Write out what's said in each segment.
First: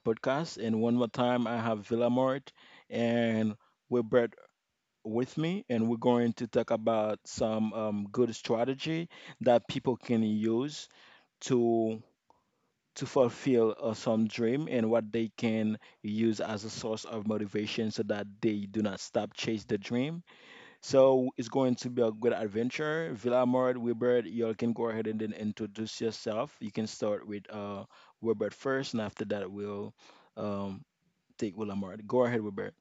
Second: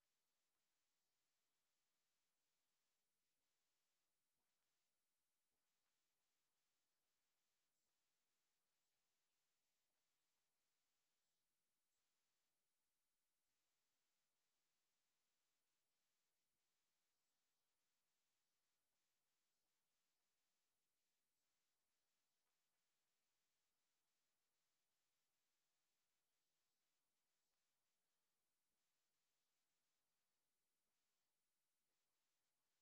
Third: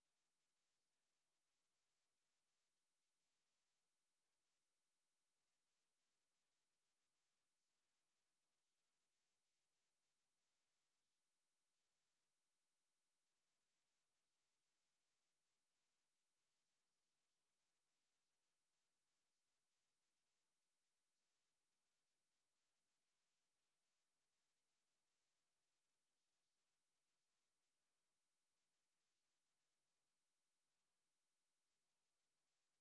podcast. And one more time, I have Villamart and Wilbert with me. And we're going to talk about some good strategy that people can use to to fulfill some dream and what they can use as a source of motivation so that they do not stop chase the dream. So it's going to be a good adventure. Villamor, Wilbert, y'all can go ahead and then introduce yourself. You can start with Wilbert first, and after that we'll um take Villamor. Go ahead, Wilbert.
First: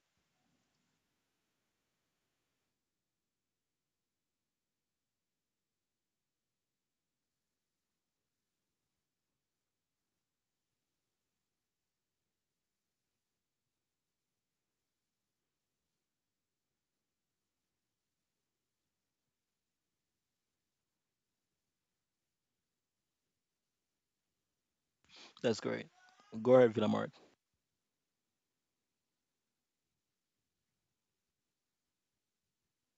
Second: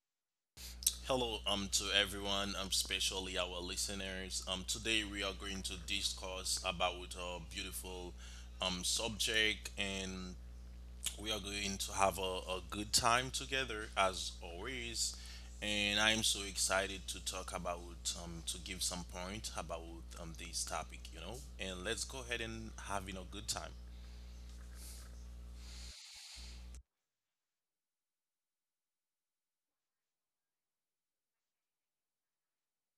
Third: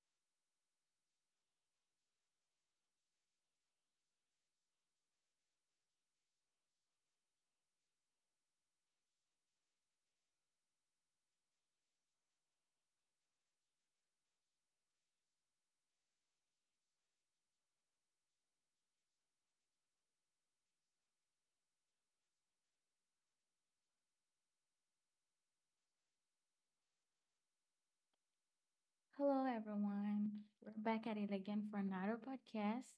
Hello, to everyone, especially our listeners. Today we are going to discuss about a beautiful, subject, and we are going to have a good time together as always. And I am so excited to talk about, to give some point about this topic, And let's go ahead and having a good time. That's great. Go ahead, Villamor. Hello, everyone. We're back at it again for another podcast.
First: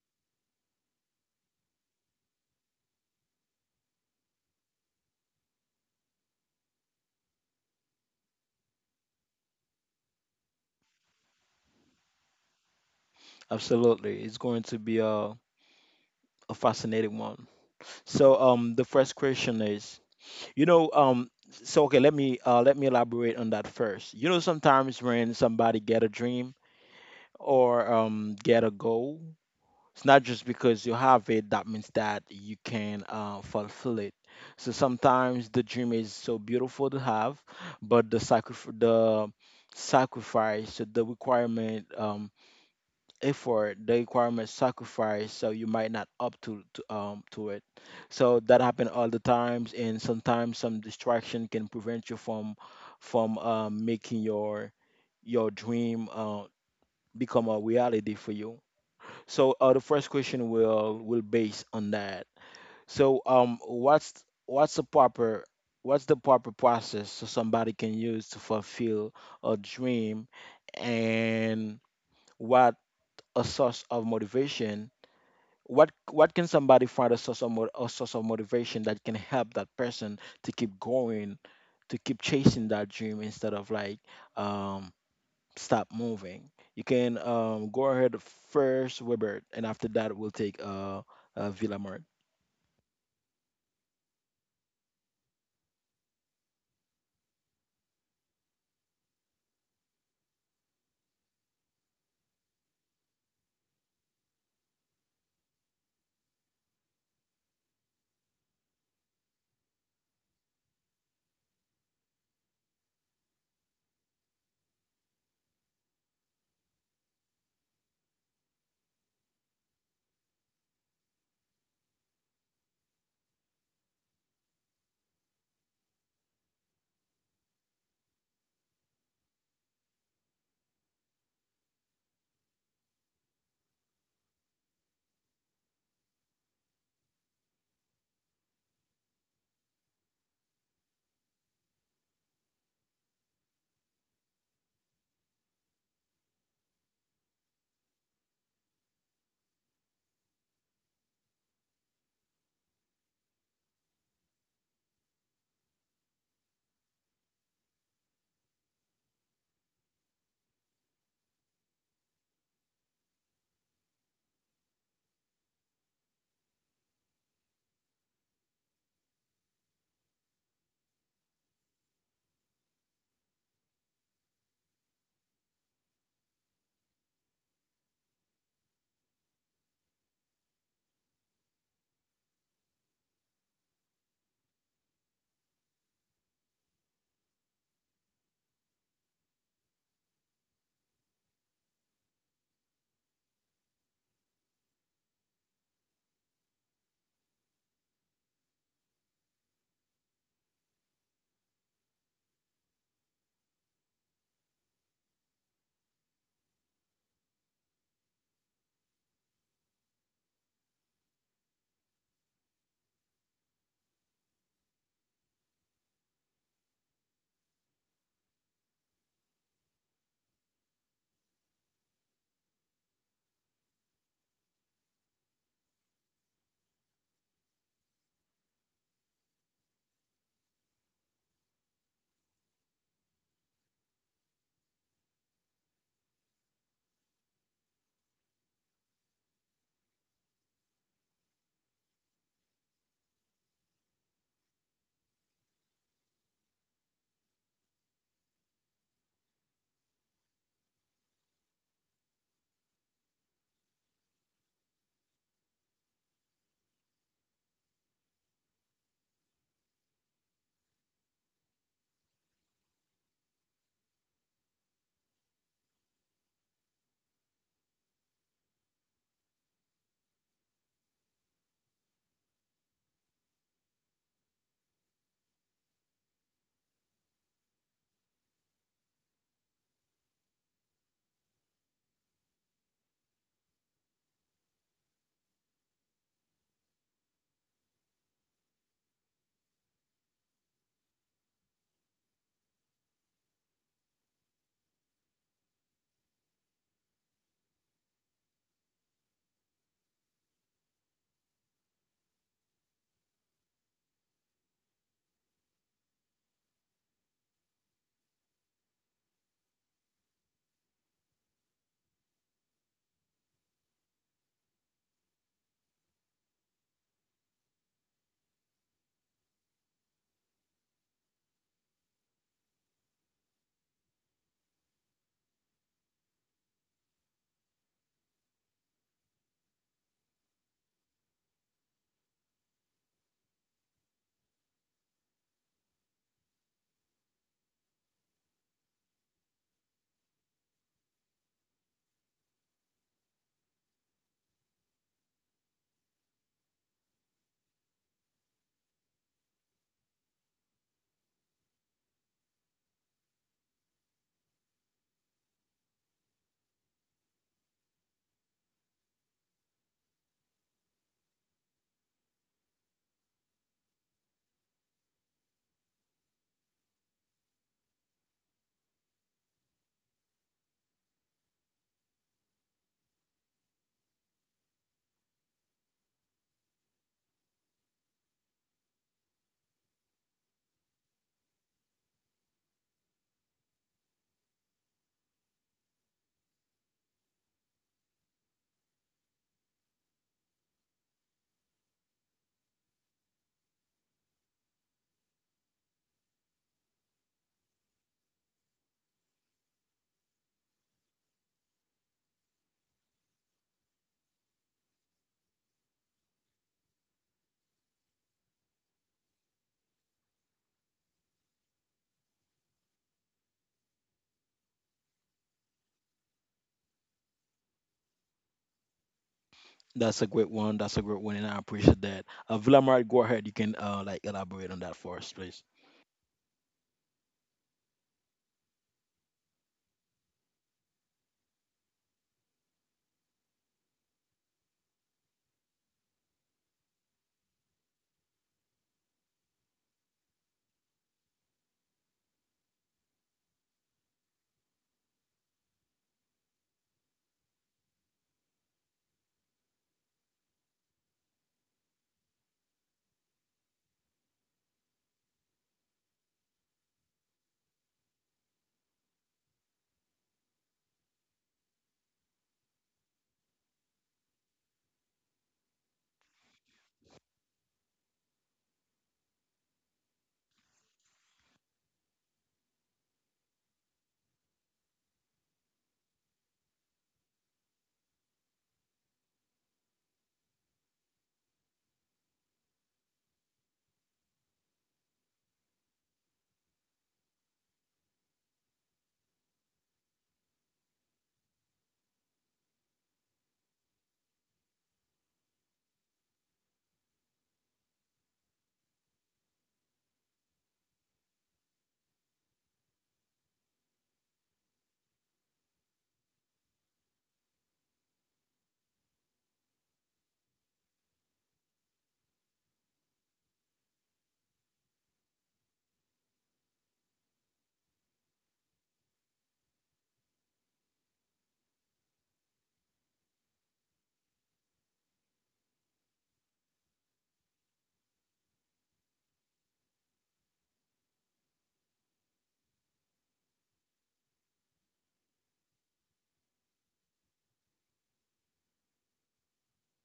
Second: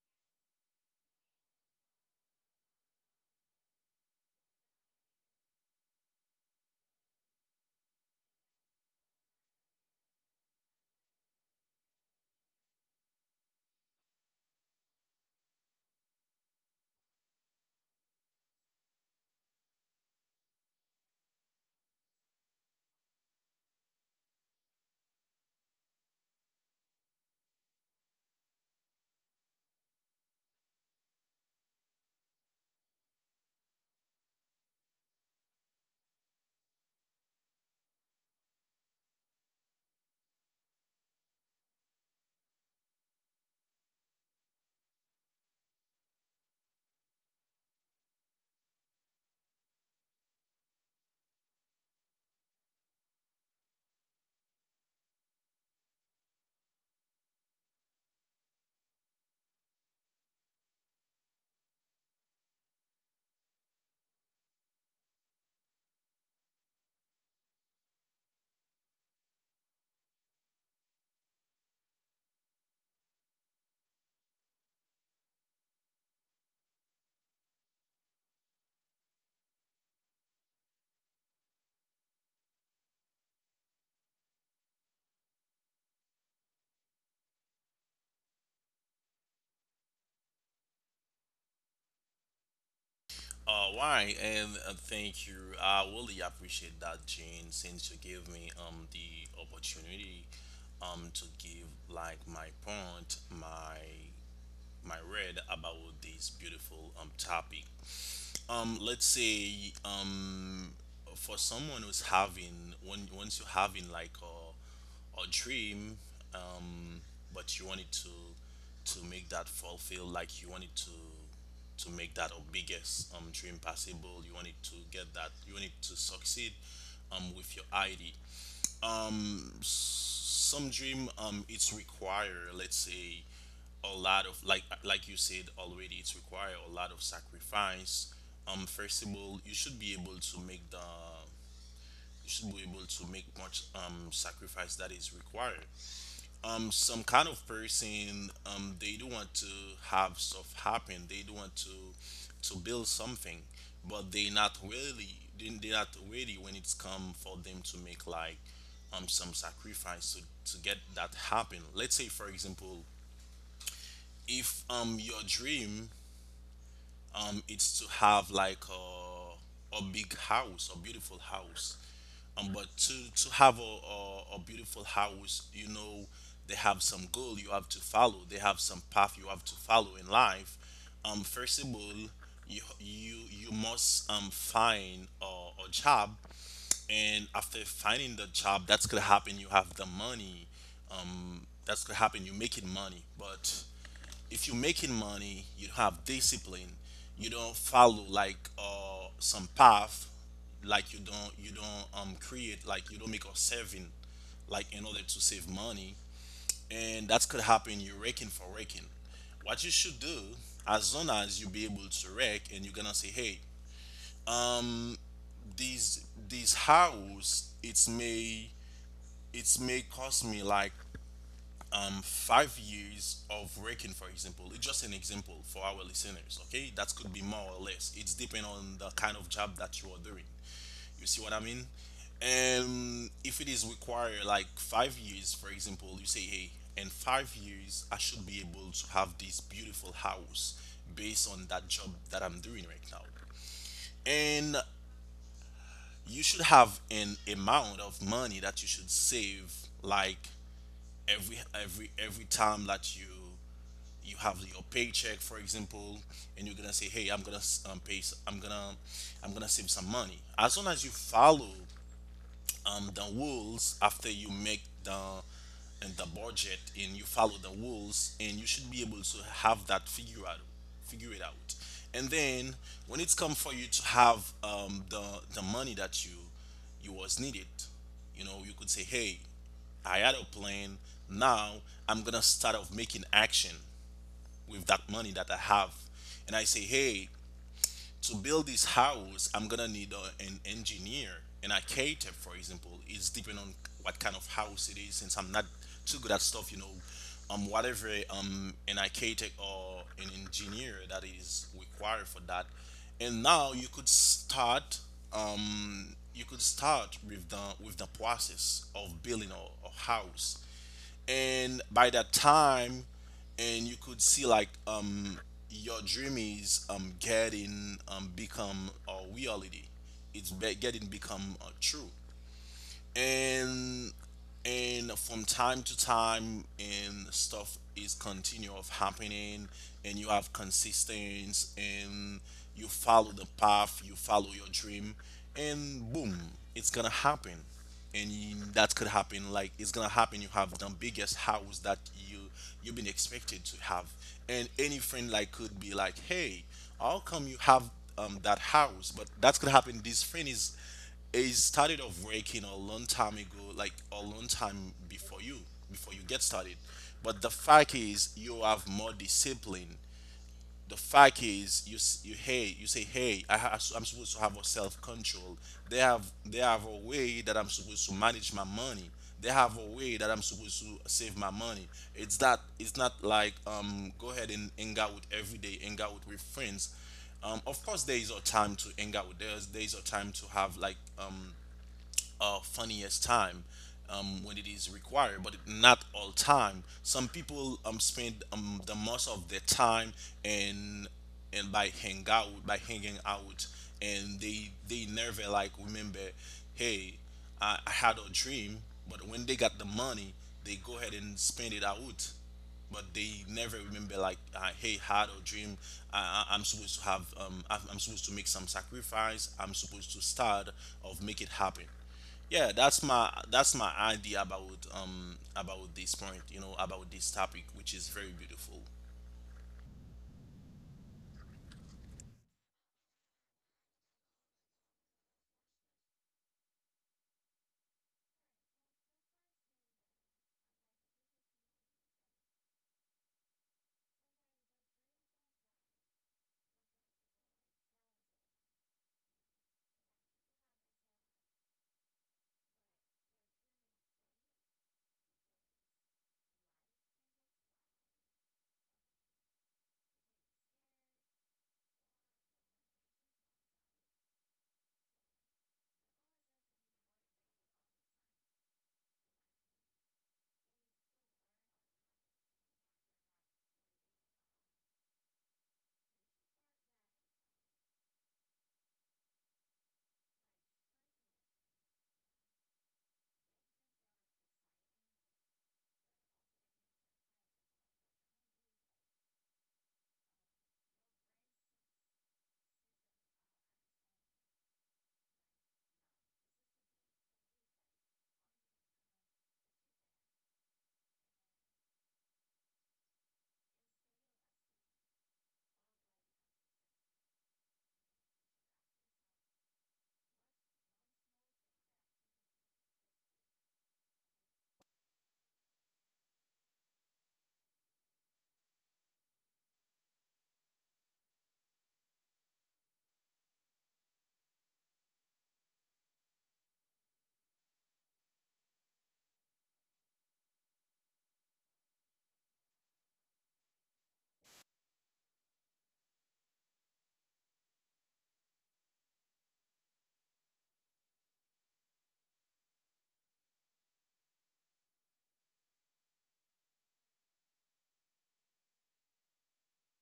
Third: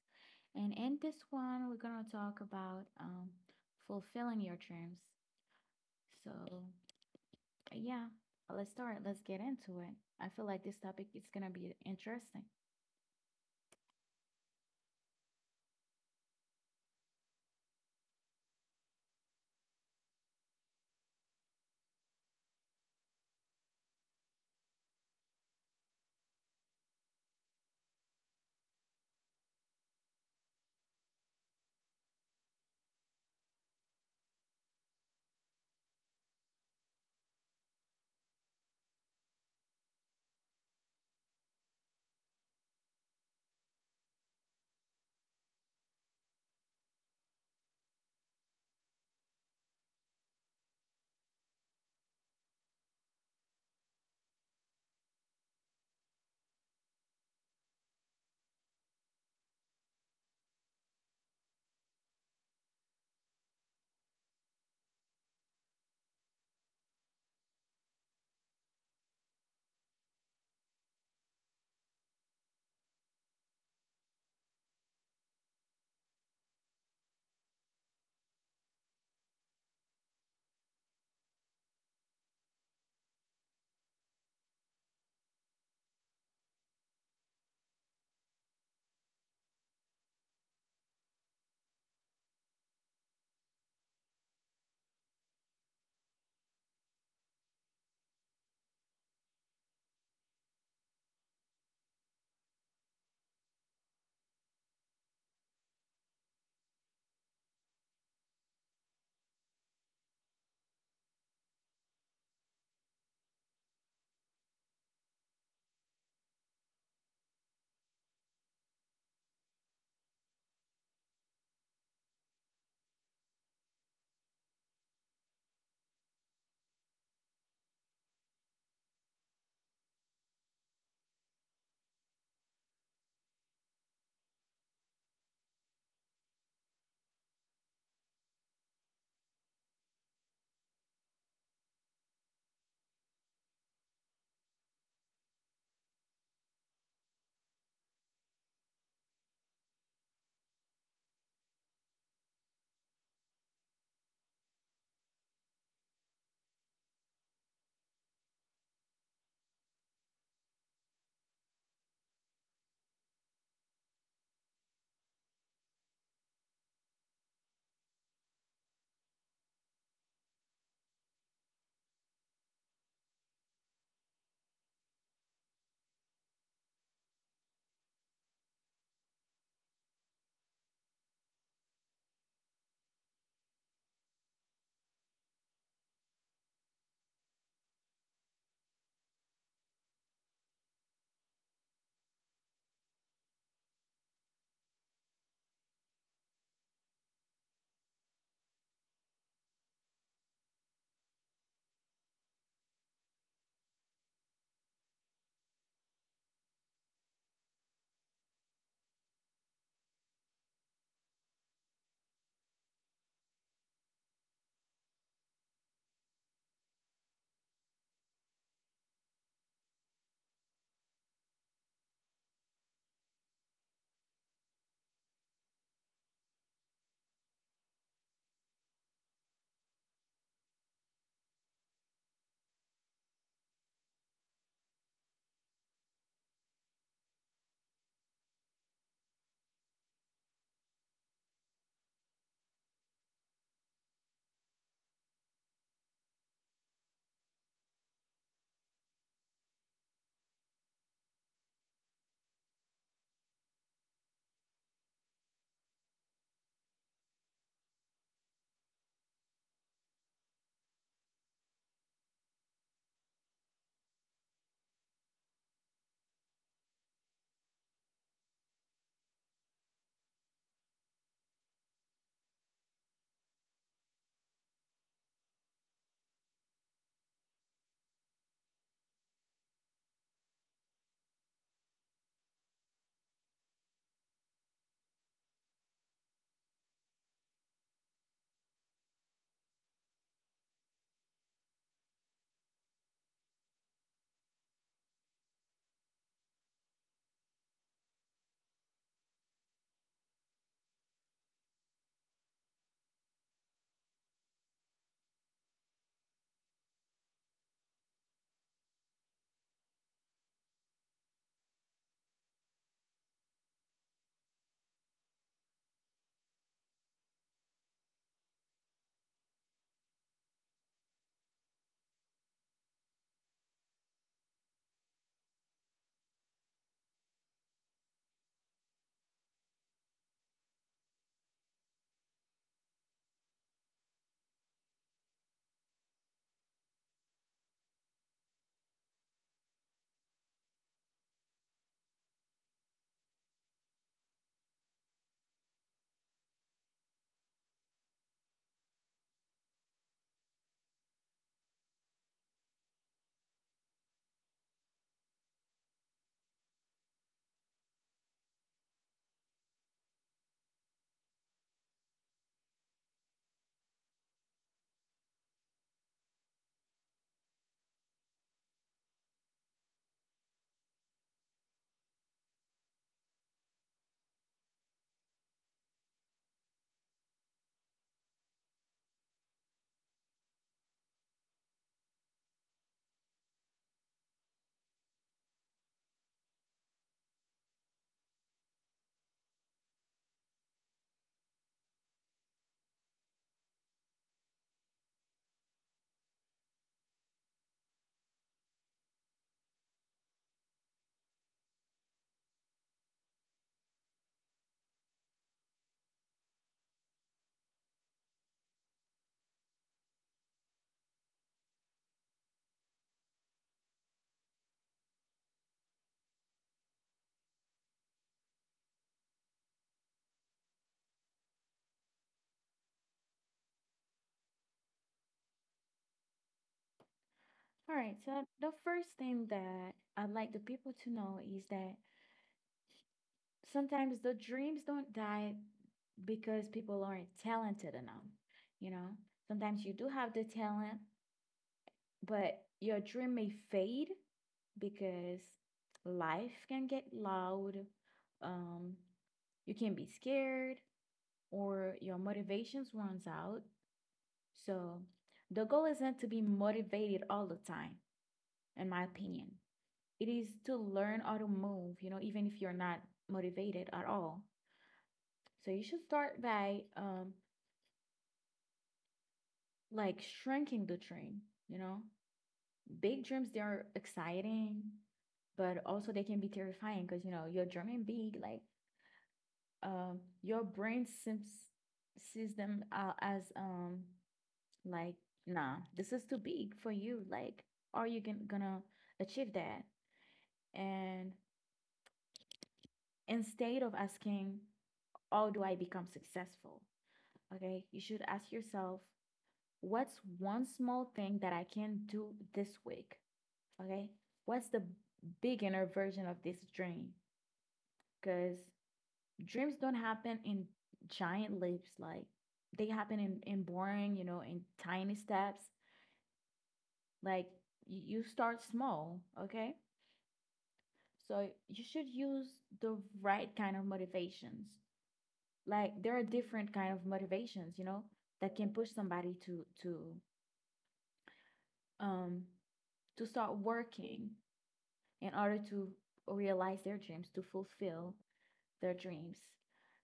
And in this one, we're going to talk about fulfilling your dreams. So, yeah, let's start. Let's get into it. I feel like this topic is going to be interesting. Absolutely, it's going to be a fascinating one. So the first question is, you know um okay, let me elaborate on that first. You know, sometimes when somebody get a dream or get a goal, it's not just because you have it that means that you can fulfill it. So sometimes the dream is so beautiful to have, but the sacrifice, so the requirement, effort, the requirement sacrifice, so you might not up to it. So that happen all the times, and sometimes some distraction can prevent you from making your dream become a reality for you. So the first question will base on that. So what's the proper what's the proper process so somebody can use to fulfill a dream, and what a source of motivation? What can somebody find a source of motivation that can help that person to keep going, to keep chasing that dream instead of like um stop moving. You can go ahead first, Webert, and after that we'll take Villamart. Why? And thank you. I really appreciate that, Jane, since you gave me the opportunity to give like my point, my read about this beautiful topic. Let's say for someone who's having when once you're having like a dream, um, but you wanted to make that fulfill, like you wanted to make that our biggest dream possible. You wanted to get that. You wanted to succeed with your ID some dream it's require, let's say, a lot of like you said already, it's require a lot of sacrifice. First of all, you should be able to make the, you should be able to make much sacrifice that is required. Some kind of person, they do want to have stuff happen, they do want to build something, but they not really, they not ready when it's come for them to make like some sacrifice to get that happen. Let's say for example, if your dream, it's to have like a big house, a beautiful house, um, but to have a beautiful house, you know, they have some goal you have to follow, they have some path you have to follow in life. First of all, you you must find a job, and after finding the job, that's gonna happen, you have the money, that's gonna happen, you're making money. But if you're making money, you have discipline. You don't follow like some path, like you don't create, like you don't make a saving, like, in order to save money, and that could happen. You're raking for raking. What you should do, as long as you be able to rake, and you're gonna say, hey, these house, it's may cost me like, 5 years of working, for example. It's just an example for our listeners, okay? That could be more or less. It's depending on the kind of job that you are doing. You see what I mean? And if it is required, like 5 years, for example, you say, hey, in 5 years, I should be able to have this beautiful house based on that job that I'm doing right now. And you should have an amount of money that you should save, like every time that you have your paycheck, for example, and you're gonna say, hey, I'm gonna, I'm gonna, I'm gonna save some money. As long as you follow, the rules after you make the, and the budget, and you follow the rules, and you should be able to have that figure out, figure it out. And then when it's come for you to have, the money that you was needed, you know, you could say, hey, I had a plan. Now I'm gonna start off making action with that money that I have, and I say, hey, to build this house, I'm gonna need an engineer and a caterer, for example. It's depending on what kind of house it is. Since I'm not too good at stuff, you know, whatever, an architect or an engineer that is required for that. And now you could start, you could start with the, process of building a house. And by that time, and you could see like, your dream is getting, become a reality. It's getting become, true. And, from time to time and stuff is continue of happening, and you have consistency, and you follow the path, you follow your dream, and boom, it's gonna happen. And you, that could happen, like, it's gonna happen, you have the biggest house that you you've been expected to have. And any friend like could be like, hey, how come you have, that house? But that's gonna happen, this friend is, it started off working a long time ago, like a long time before you get started. But the fact is, you have more discipline. The fact is, you s- you hey, you say, hey, I'm supposed to have a self control. They have a way that I'm supposed to manage my money. They have a way that I'm supposed to save my money. It's that it's not like, go ahead and hang out with every day, hang out with friends. Of course, there is a time to hang out with. There is a time to have like funniest time, when it is required, but not all time. Some people, spend, the most of their time, and and by hanging out, and they never like remember, hey, I had a dream. But when they got the money, they go ahead and spend it out, but they never remember like, hey, had a dream, I'm supposed to have, I'm supposed to make some sacrifice, I'm supposed to start of make it happen. Yeah, that's my idea about, um, about this point, you know, about this topic, which is very beautiful. That's a great one. That's a great one, and I appreciate that. Villamart, go ahead. You can like elaborate on that for us, please. All right. So, the first thing that I'd like the people to know is that sometimes the dreams don't die because people aren't talented enough. You know, sometimes you do have the talent, but your dream may fade because life can get loud. Um, you can be scared or your motivations runs out. So the goal isn't to be motivated all the time, in my opinion. It is to learn how to move, you know, even if you're not motivated at all. So you should start by like shrinking the dream, you know, big dreams they are exciting but also they can be terrifying because you know you're dreaming big, like your brain seems sees them as like, nah, this is too big for you, like are you gonna achieve that. And instead of asking, how do I become successful? Okay, you should ask yourself, what's one small thing that I can do this week? Okay, what's the beginner version of this dream? Because dreams don't happen in giant leaps, like they happen in boring, you know, in tiny steps. Like you start small, okay. So you should use the right kind of motivations. Like there are different kind of motivations, you know, that can push somebody to um to start working in order to realize their dreams, to fulfill their dreams.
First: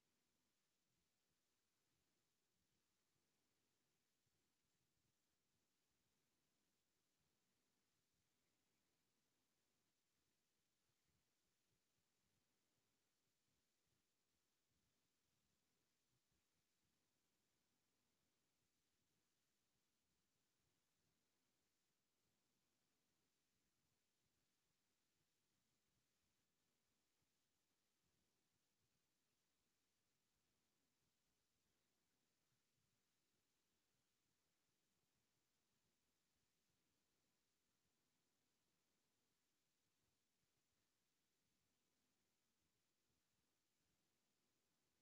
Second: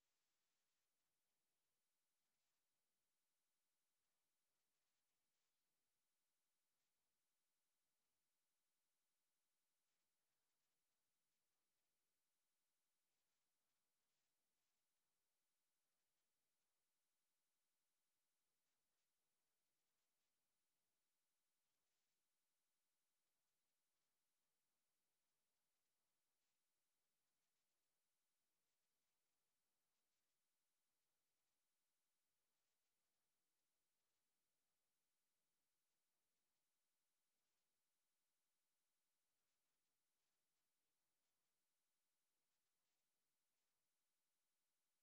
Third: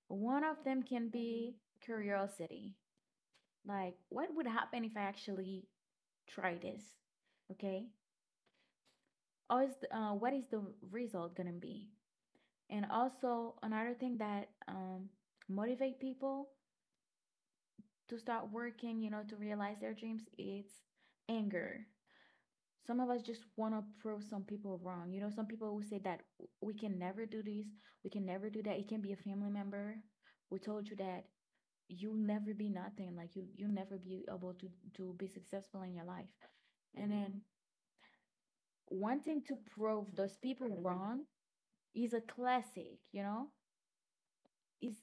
One of them can be curiosity. Like, what would happen if I actually try this? Okay. Or what is the result gonna be? And also another thing that motivate people to start working, you know, to realize their dreams, it's anger. Some of us just want to prove some people wrong. You know, some people who say that we can never do this, we can never do that. It can be a family member who told you that you'll never be nothing, like you'll never be able to be successful in your life. And then wanting to prove those people wrong is a classic, you know, is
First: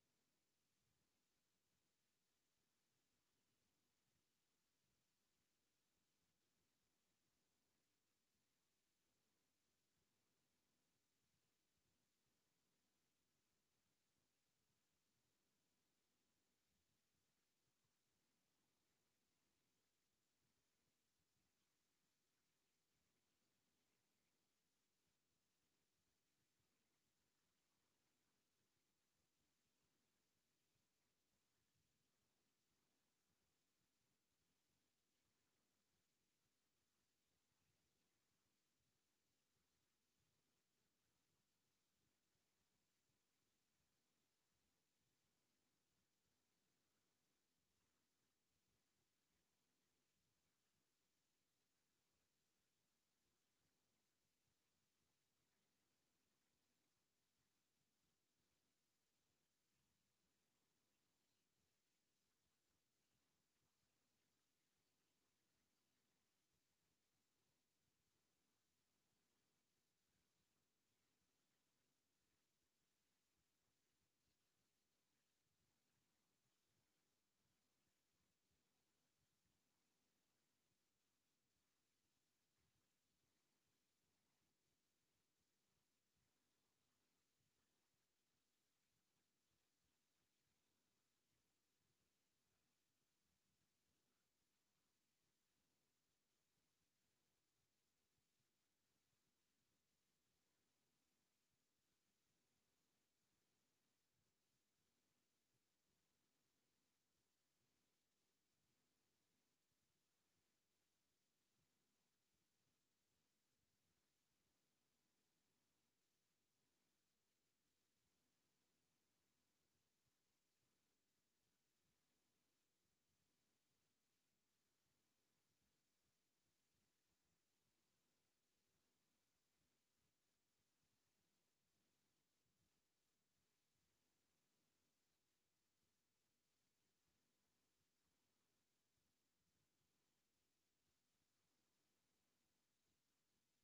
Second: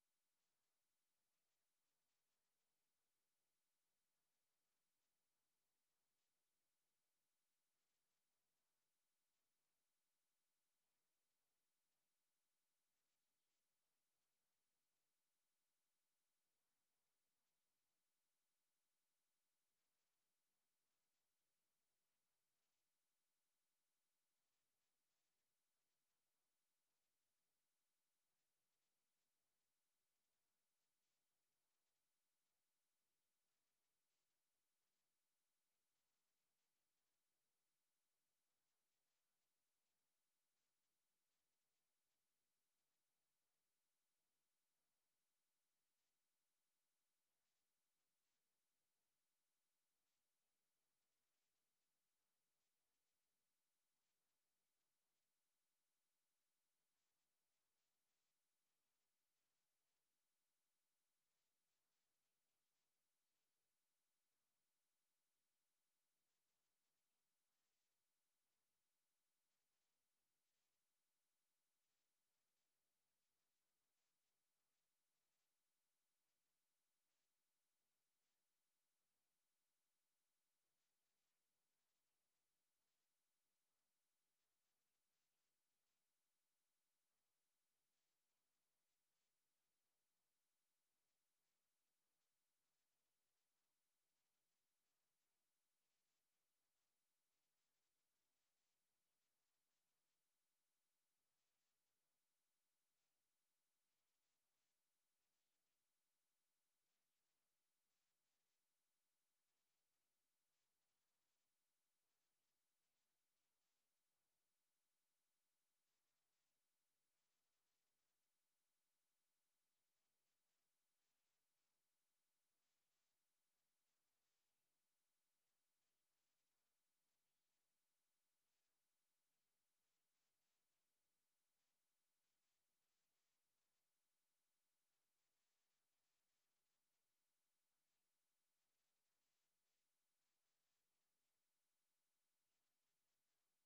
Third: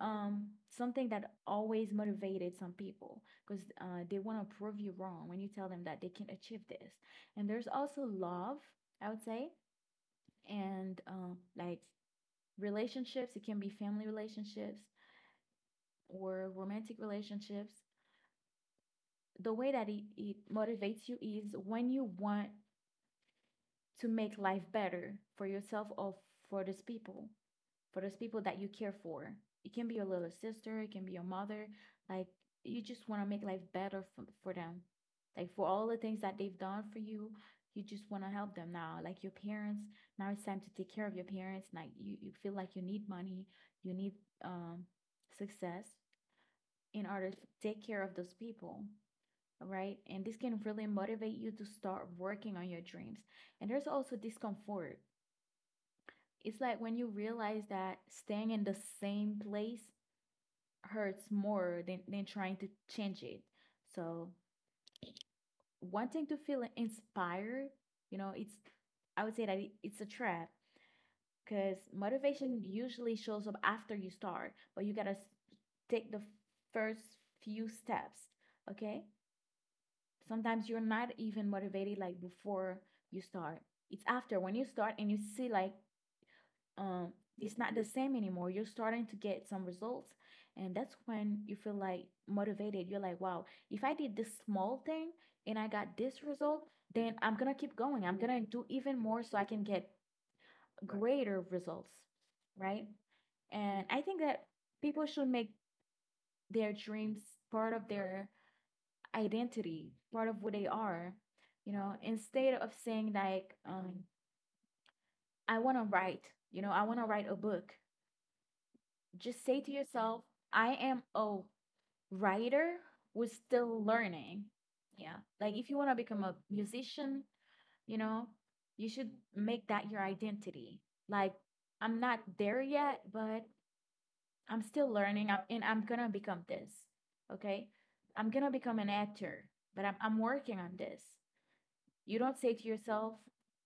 something that always motivated some people because they want to prove you wrong when you tell them that they can achieve this. And there's also love, I would say, and like, relationships. It can be family relationships or romantic relationships. The way that it motivates you is when you want to make life better for yourself or for these people, for those people that you care for. It can be your little sister, it can be your mother. Like, you just want to make life better for them. Like, for all the things that they've done for you, you just want to help them now. Like your parents, now it's time to take care of your parents. Like you feel like you need money, you need um, success in order to take care of those people, right? And this can really motivate you to start working on your dreams. And there's also discomfort. It's like when you realize that staying in the same place hurts more than trying to change it. So wanting to feel inspired, you know, it's, I would say that it's a trap because motivation usually shows up after you start, but you gotta take the first few steps. Okay, sometimes you're not even motivated like before you start. It's after when you start and you see like, um it's not the same anymore. You're starting to get some results, and that's when you feel like motivated. You're like, wow, if I did this small thing and I got this result, then I'm gonna keep going. I'm gonna do even more so I can get greater results, right? And I think that people should make their dreams part of their identity, part of who they are, you know, instead of saying like, I wanna write, you know, I wanna write a book. Just say to yourself, I am a writer who's still learning. Yeah. Like, if you want to become a musician, you know, you should make that your identity. Like, I'm not there yet, but I'm still learning. And I'm going to become this. Okay. I'm going to become an actor, but I'm working on this. You don't say to yourself,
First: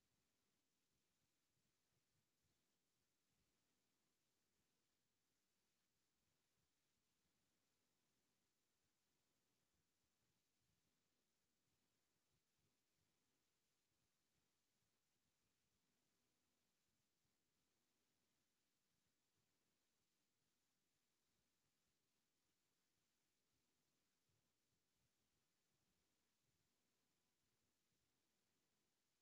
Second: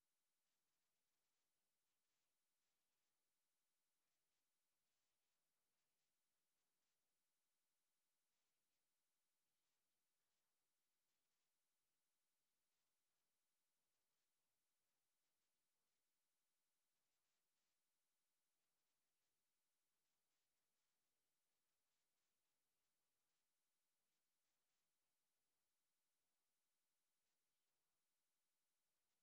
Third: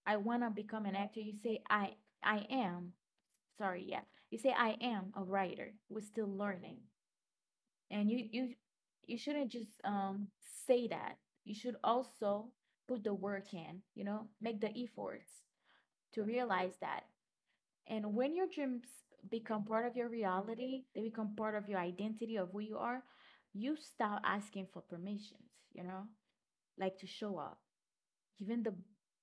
I want to become an actor. You say, I am. Sorry. Yeah. You say, I am a writer. We're still learning, and you shouldn't just say that. You should also put the work in, you know, make the efforts to realize that. And when your dreams become part of your reality, they become part of your identity, of who you are, you stop asking for permissions, you know, like to show up. Even the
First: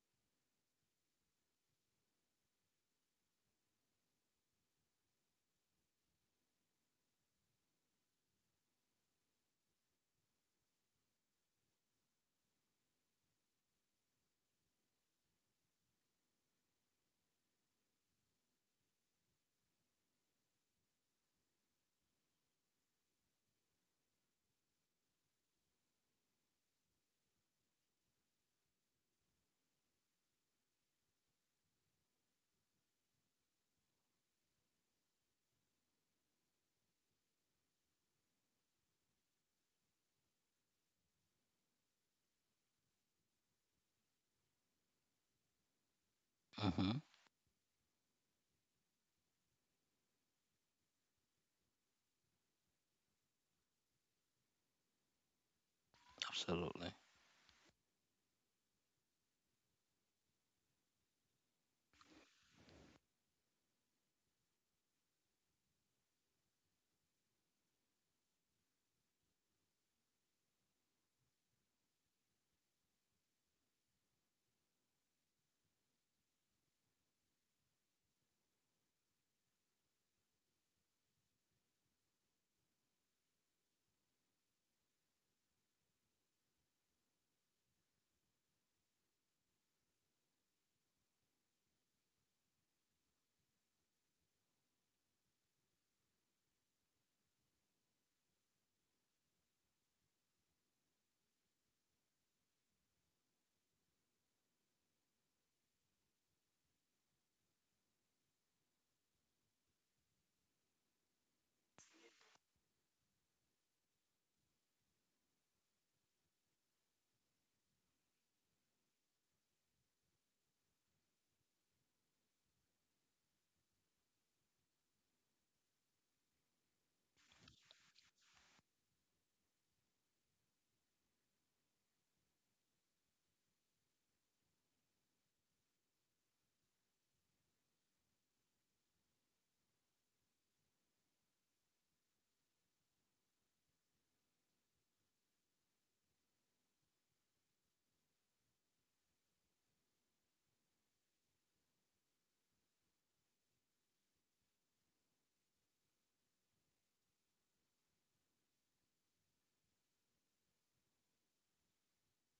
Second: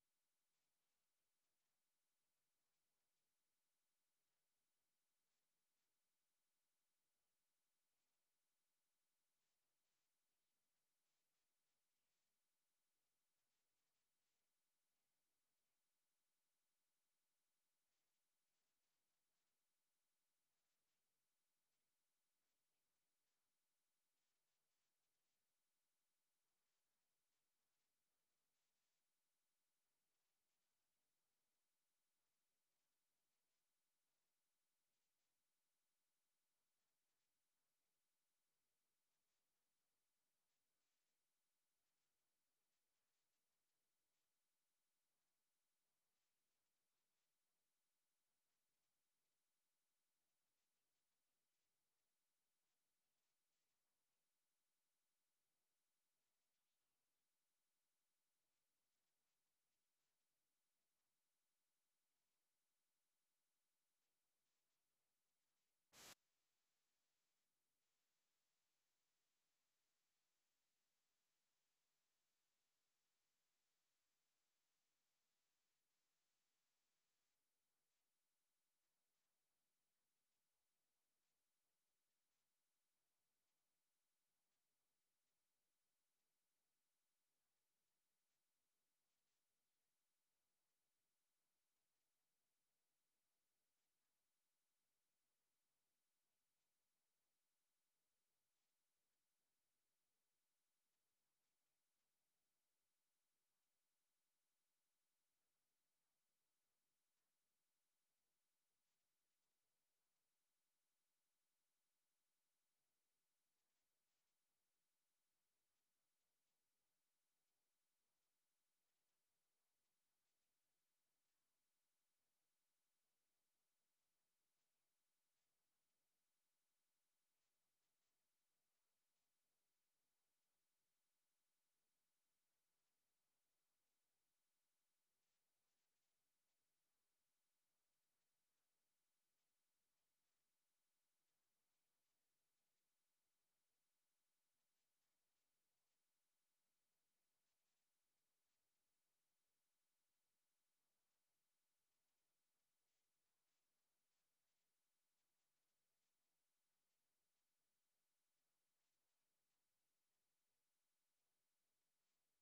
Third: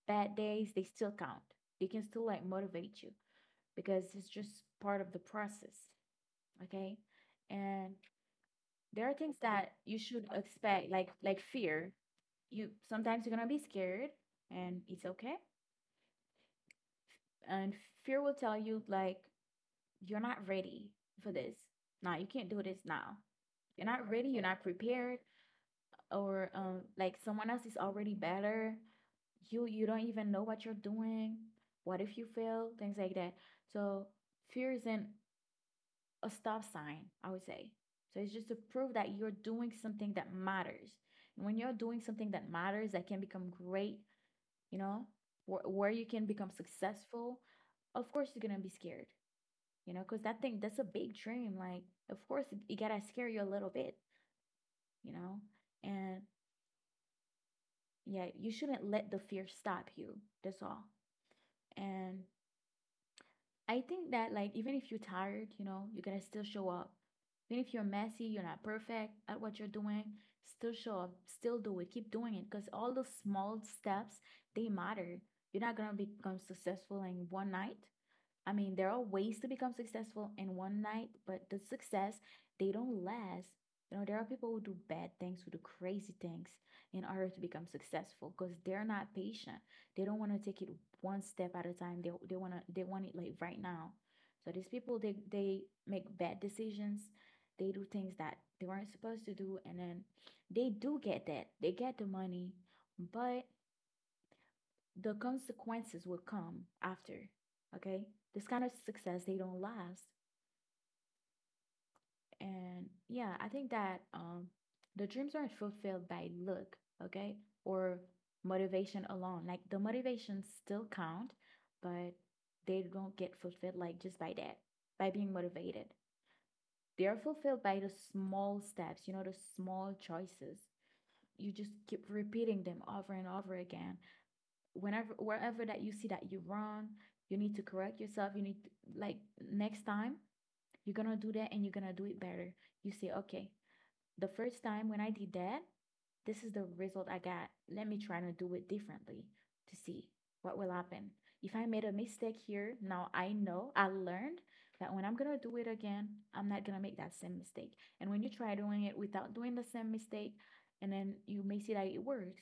bad days, they still count. They can still like motivate you because it's just part of the process. Okay. And there are things that you should expect, like fear. You sometimes you're gonna be scared, and it's okay. And fear will tell you like, you're not ready for this. No, you can't do this now. You're not ready, you're not prepared. Or like, someone else is already better. You don't even know what you're doing. What if you fail? Things like that. So fear isn't a stop sign, I would say. So it's just to prove that you're doing something that matters. And when you're doing something that matters, that can become great, you know, where you can become Mm-hmm. successful, of course you're gonna be scared, you know, because that thing, that's a big dream. Like, of course, it gotta scare you a little bit, you know? And Absolutely. yeah, you shouldn't let the fear stop you. That's all. And I think that, like, even if you're tired, you know, you gotta still show up. Even if you're messy, you're not perfect at what you're doing, still show up, still do it, keep doing it. Because all those small steps, they matter. You're not gonna become successful in one night. I mean, there are ways to become successful in one night, but the success, they don't last. You know, there are people who do bad things, who do crazy things in order to become successful because they're not patient. They don't want to take it one step at a time. They want to they want it like right now. So these people, they make bad decisions. They do things that they weren't supposed to do, and then they do get that. They get the money, but the consequences will come after. Okay. This kind of success, they don't last. And yeah, I think that the dreams aren't fulfilled by luck, okay, or motivation alone. Like, the motivations still count, but they don't get fulfilled like just by that, by being motivated. They are fulfilled by the small steps, you know, the small choices. You just keep repeating them over and over again. Whenever, wherever that you see that you're wrong, you need to correct yourself. You need to, like, next time you're gonna do that and you're gonna do it better. You say, okay, the first time when I did that, this is the result I got. Let me try to do it differently to see what will happen. If I made a mistake here, now I know, I learned that when I'm gonna do it again, I'm not gonna make that same mistake. And when you try doing it without doing the same mistake, and then you may see that it works.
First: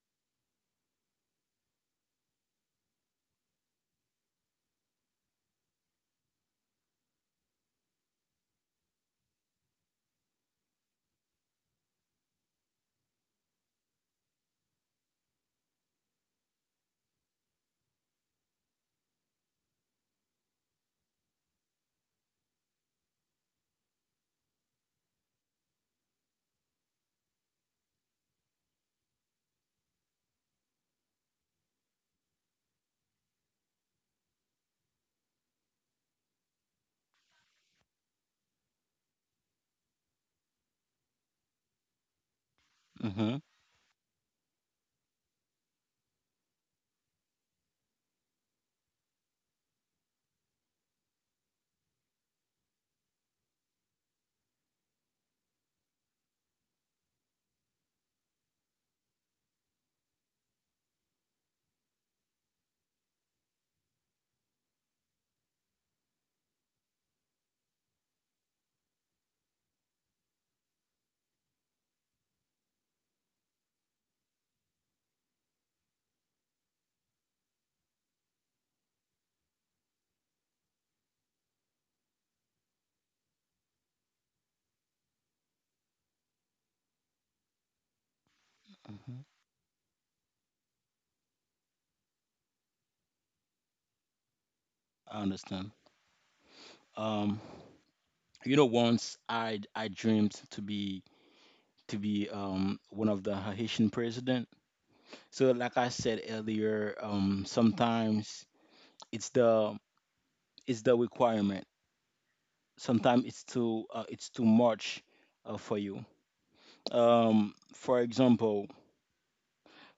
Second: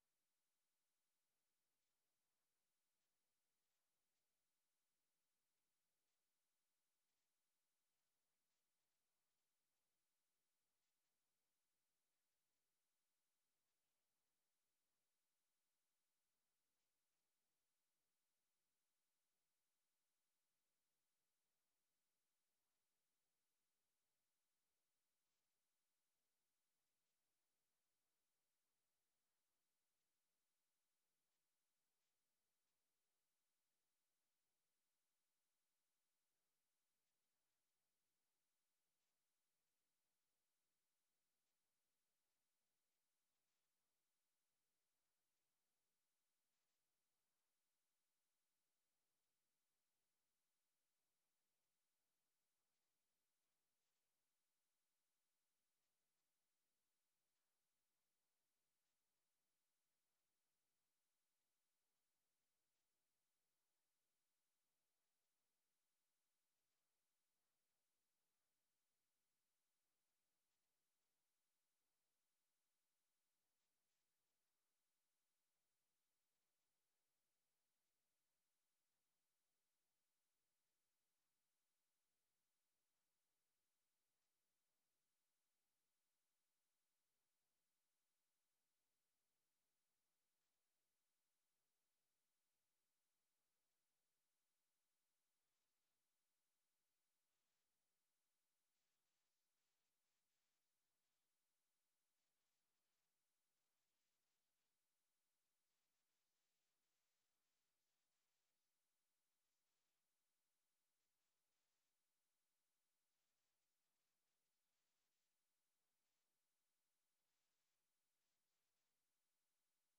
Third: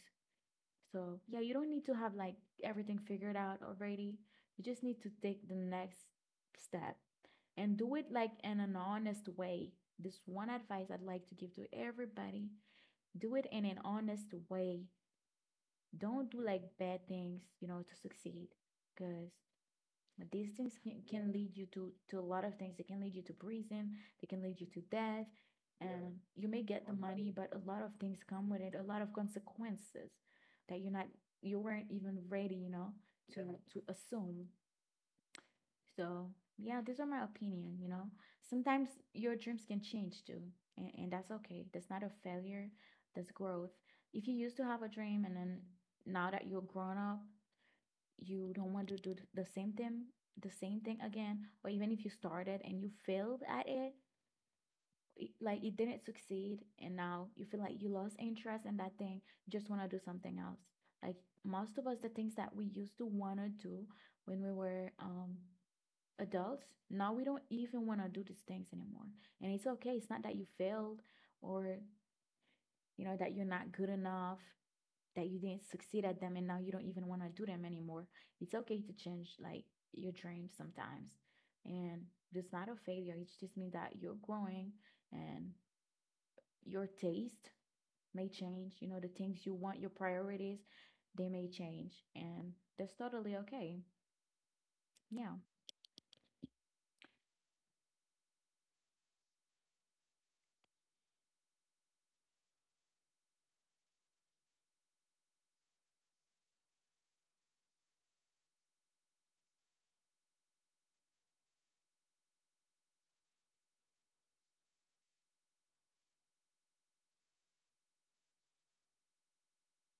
So, yeah, you don't need to have like everything figured out already. You just need to take the next step and do it like in an honest way. This one advice I'd like to give to everybody, do it in an honest way. Don't do like bad things, you know, to succeed because, but these things can lead you to a lot of things. They can lead you to prison. They can lead you to death. Yeah. And you may get the money, but a lot of things come with it. A lot of consequences that you weren't even ready, you know, to, yeah, to assume. So yeah, these are my opinion. You know, sometimes your dreams can change too, and that's okay. That's not a failure. That's Mm-hmm. growth. If you used to have a dream and then now that you're grown up, you don't want to do the same thing again, or even if you started and you failed at it, like it didn't succeed and now you feel like you lost interest in that thing, you just want to do something else. Like, most of us, the things that we used to want to do when we were adults, now we don't even want to do these things anymore. And it's okay, it's not that you failed or, you know, that you're not good enough, that you didn't succeed at them and now you don't even want to do them anymore. It's okay to change, like, your dreams sometimes. And it's not a failure. It just means that you're growing and your taste may change. You know, the Mm-hmm. things you want, your priorities, they may change. And that's totally okay. I Yeah. understand. Um, you know, once I dreamed to be one of the Haitian president. So, like I said earlier, sometimes it's the it's the requirement, sometimes it's too much for you. um for example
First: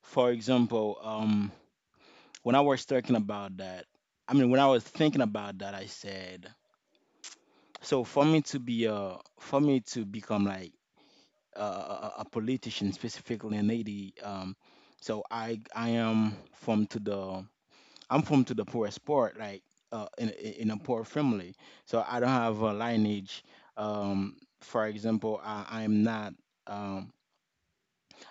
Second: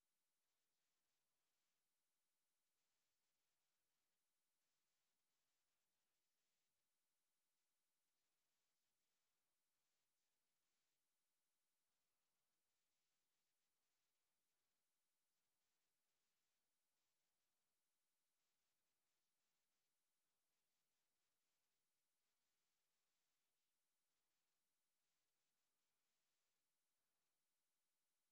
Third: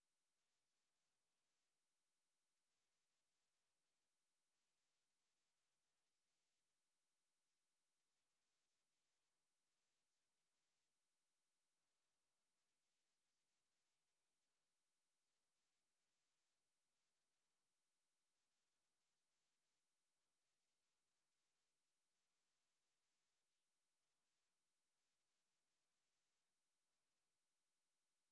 for example um when I was talking about that, I mean when I was thinking about that, I said, so for me to become like a politician, specifically in Haiti. I am from to the I'm from to the poorest part, like in a poor family, so I don't have a lineage. Um, for example, I am not. Um,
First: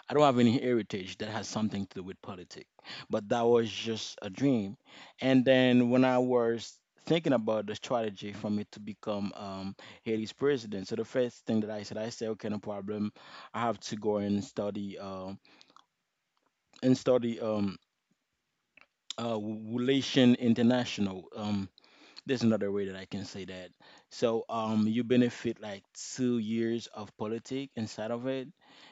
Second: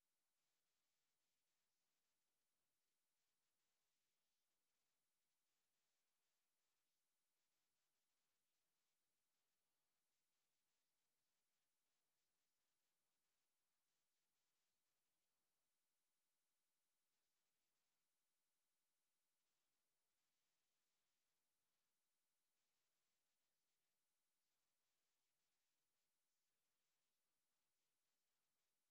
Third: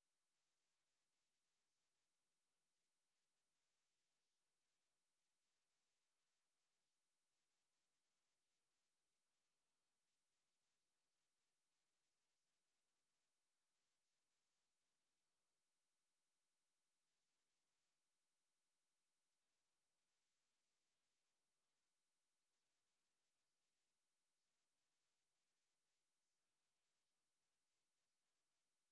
I don't have any heritage that has something to do with politics, but that was just a dream. And then when I was thinking about the strategy for me to become Haiti's president, so the first thing that I said, okay, no problem. I have to go and study relation international. There's another way that I can say that. So you benefit like 2 years of politic inside of it.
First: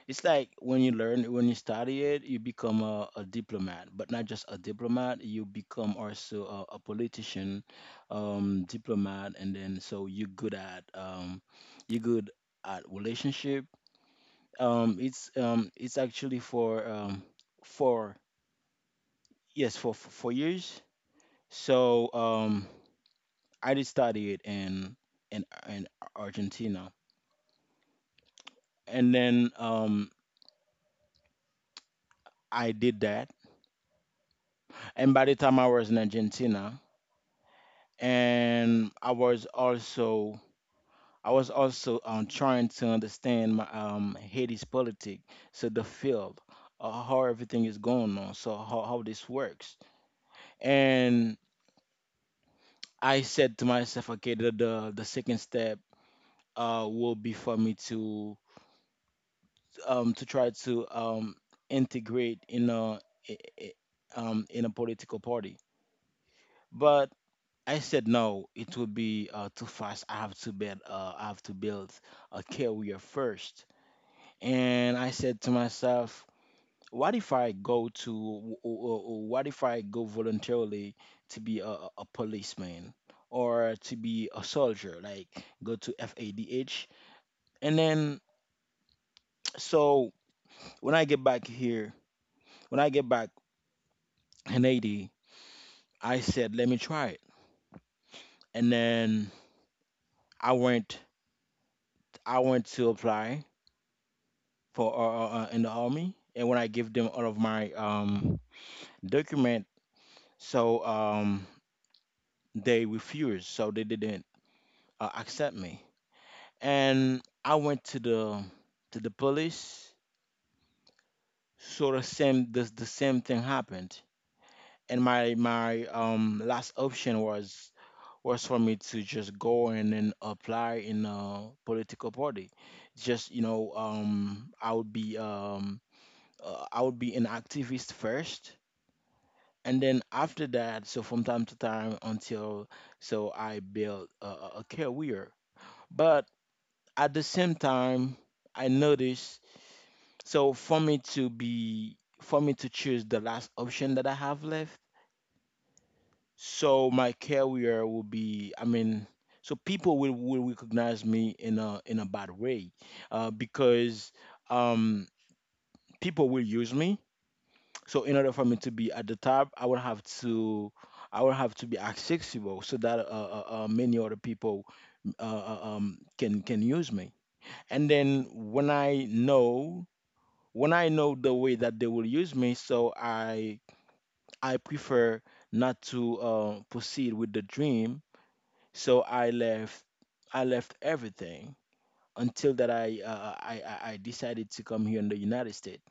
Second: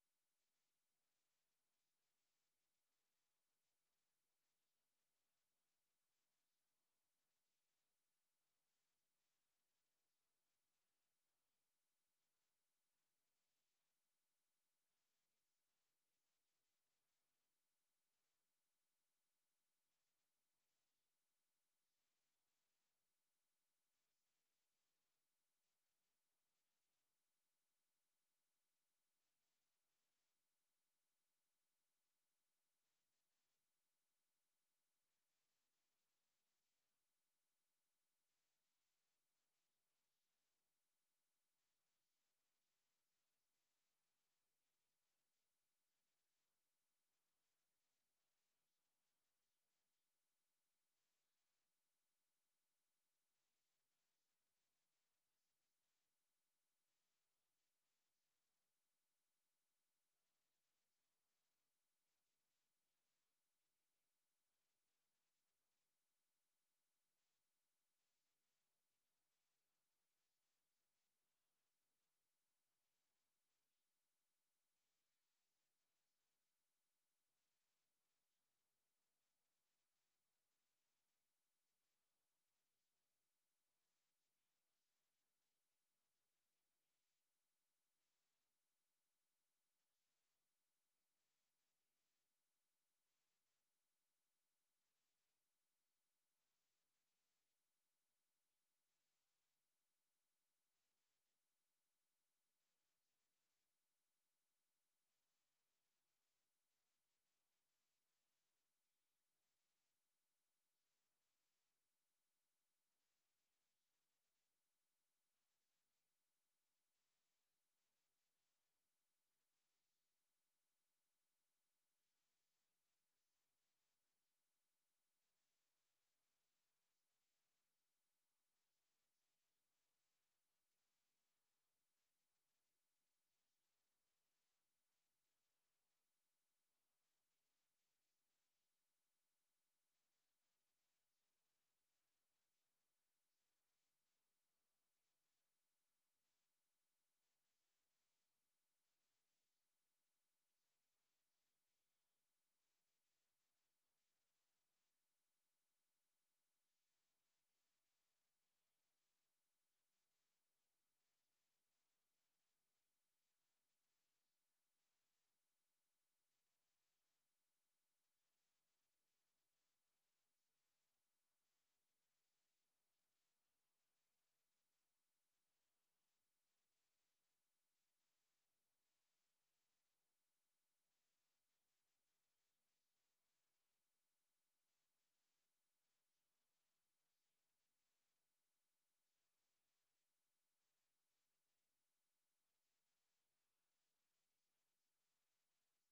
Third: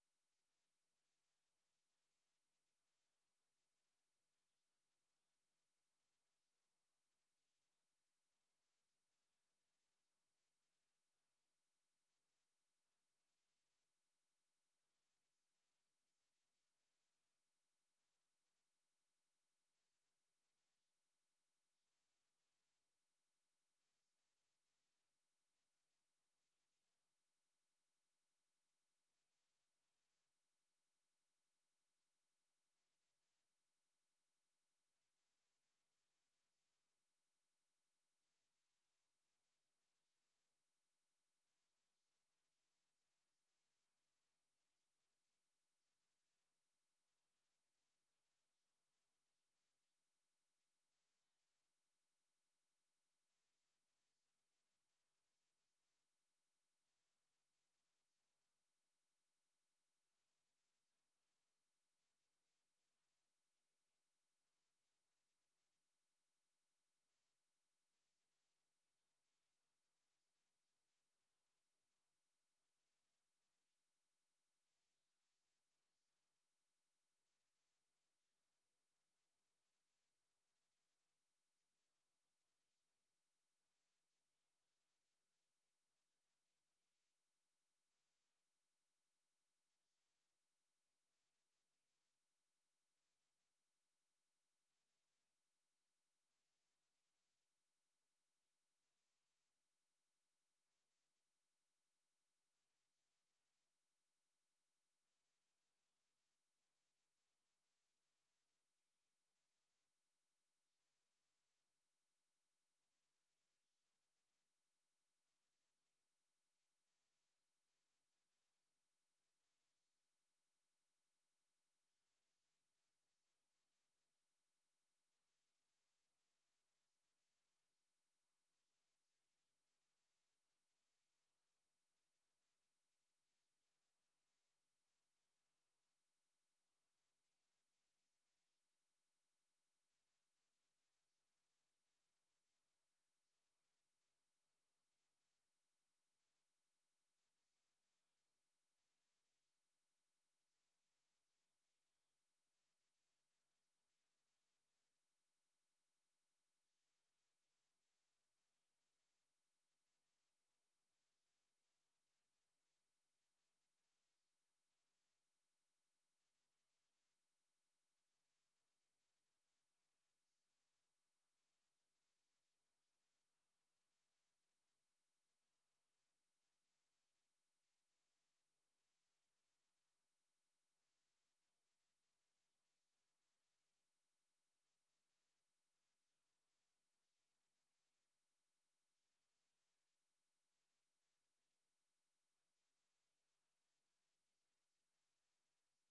It's like when you learn, when you study it, you become a diplomat, but not just a diplomat. You become also a politician, diplomat, and then so you're good at relationship. It's actually for for 4 years. So I did study it in in in Argentina, and then I did that, and by the time I was in Argentina, and I was also trying to understand my Haiti's politic, so the field, how everything is going on, so how this works, and I said to myself, okay, the second step will be for me to try to integrate in a i- i- in a political party. But I said no, it would be too fast. I have to build I have to build a career first. And I said to myself, what if I go to w- w- w- what if I go voluntarily to be a a policeman or to be a soldier, like go to FADH, and then so when I get back here, when I get back in AD, I said, let me try it. And then I went, I went to apply for in the army. And when I give them all of my document, so they refused, so they didn't accept me. And I went to the police. Sort of same, the same thing happened. And my last option was for me to just go and then apply in a political party. Just you know, I would be an activist first, and then after that, so from time to time until so I built a a career. But at the same time, I noticed so for me to choose the last option that I have left, so my career will be, I mean, so people will recognize me in a bad way because um people will use me, so in order for me to be at the top, I will have to be accessible so that many other people can use me. And then when I know the way that they will use me, so I prefer not to proceed with the dream. So I left everything until that I, I decided to come here in the United States.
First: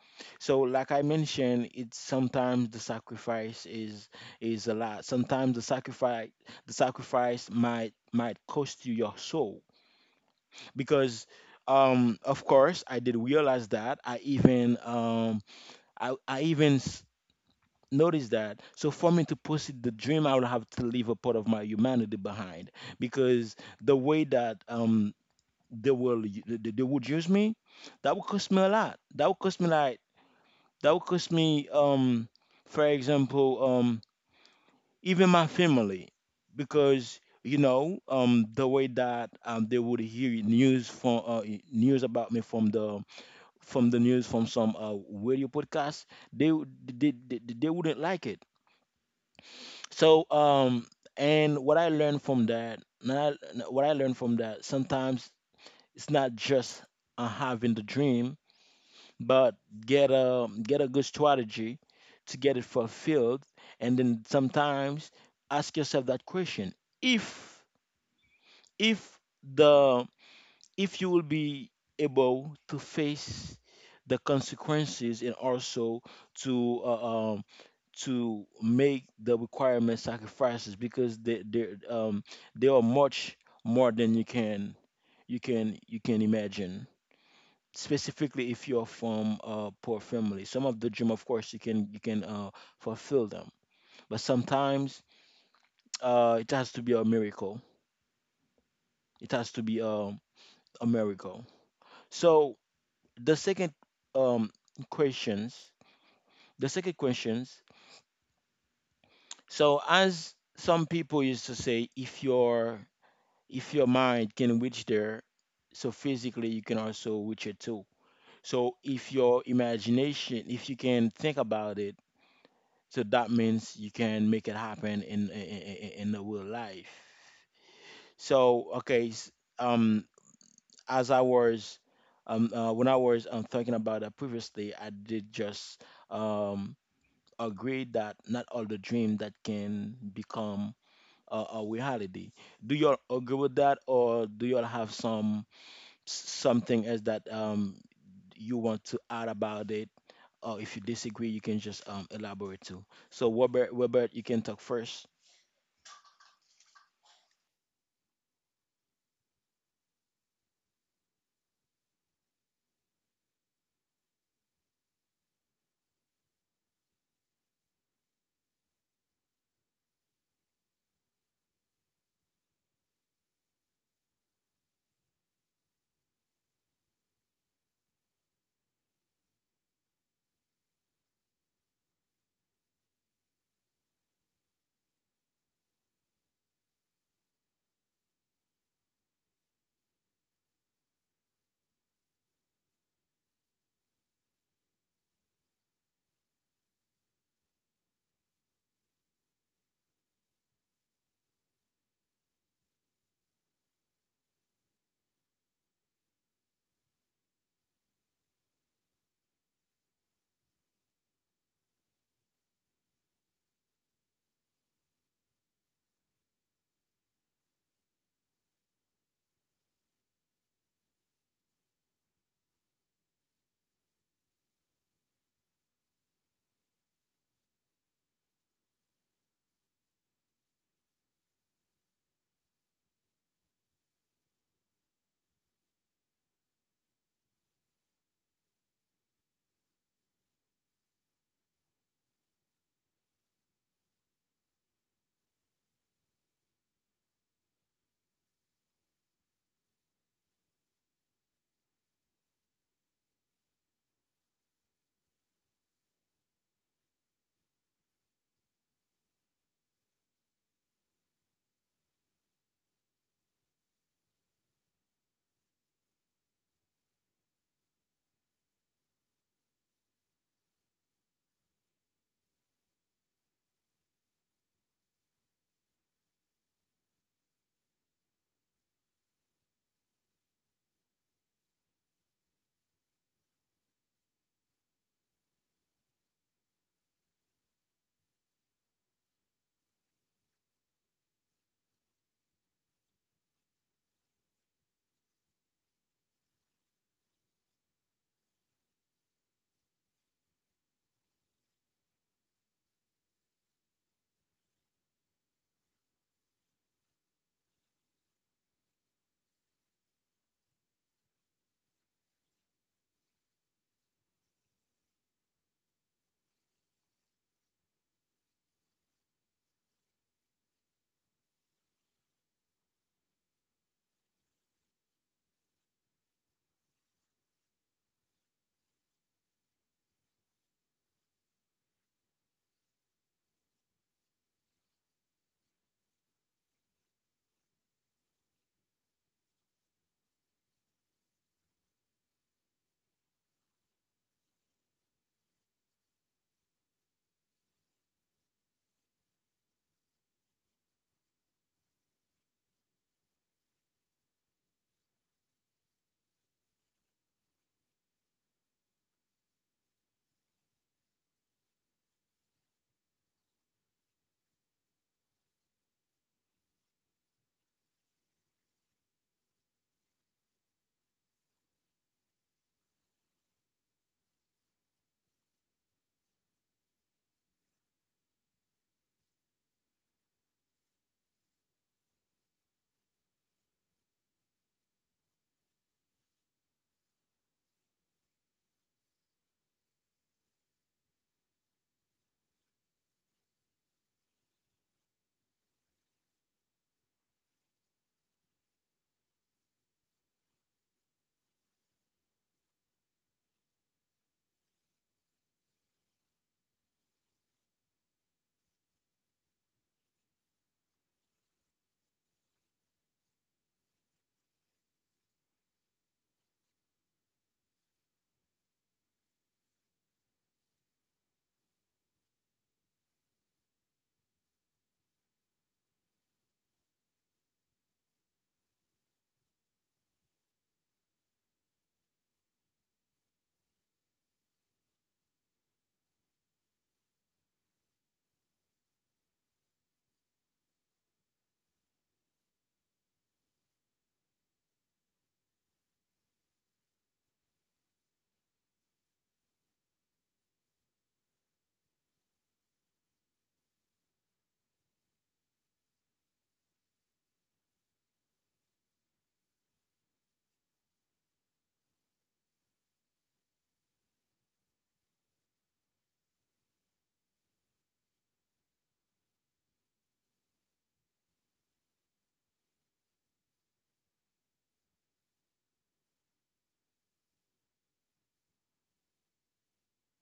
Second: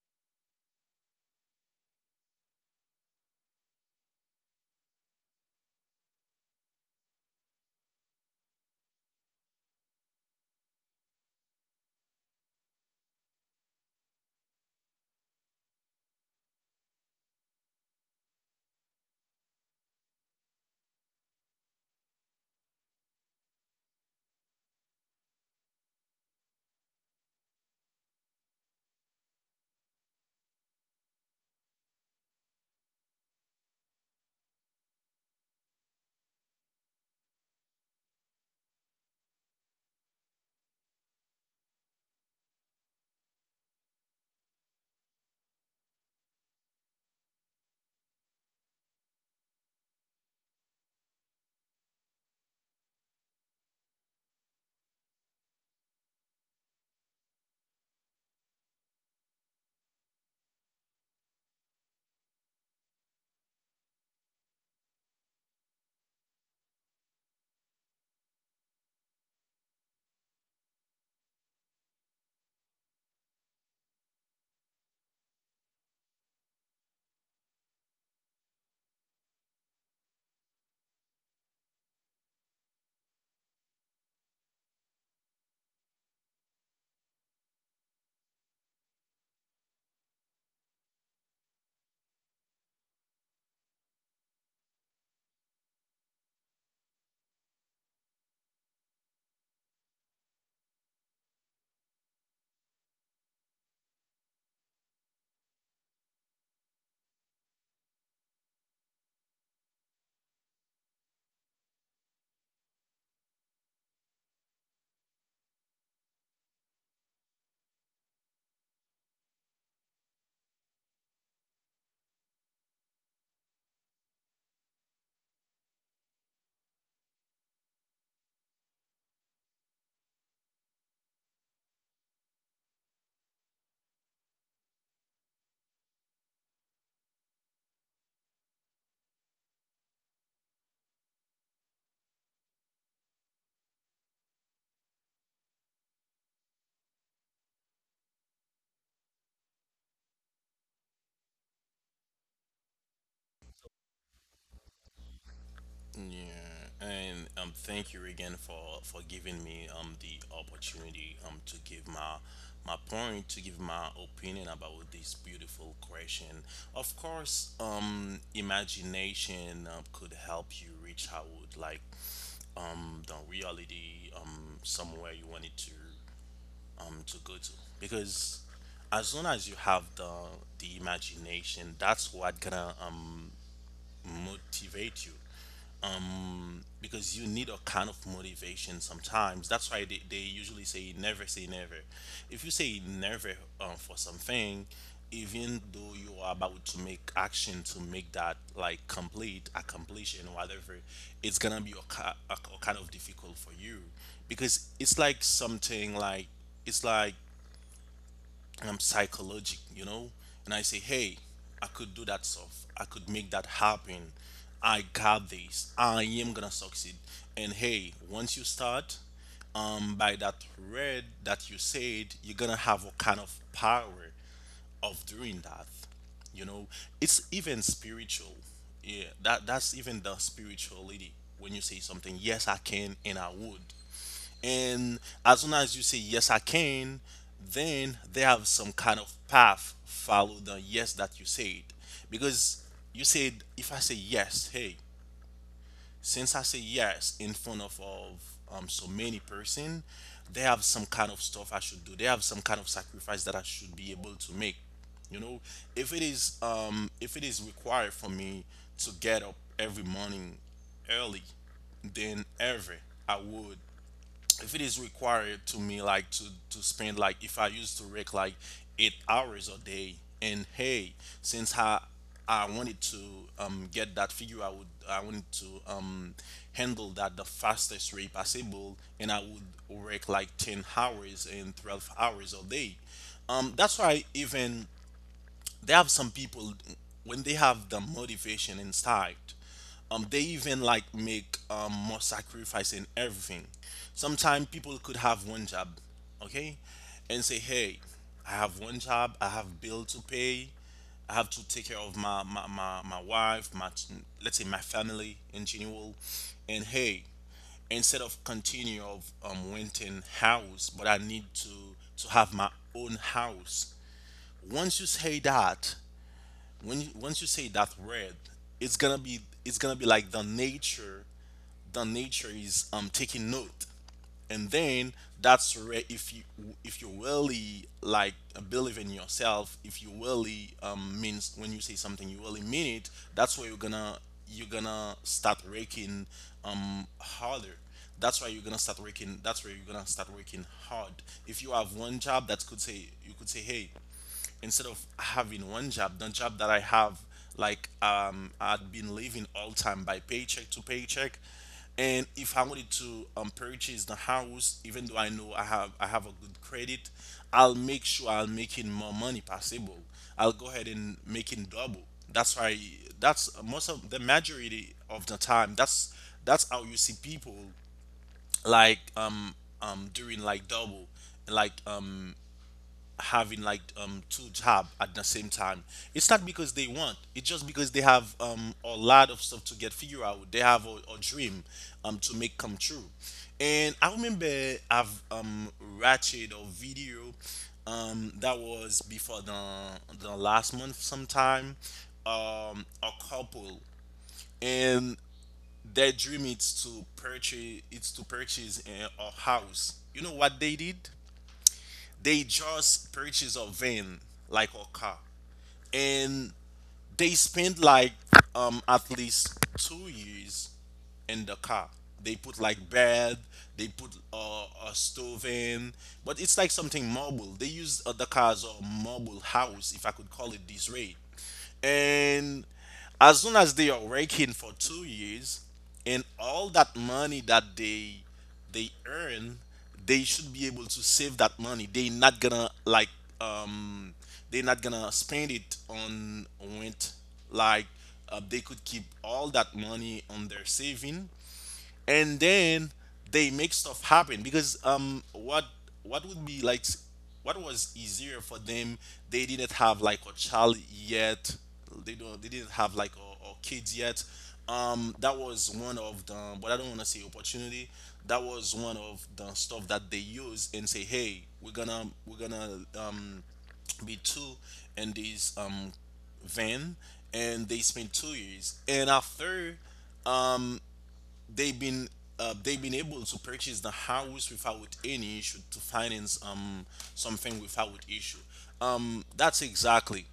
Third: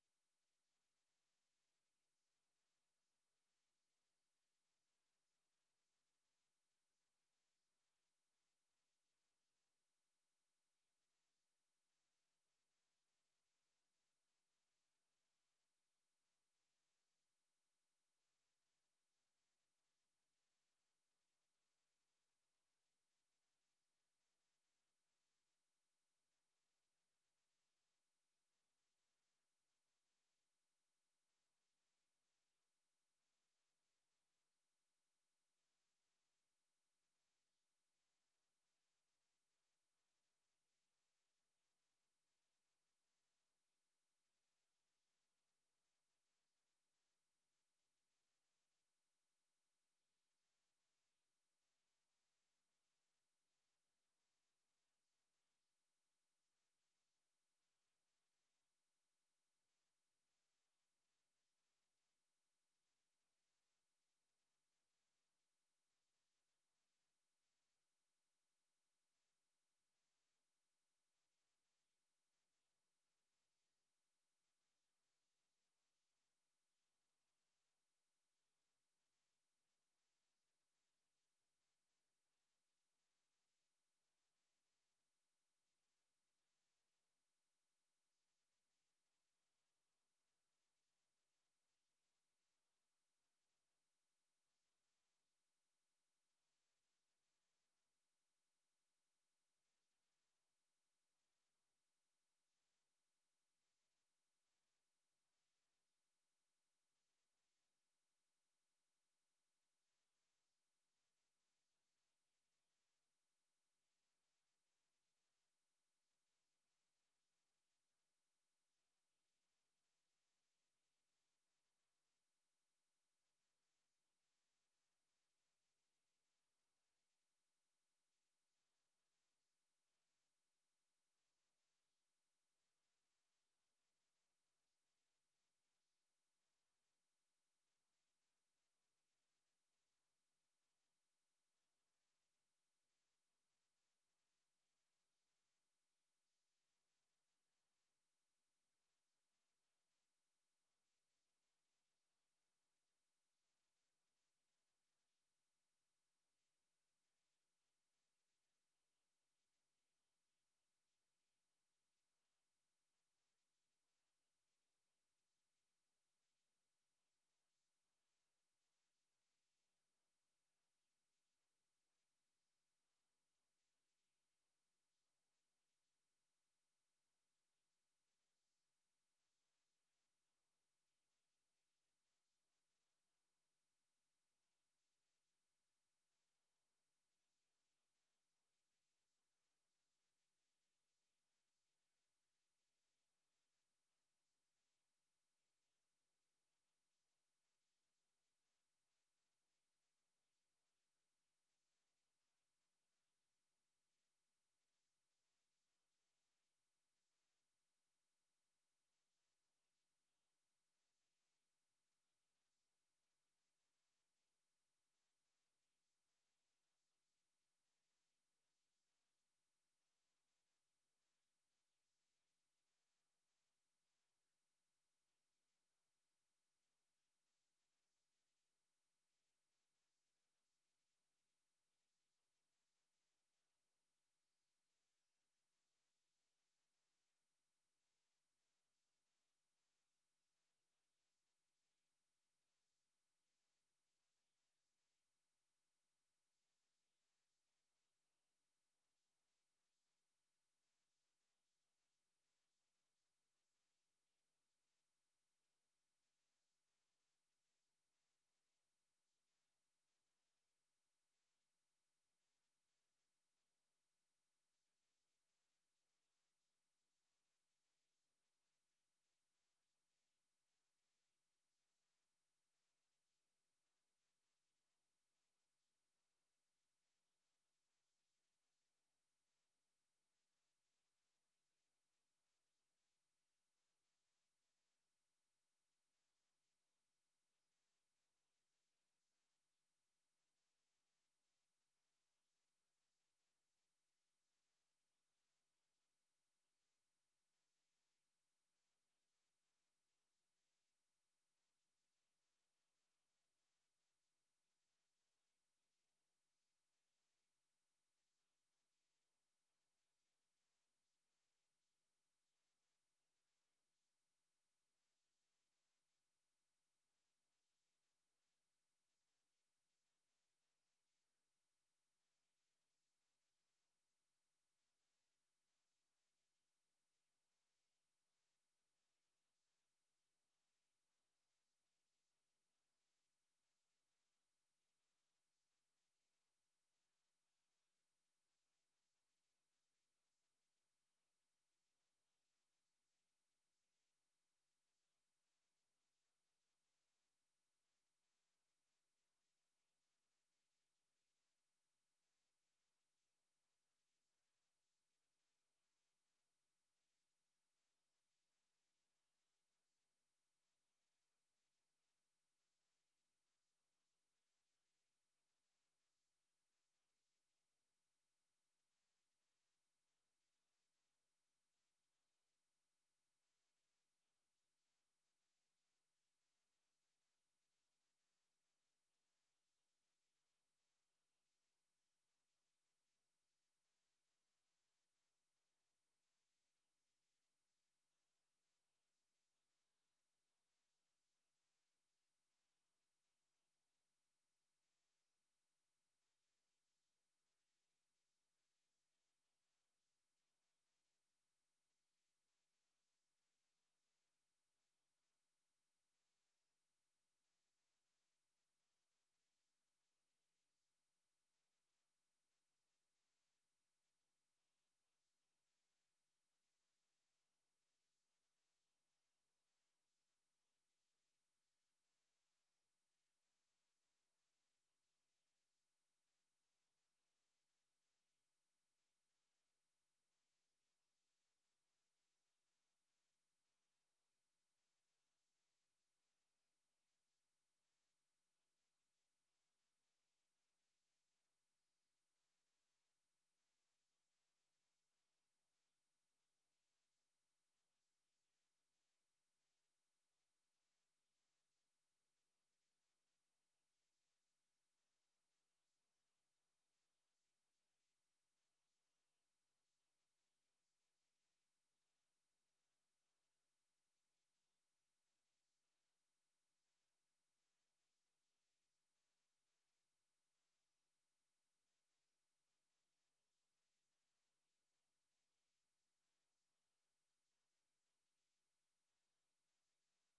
So like I mentioned, it's sometimes the sacrifice is a lot. Sometimes the sacrifice might cost you your soul because of course I did realize that I even notice that. So for me to pursue the dream, I would have to leave a part of my humanity behind because the way that they will they would use me, that would cost me a lot. That would cost me like that would cost me for example even my family, because you know the way that they would hear news from news about me from the news, from some radio podcast, they, would- they wouldn't like it. So And what I learned from that, not what I learned from that, sometimes it's not just having the dream, but get a good strategy to get it fulfilled, and then sometimes ask yourself that question: if if the if you will be able to face the consequences and also to uh, um, to make the requirement sacrifices, because they they are much more than you can you can imagine. Specifically, if you're from a poor family, some of the dream, of course, you can fulfill them, but sometimes it has to be a miracle. It has to be a miracle. So the second um questions, the second questions. So as some people used to say, if you're if your mind can reach there, so physically you can also reach it too. So if your imagination, if you can think about it, so that means you can make it happen in in the real life. So okay, um, as I was, when I was thinking about that previously, I did just um agree that not all the dream that can become a reality. Do you all agree with that, or do you all have some? Something else that you want to add about it, or if you disagree, you can just elaborate too. So Robert, Robert, you can talk first. Yeah, and thank you again for giving me the opportunity to give my opinion about this beautiful question. Of course, imagination, could help you reach out like the reality, somewhere you wanted to go to, because as long as you have the, imagination, that's what gonna, motivate you, because you need a kind of motivation sometimes. That's why they usually say never say never. If you say never, for something, even though you are about to make action to make that like complete, accomplish, and whatever, it's gonna be a kind of difficult for you, because it's like something like, it's like, and I'm psychologic, you know, and I say, hey, I could do that stuff. I could make that happen. I got this. I am gonna succeed. And hey, once you start, by that red that you said, you're gonna have a kind of power of doing that, you know. It's even spiritual. Yeah, that's even the spirituality. When you say something, yes I can, and I would. And as soon as you say yes I can, then they have some kind of path follow the yes that you said, because you said, if I say yes, hey, since I say yes in front of, so many person, they have some kind of stuff I should do. They have some kind of sacrifice that I should be able to make. You know, if it is required for me to get up every morning early, then ever I would. If it is required to me, like, to spend like, if I used to work like 8 hours a day, and hey, since I wanted to, get that figure, I would, I wanted to, handle that the fastest way possible, and I would work like 10 hours and 12 hours a day. Um, that's why even they have some people, when they have the motivation inside, they even like make, more sacrifice in everything. Sometimes people could have one job, okay, and say, "Hey, I have one job. I have bill to pay. I have to take care of my wife, let's say my family in general." And hey, instead of continue of, renting house, but I need to have my own house. Once you say that, when you, once you say that word, it's gonna be it's gonna be like the nature is taking note, and then that's where if you really like believe in yourself, if you really means when you say something you really mean it, that's where you're gonna start working harder. That's where you're gonna start working hard. If you have one job, that could say you could say, "Hey, instead of having one job, the job that I have, I'd been living all time by paycheck to paycheck, and if I wanted to purchase the house, even though I know I have a good credit, I'll make sure I'll making more money possible. I'll go ahead and making double." That's why that's most of the majority of the time, that's how you see people, like um doing like double, like um having like two job at the same time. It's not because they want, it's just because they have a lot of stuff to get figure out. They have a dream to make come true. And I remember I've ratchet a video that was before the last month sometime, a couple, and their dream is to purchase it's to purchase a house. You know what they did? They just purchase a van, like a car, and they spend like at least 2 years in the car. They put like bed, they put a stove in, but it's like something marble. They use the car as a marble house, if I could call it this way. And as soon as they are working for 2 years, and all that money that they earn, they should be able to save that money. They're not gonna like um they're not gonna spend it on rent. Like they could keep all that money on their saving, and then they make stuff happen, because what would be like s- what was easier for them, they didn't have like a child yet, they didn't have like a kids yet. That was one of the, but I don't want to say opportunity, that was one of the stuff that they use and say, "Hey, we're gonna be two in this van." And they spent 2 years, and after they've been they've been able to purchase the house without any issue, to finance something without issue. um that's exactly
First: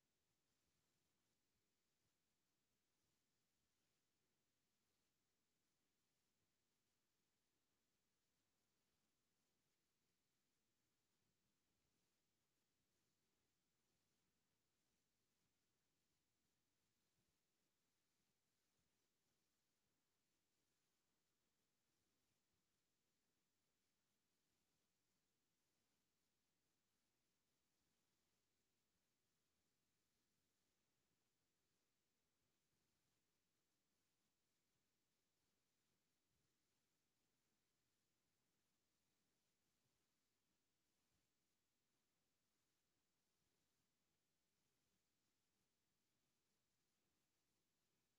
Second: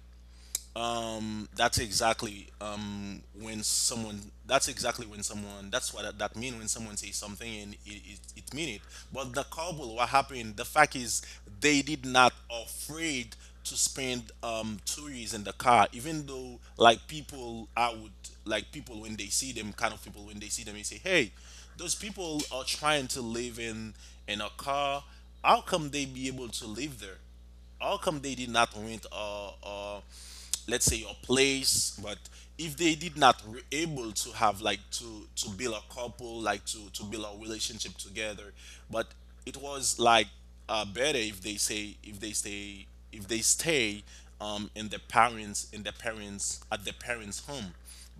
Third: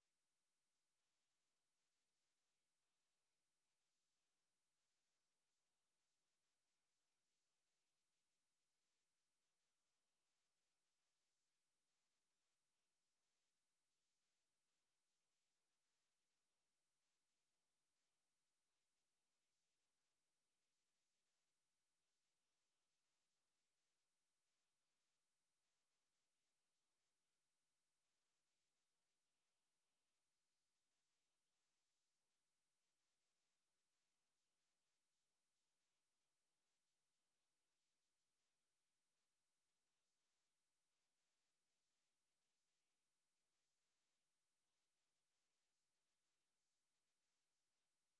that's exactly when someone That's exactly when someone that, that mean, when someone says something and it, it mean it. But the kabul, what happened, the fact is they did not afraid to spend 2 years in the car, even though like people I would like people when they see them, kind of people when they see them, they say, "Hey, those people are trying to live in a car. How come they be able to live there? How come they did not rent or let's say your place?" But if they did not were able to have like to build a couple, to build a relationship together. But it was like better if they say if they stay if they stay in their parents at their parents home.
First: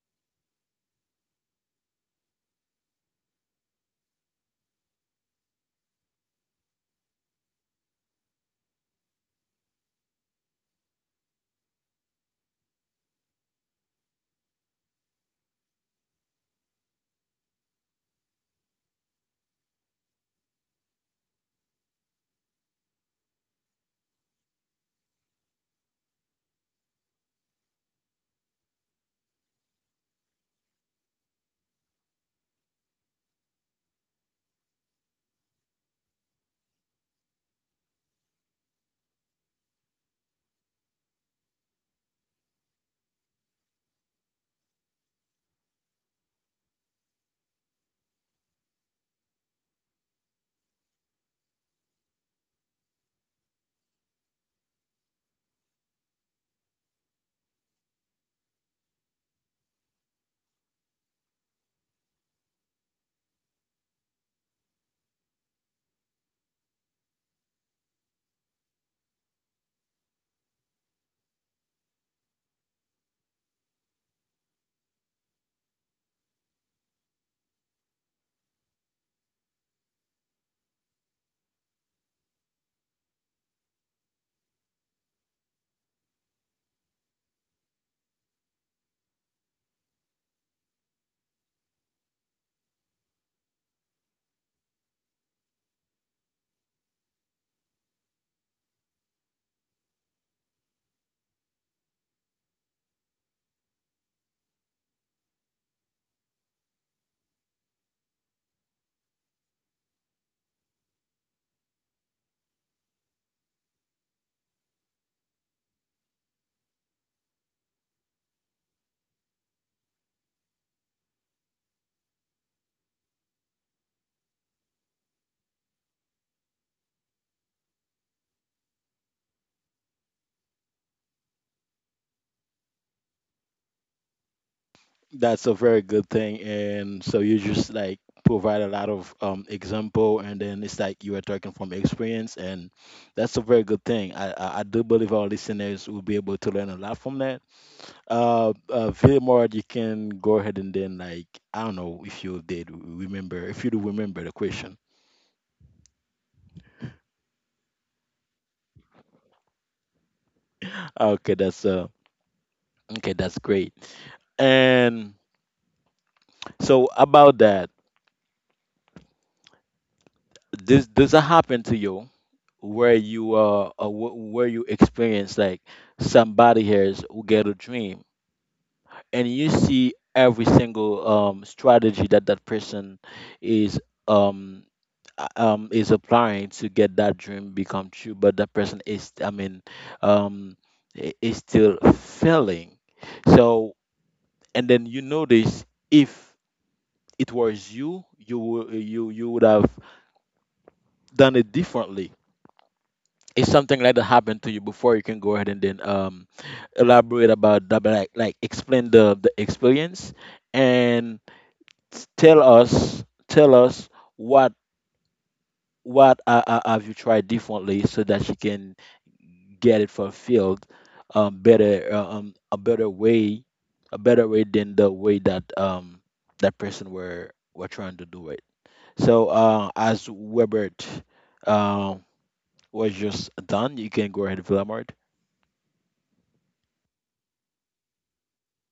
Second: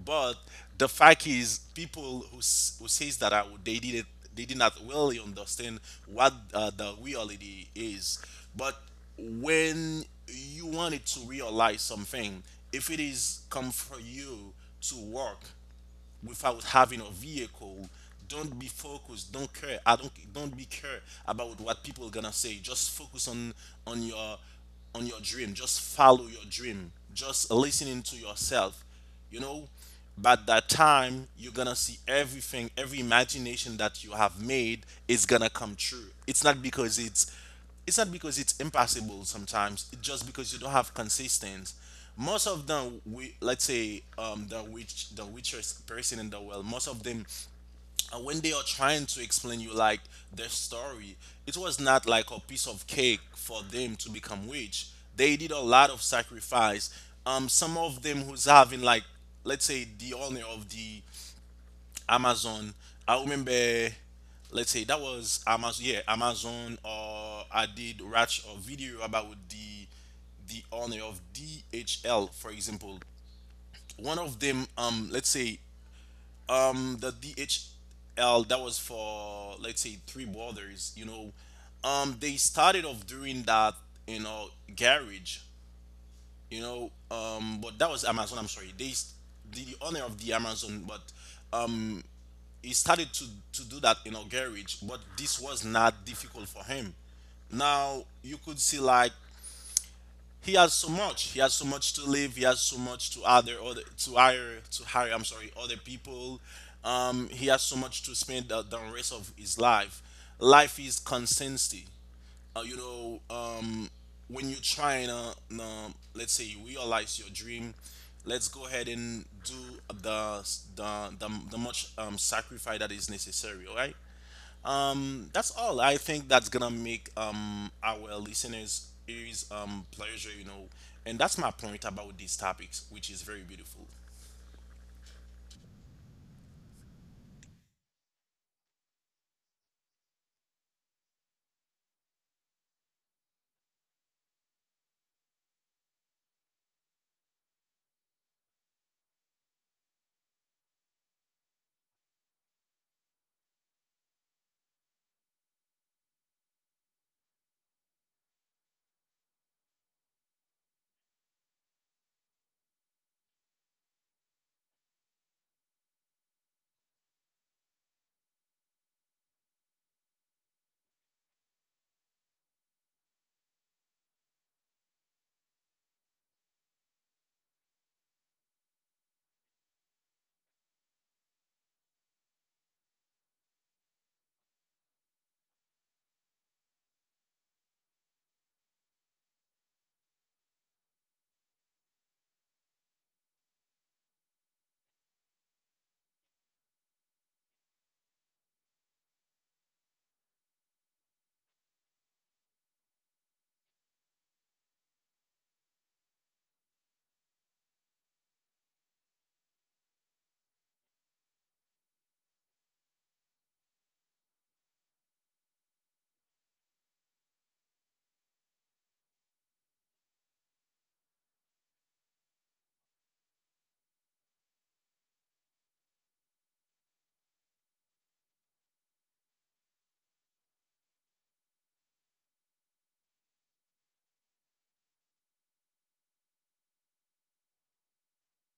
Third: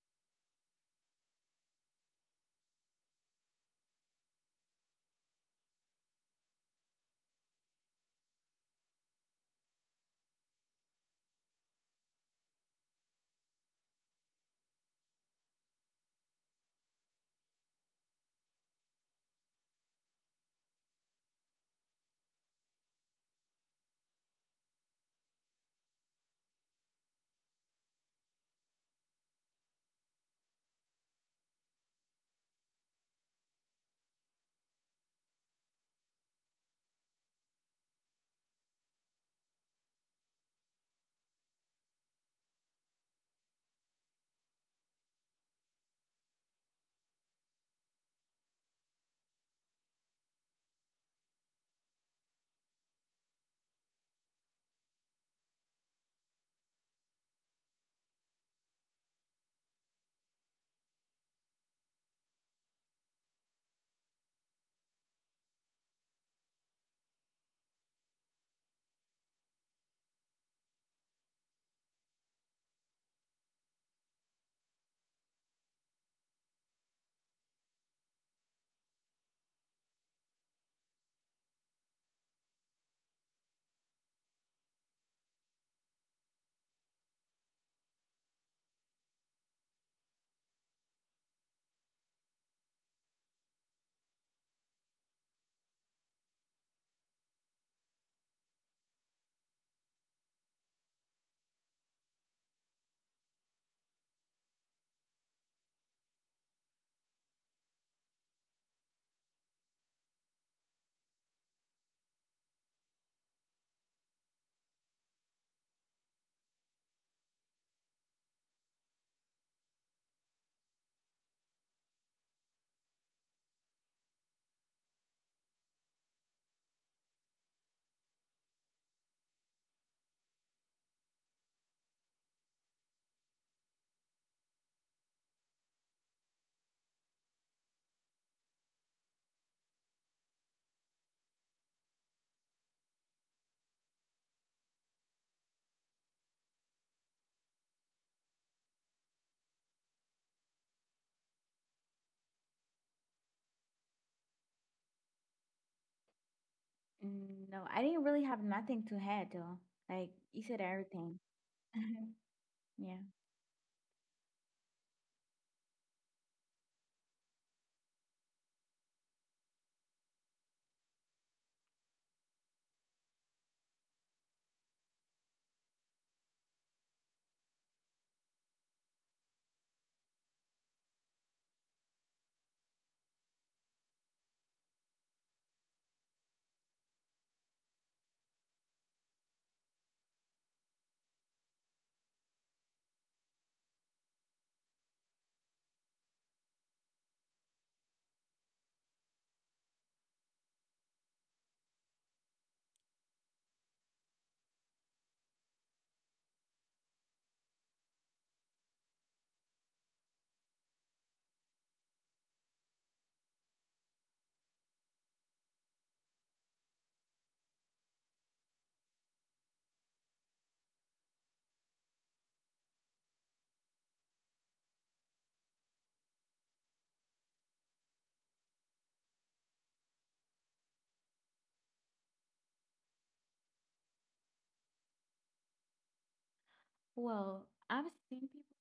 But the fact is, people who who says that, they didn't they did not really understand what the reality is. But when you wanted to realize something, if it is come for you to work without having a vehicle, don't be focused don't care, I don't be care about what people gonna say. Just focus on on your on your dream, just follow your dream, just listening to yourself, you know. But that time you're gonna see everything, every imagination that you have made is gonna come true. It's not because it's impossible, sometimes it's just because you don't have consistency. Most of them, we let's say, the witch, the richest person in the world, most of them, when they are trying to explain you like their story, it was not like a piece of cake for them to become rich. They did a lot of sacrifice. Some of them who's having like, let's say the owner of the Amazon. I remember, let's say that was Amazon, yeah, Amazon, or I did watch a video about the owner of DHL, for example. One of them, let's say, the DHL that was for let's say three brothers, you know, they started off doing that, you know, garage, you know, but that was Amazon. I'm sorry, the owner of the Amazon, but um he started to do that in our garage, but this was not difficult for him. Now you could see like he has so much. He has so much to live. He has so much to other other to hire to hire, I'm sorry, other people. He has so much to spend the rest of his life. Life is consistency. You know, when you're trying to, let's say, you realize your dream, let's go ahead and do the the much sacrifice that is necessary. All right. That's all. I think that's gonna make our listeners ears pleasure, you know, and that's my point about these topics, which is very beautiful. That's a very good thing. And so you just like provide a lot of example, and then it's like you are talking from experience, and that's a very good thing. I do believe our listeners will be able to learn a lot from that. Vilmar, you can go ahead and then like I don't know if you did remember, if you do remember the question. Mm, no, I didn't really have nothing to add though. Like, you said everything. Okay, that's Yeah. Okay, that's great. And so about that, this does that happen to you where you where you experience like somebody else who get a dream, and you see every single strategy that that person is um is applying to get that dream become true, but that person is, I mean, um is still failing. So and then you notice if it was you you would have done it differently. If something like that happened to you before, you can go ahead and then elaborate about that, but like explain the experience and tell us what what have you tried differently so that you can get it fulfilled, better, a better way, a better way than the way that that person were trying to do it. So, as Webert um, was just done, you can go ahead, Villamard. Well, I've seen people.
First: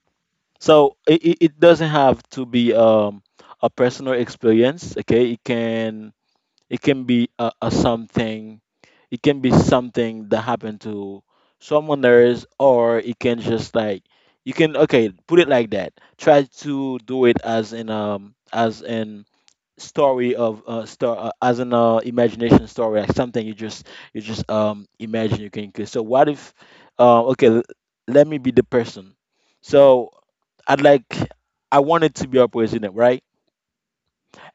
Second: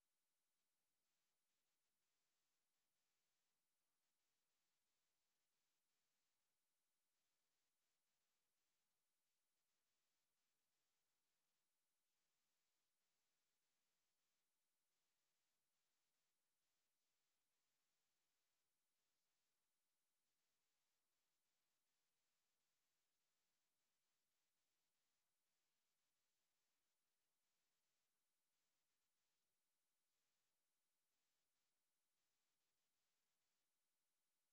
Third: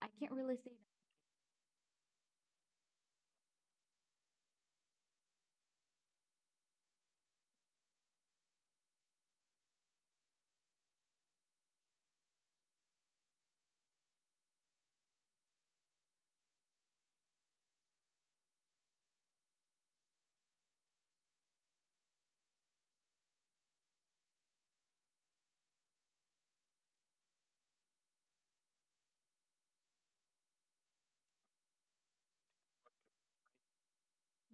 I can't really say So it doesn't have to be a personal experience. Okay, it can, it can be a something. It can be something that happened to someone else, or it can just like, you can, okay, put it like that. Try to do it as in story of star as an imagination story, like something you just imagine. You can create, so what if, uh, okay l- let me be the person. So I'd like, I wanted to be a president, right?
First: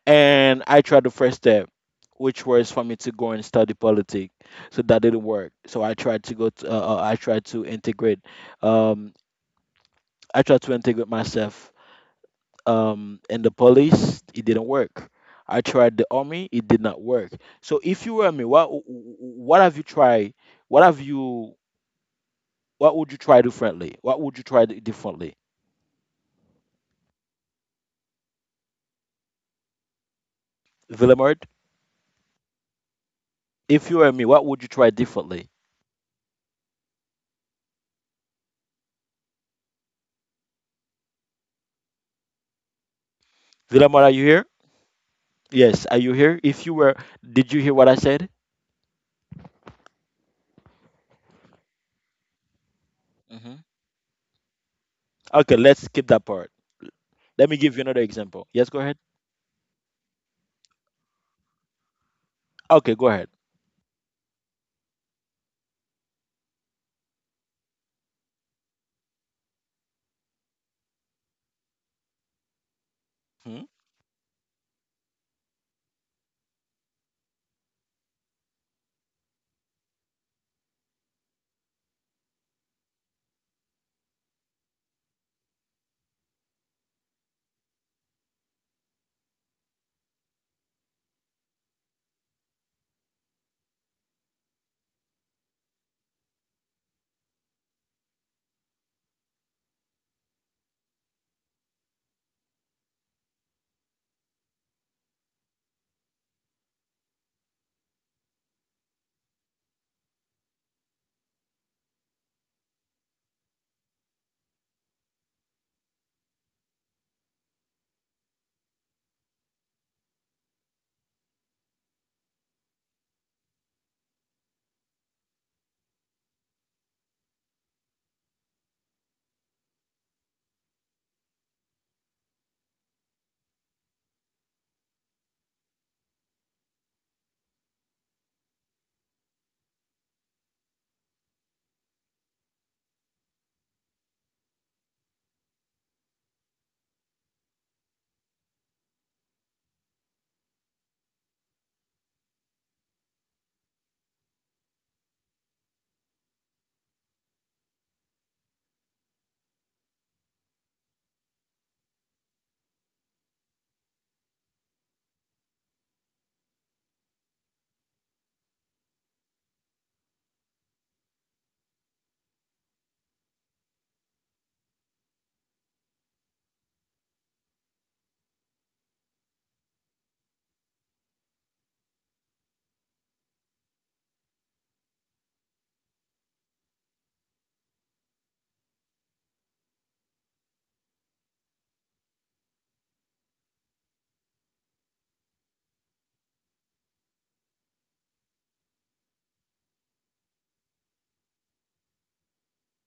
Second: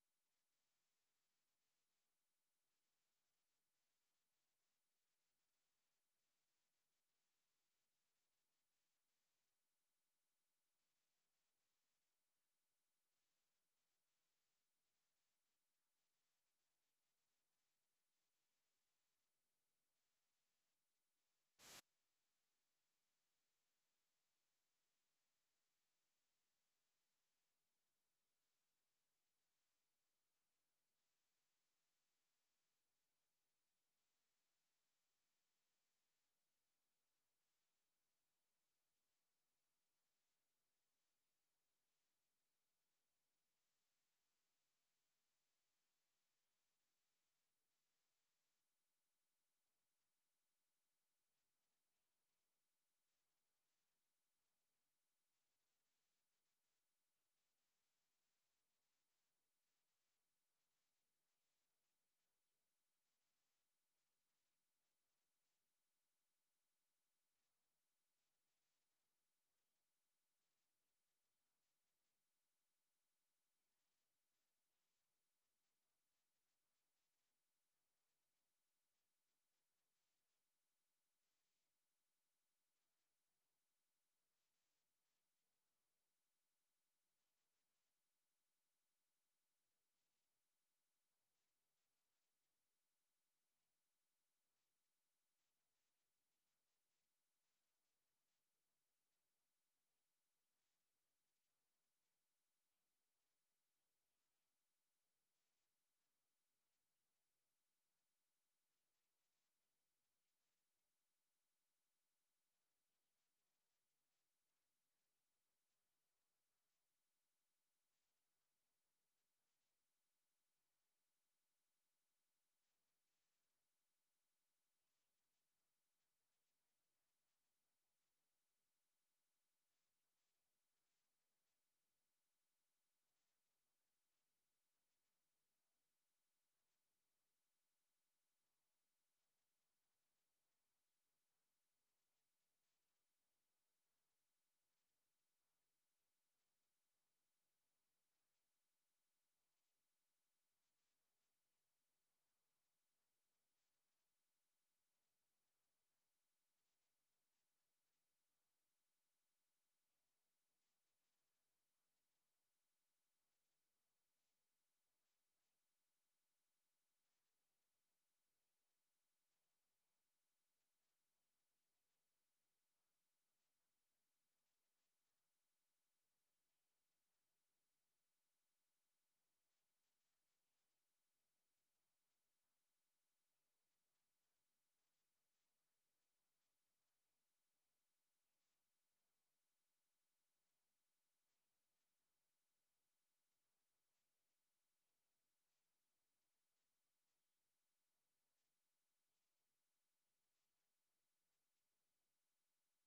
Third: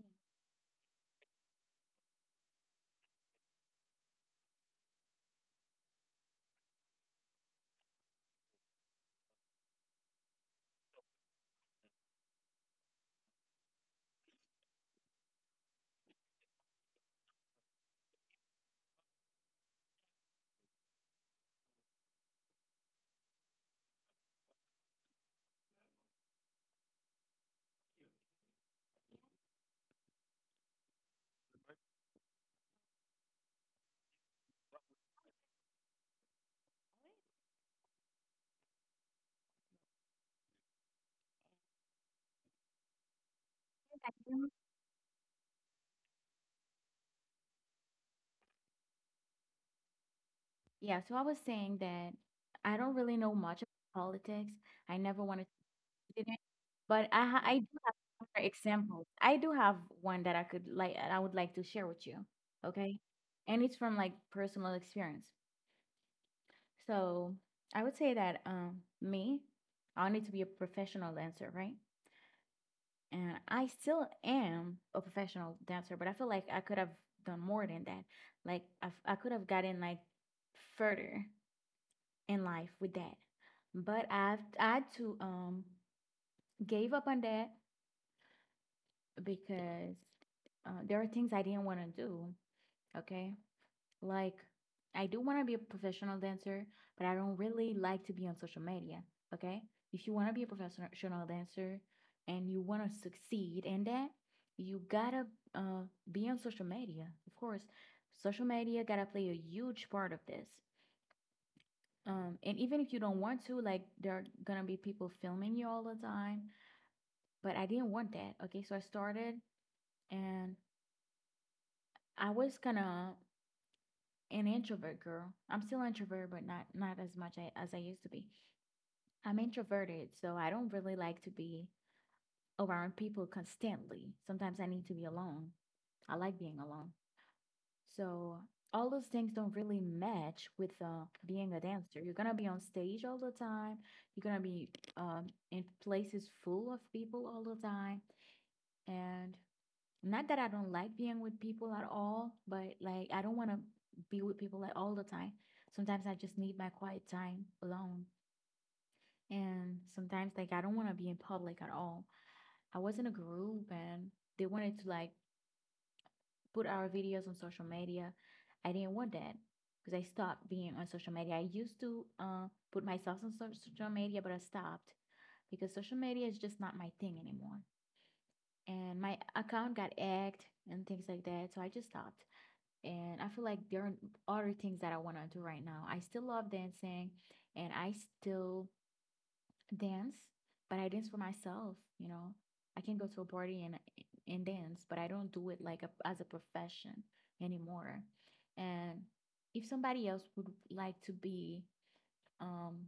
And I tried the first step, which was for me to go and study politics. So that didn't work. So I tried to go to, I tried to integrate, um I tried to integrate myself in the police. It didn't work. I tried the army. It did not work. So if you were me, what what have you tried, what have you, what would you try differently? What would you try differently, Villemard? If you were me, what would you try differently? Villemard, are you here? that. Yes, are you here? If you were, did you hear what I said? Yeah, so I was saying that I don't really know Hmm. much about politics. I never wanted Okay, let's skip to that do it, part. but Let I me do give you have another other example. Yes, go ahead. examples. I do have one that I would like to share with you, Okay, okay? go ahead. And it's from, like, personal experience. So I would say that me, I need to be a professional dancer, right? And I still am a professional dancer, but I feel like I could have done more than that. Like, I could have gotten, like, further in life with that. But I too gave up on that because there are things I didn't want to do. Okay, like, I do want to be a professional dancer, but I don't really like to be on social media. Okay, if you want to be a professional dancer and you want to succeed in that, you gotta uh, be on social media. Of course, social media gotta play a huge part of this. And even if you don't want to, like, there are gonna be people filming you all the time. But I didn't want that. Okay, so I started, and I was kind of an introvert girl. I'm still introvert, but not as much as I used to be. I'm introverted, so I don't really like to be around people constantly. Sometimes I need to be alone. I like being alone. So all those things don't really match with being a dancer. You're gonna be on stage all the time. You're gonna be in places full of people all the time. And not that I don't like being with people at all, but, like, I don't want to be with people, like, all the time. Sometimes I just need my quiet time alone. And sometimes, like, I don't want to be in public at all. I was in a group and they wanted to, like, put our videos on social media. I didn't want that because I stopped being on social media. I used to put myself on social media, but I stopped because social media is just not my thing anymore. And my account got hacked and things like that, so I just stopped. And I feel like there are other things that I want to do right now. I still love dancing, and I still dance, but I dance for myself, you know. I can go to a party and dance, but I don't do it like as a profession anymore. And if somebody else would like to be um,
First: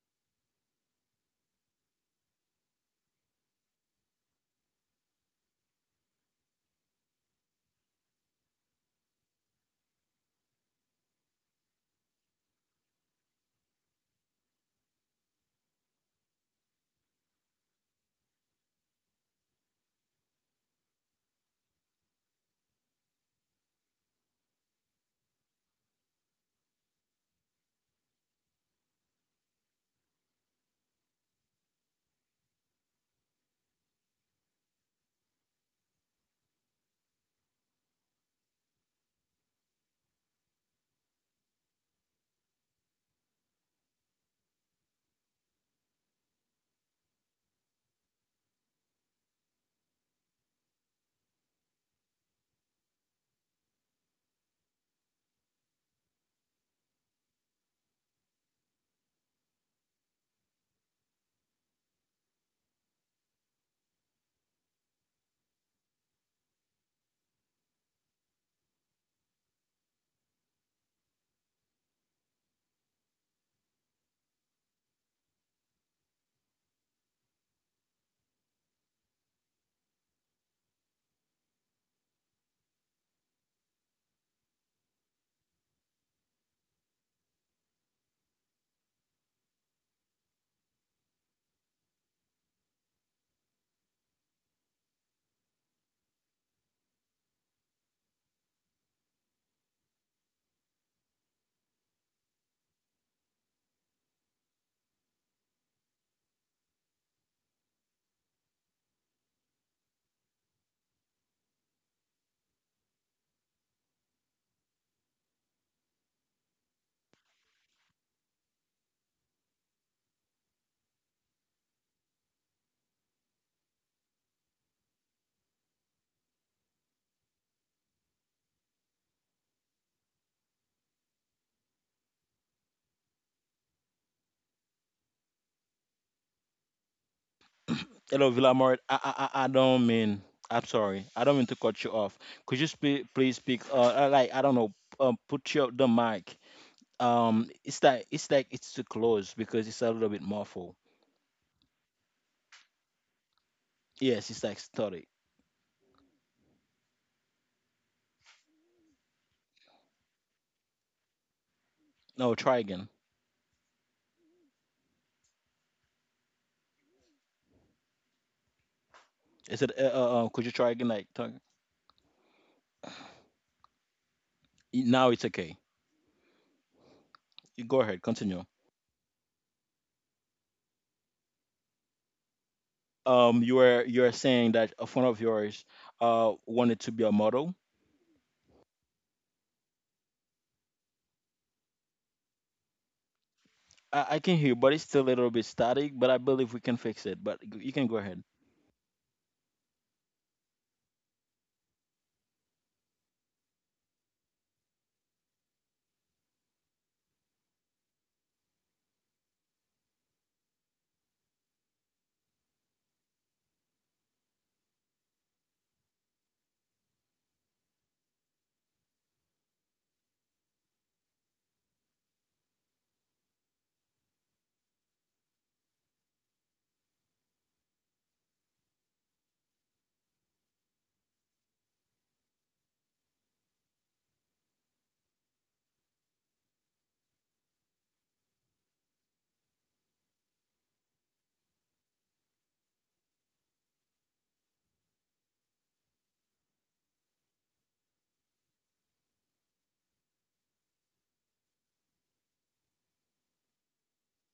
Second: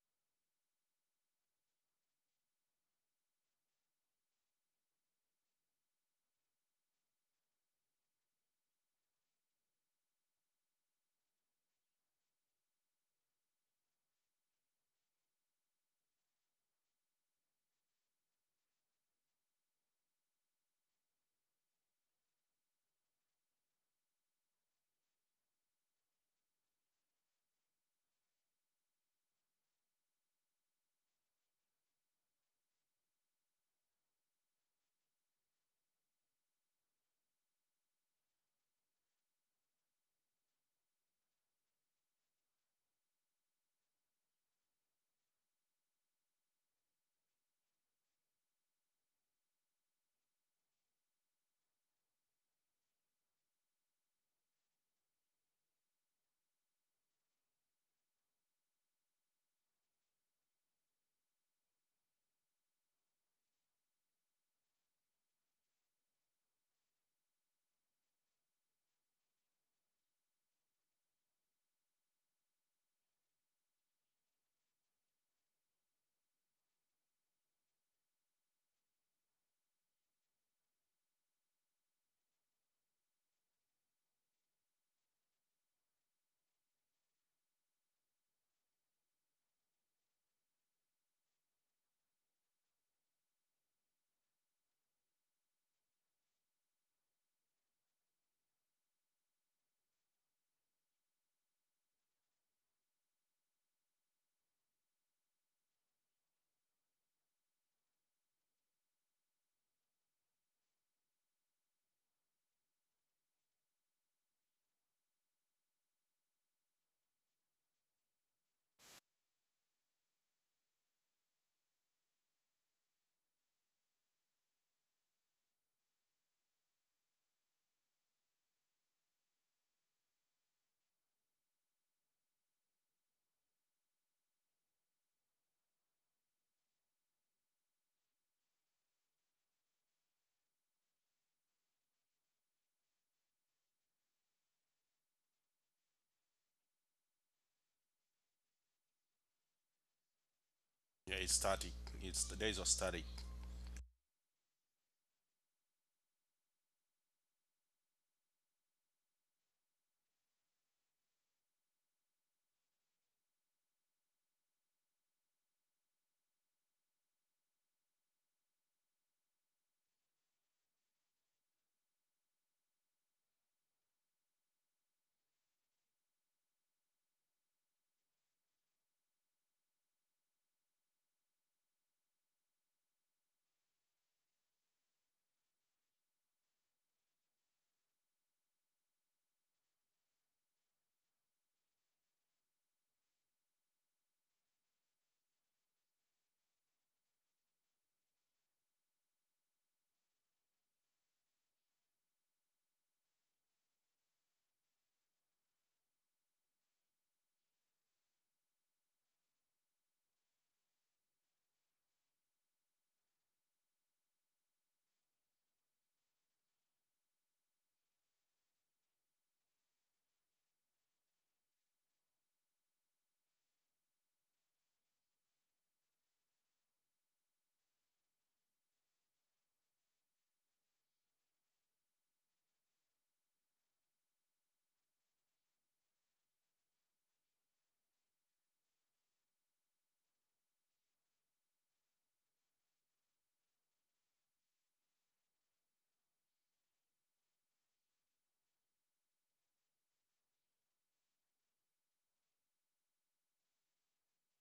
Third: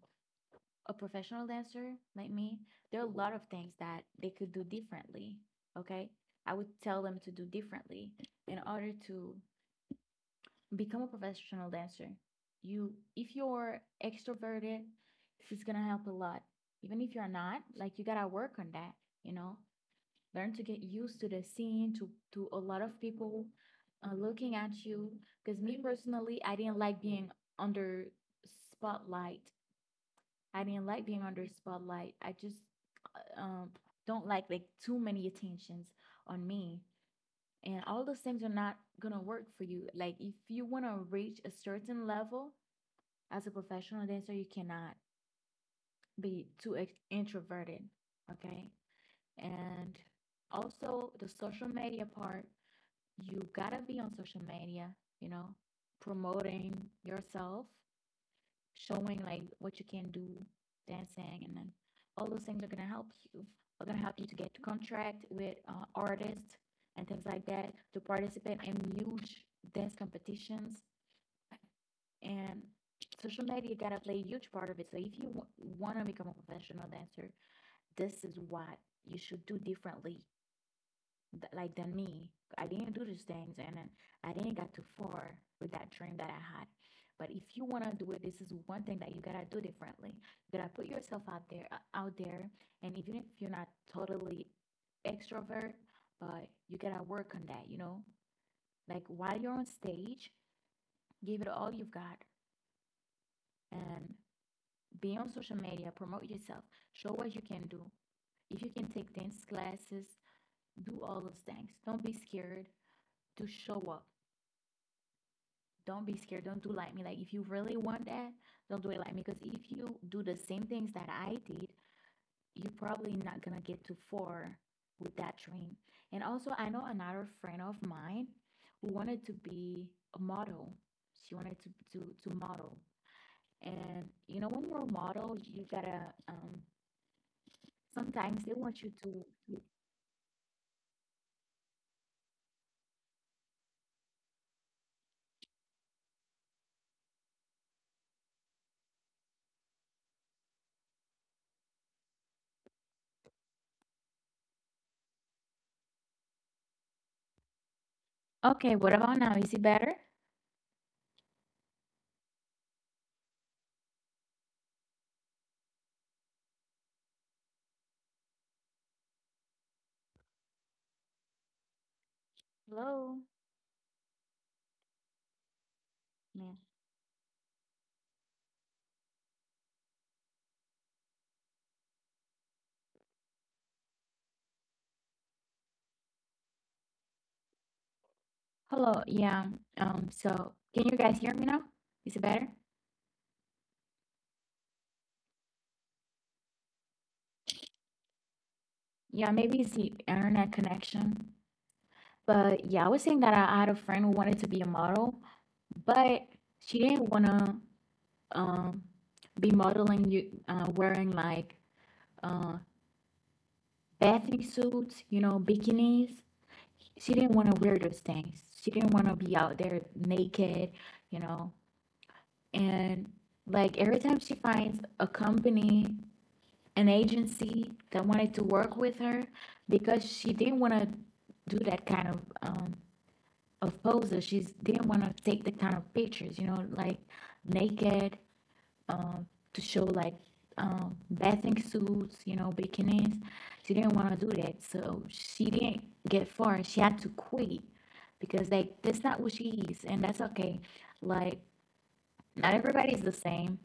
a professional dancer like me, there are a lot of things that they could do differently. Okay, I would tell them to do differently in order to become a professional dancer. You, if you're extroverted, it's gonna help a lot. Even if you're not, like, you gotta work on that. You know, learn to get used to the scene, to a lot of people looking at you. Because me personally, I didn't like being under spotlight. I didn't like being under spotlight. I just uh, um, don't like, too many attentions on me, and all those things are not gonna work for you. Like, if you wanna reach a certain level as a professional dancer, you cannot be too introverted, okay? And also the social media part, you gotta be on social media, you know, promoting yourself, showing, like, what you can do, dancing, and then all those things are gonna help you. Are gonna help you to get to contract with artists and things like that, to participate in huge dance competitions, and social media gotta play a huge part of it. So if you want to become a professional dancer, this is what you should do differently like, than me. I didn't do these things and then I didn't get too far with that dream that I had. But if you want to do it, this is one thing that you gotta do differently. You gotta put yourself out there, and even if you're not totally extrovert, but you gotta work on that. You know, like, while you're on stage, give it all you've got and be on social media, promote yourself, show what you can do. If you can take dance classes, do all those things. Don't be scared to show up, don't be scared. Don't do like me. Like, if you really want that, don't do it like me. Because if you do the same things that I did, you're probably not going to get too far with that dream. And also, I know another friend of mine who wanted to be a model. She wanted to, to model. And, you know, when you're a model, you gotta, Hello, Villamart. sometimes they I, I want you I I to. don't mean. I'm sorry, I don't mean to cut you off. Could you please speak? Like, I don't know. Put your the mic. It's like it's too close, because it's a little bit muffled. Yeah, it's static. It's there's a static. Yes, it's like static. Okay, what about now? Is it better? No, try again. Is it? Could you try again? Like, talk? Hello? Now, it's okay. Yeah. You, go ahead. Continue. You were, you were saying that a friend of yours wanted to be a model. Hello, yeah. So, can you guys hear me now? Is it better? I can hear, but it's still a little bit static. But I believe we can fix it. But you can go ahead. Yeah, maybe it's the internet connection. But yeah, I was saying that I had a friend who wanted to be a model, but she didn't want to um, be modeling you wearing like uh, bathing suits, you know, bikinis. She didn't want to wear those things. She didn't want to be out there naked, you know. And like every time she finds a company, an agency that wanted to work with her, because she didn't want to do that kind of poses. She didn't want to take the kind of pictures, you know, like, naked, um, to show, like, bathing suits, you know, bikinis. She didn't want to do that, so she didn't get far. She had to quit because, like, that's not what she is, and that's okay. Like, not everybody's the same.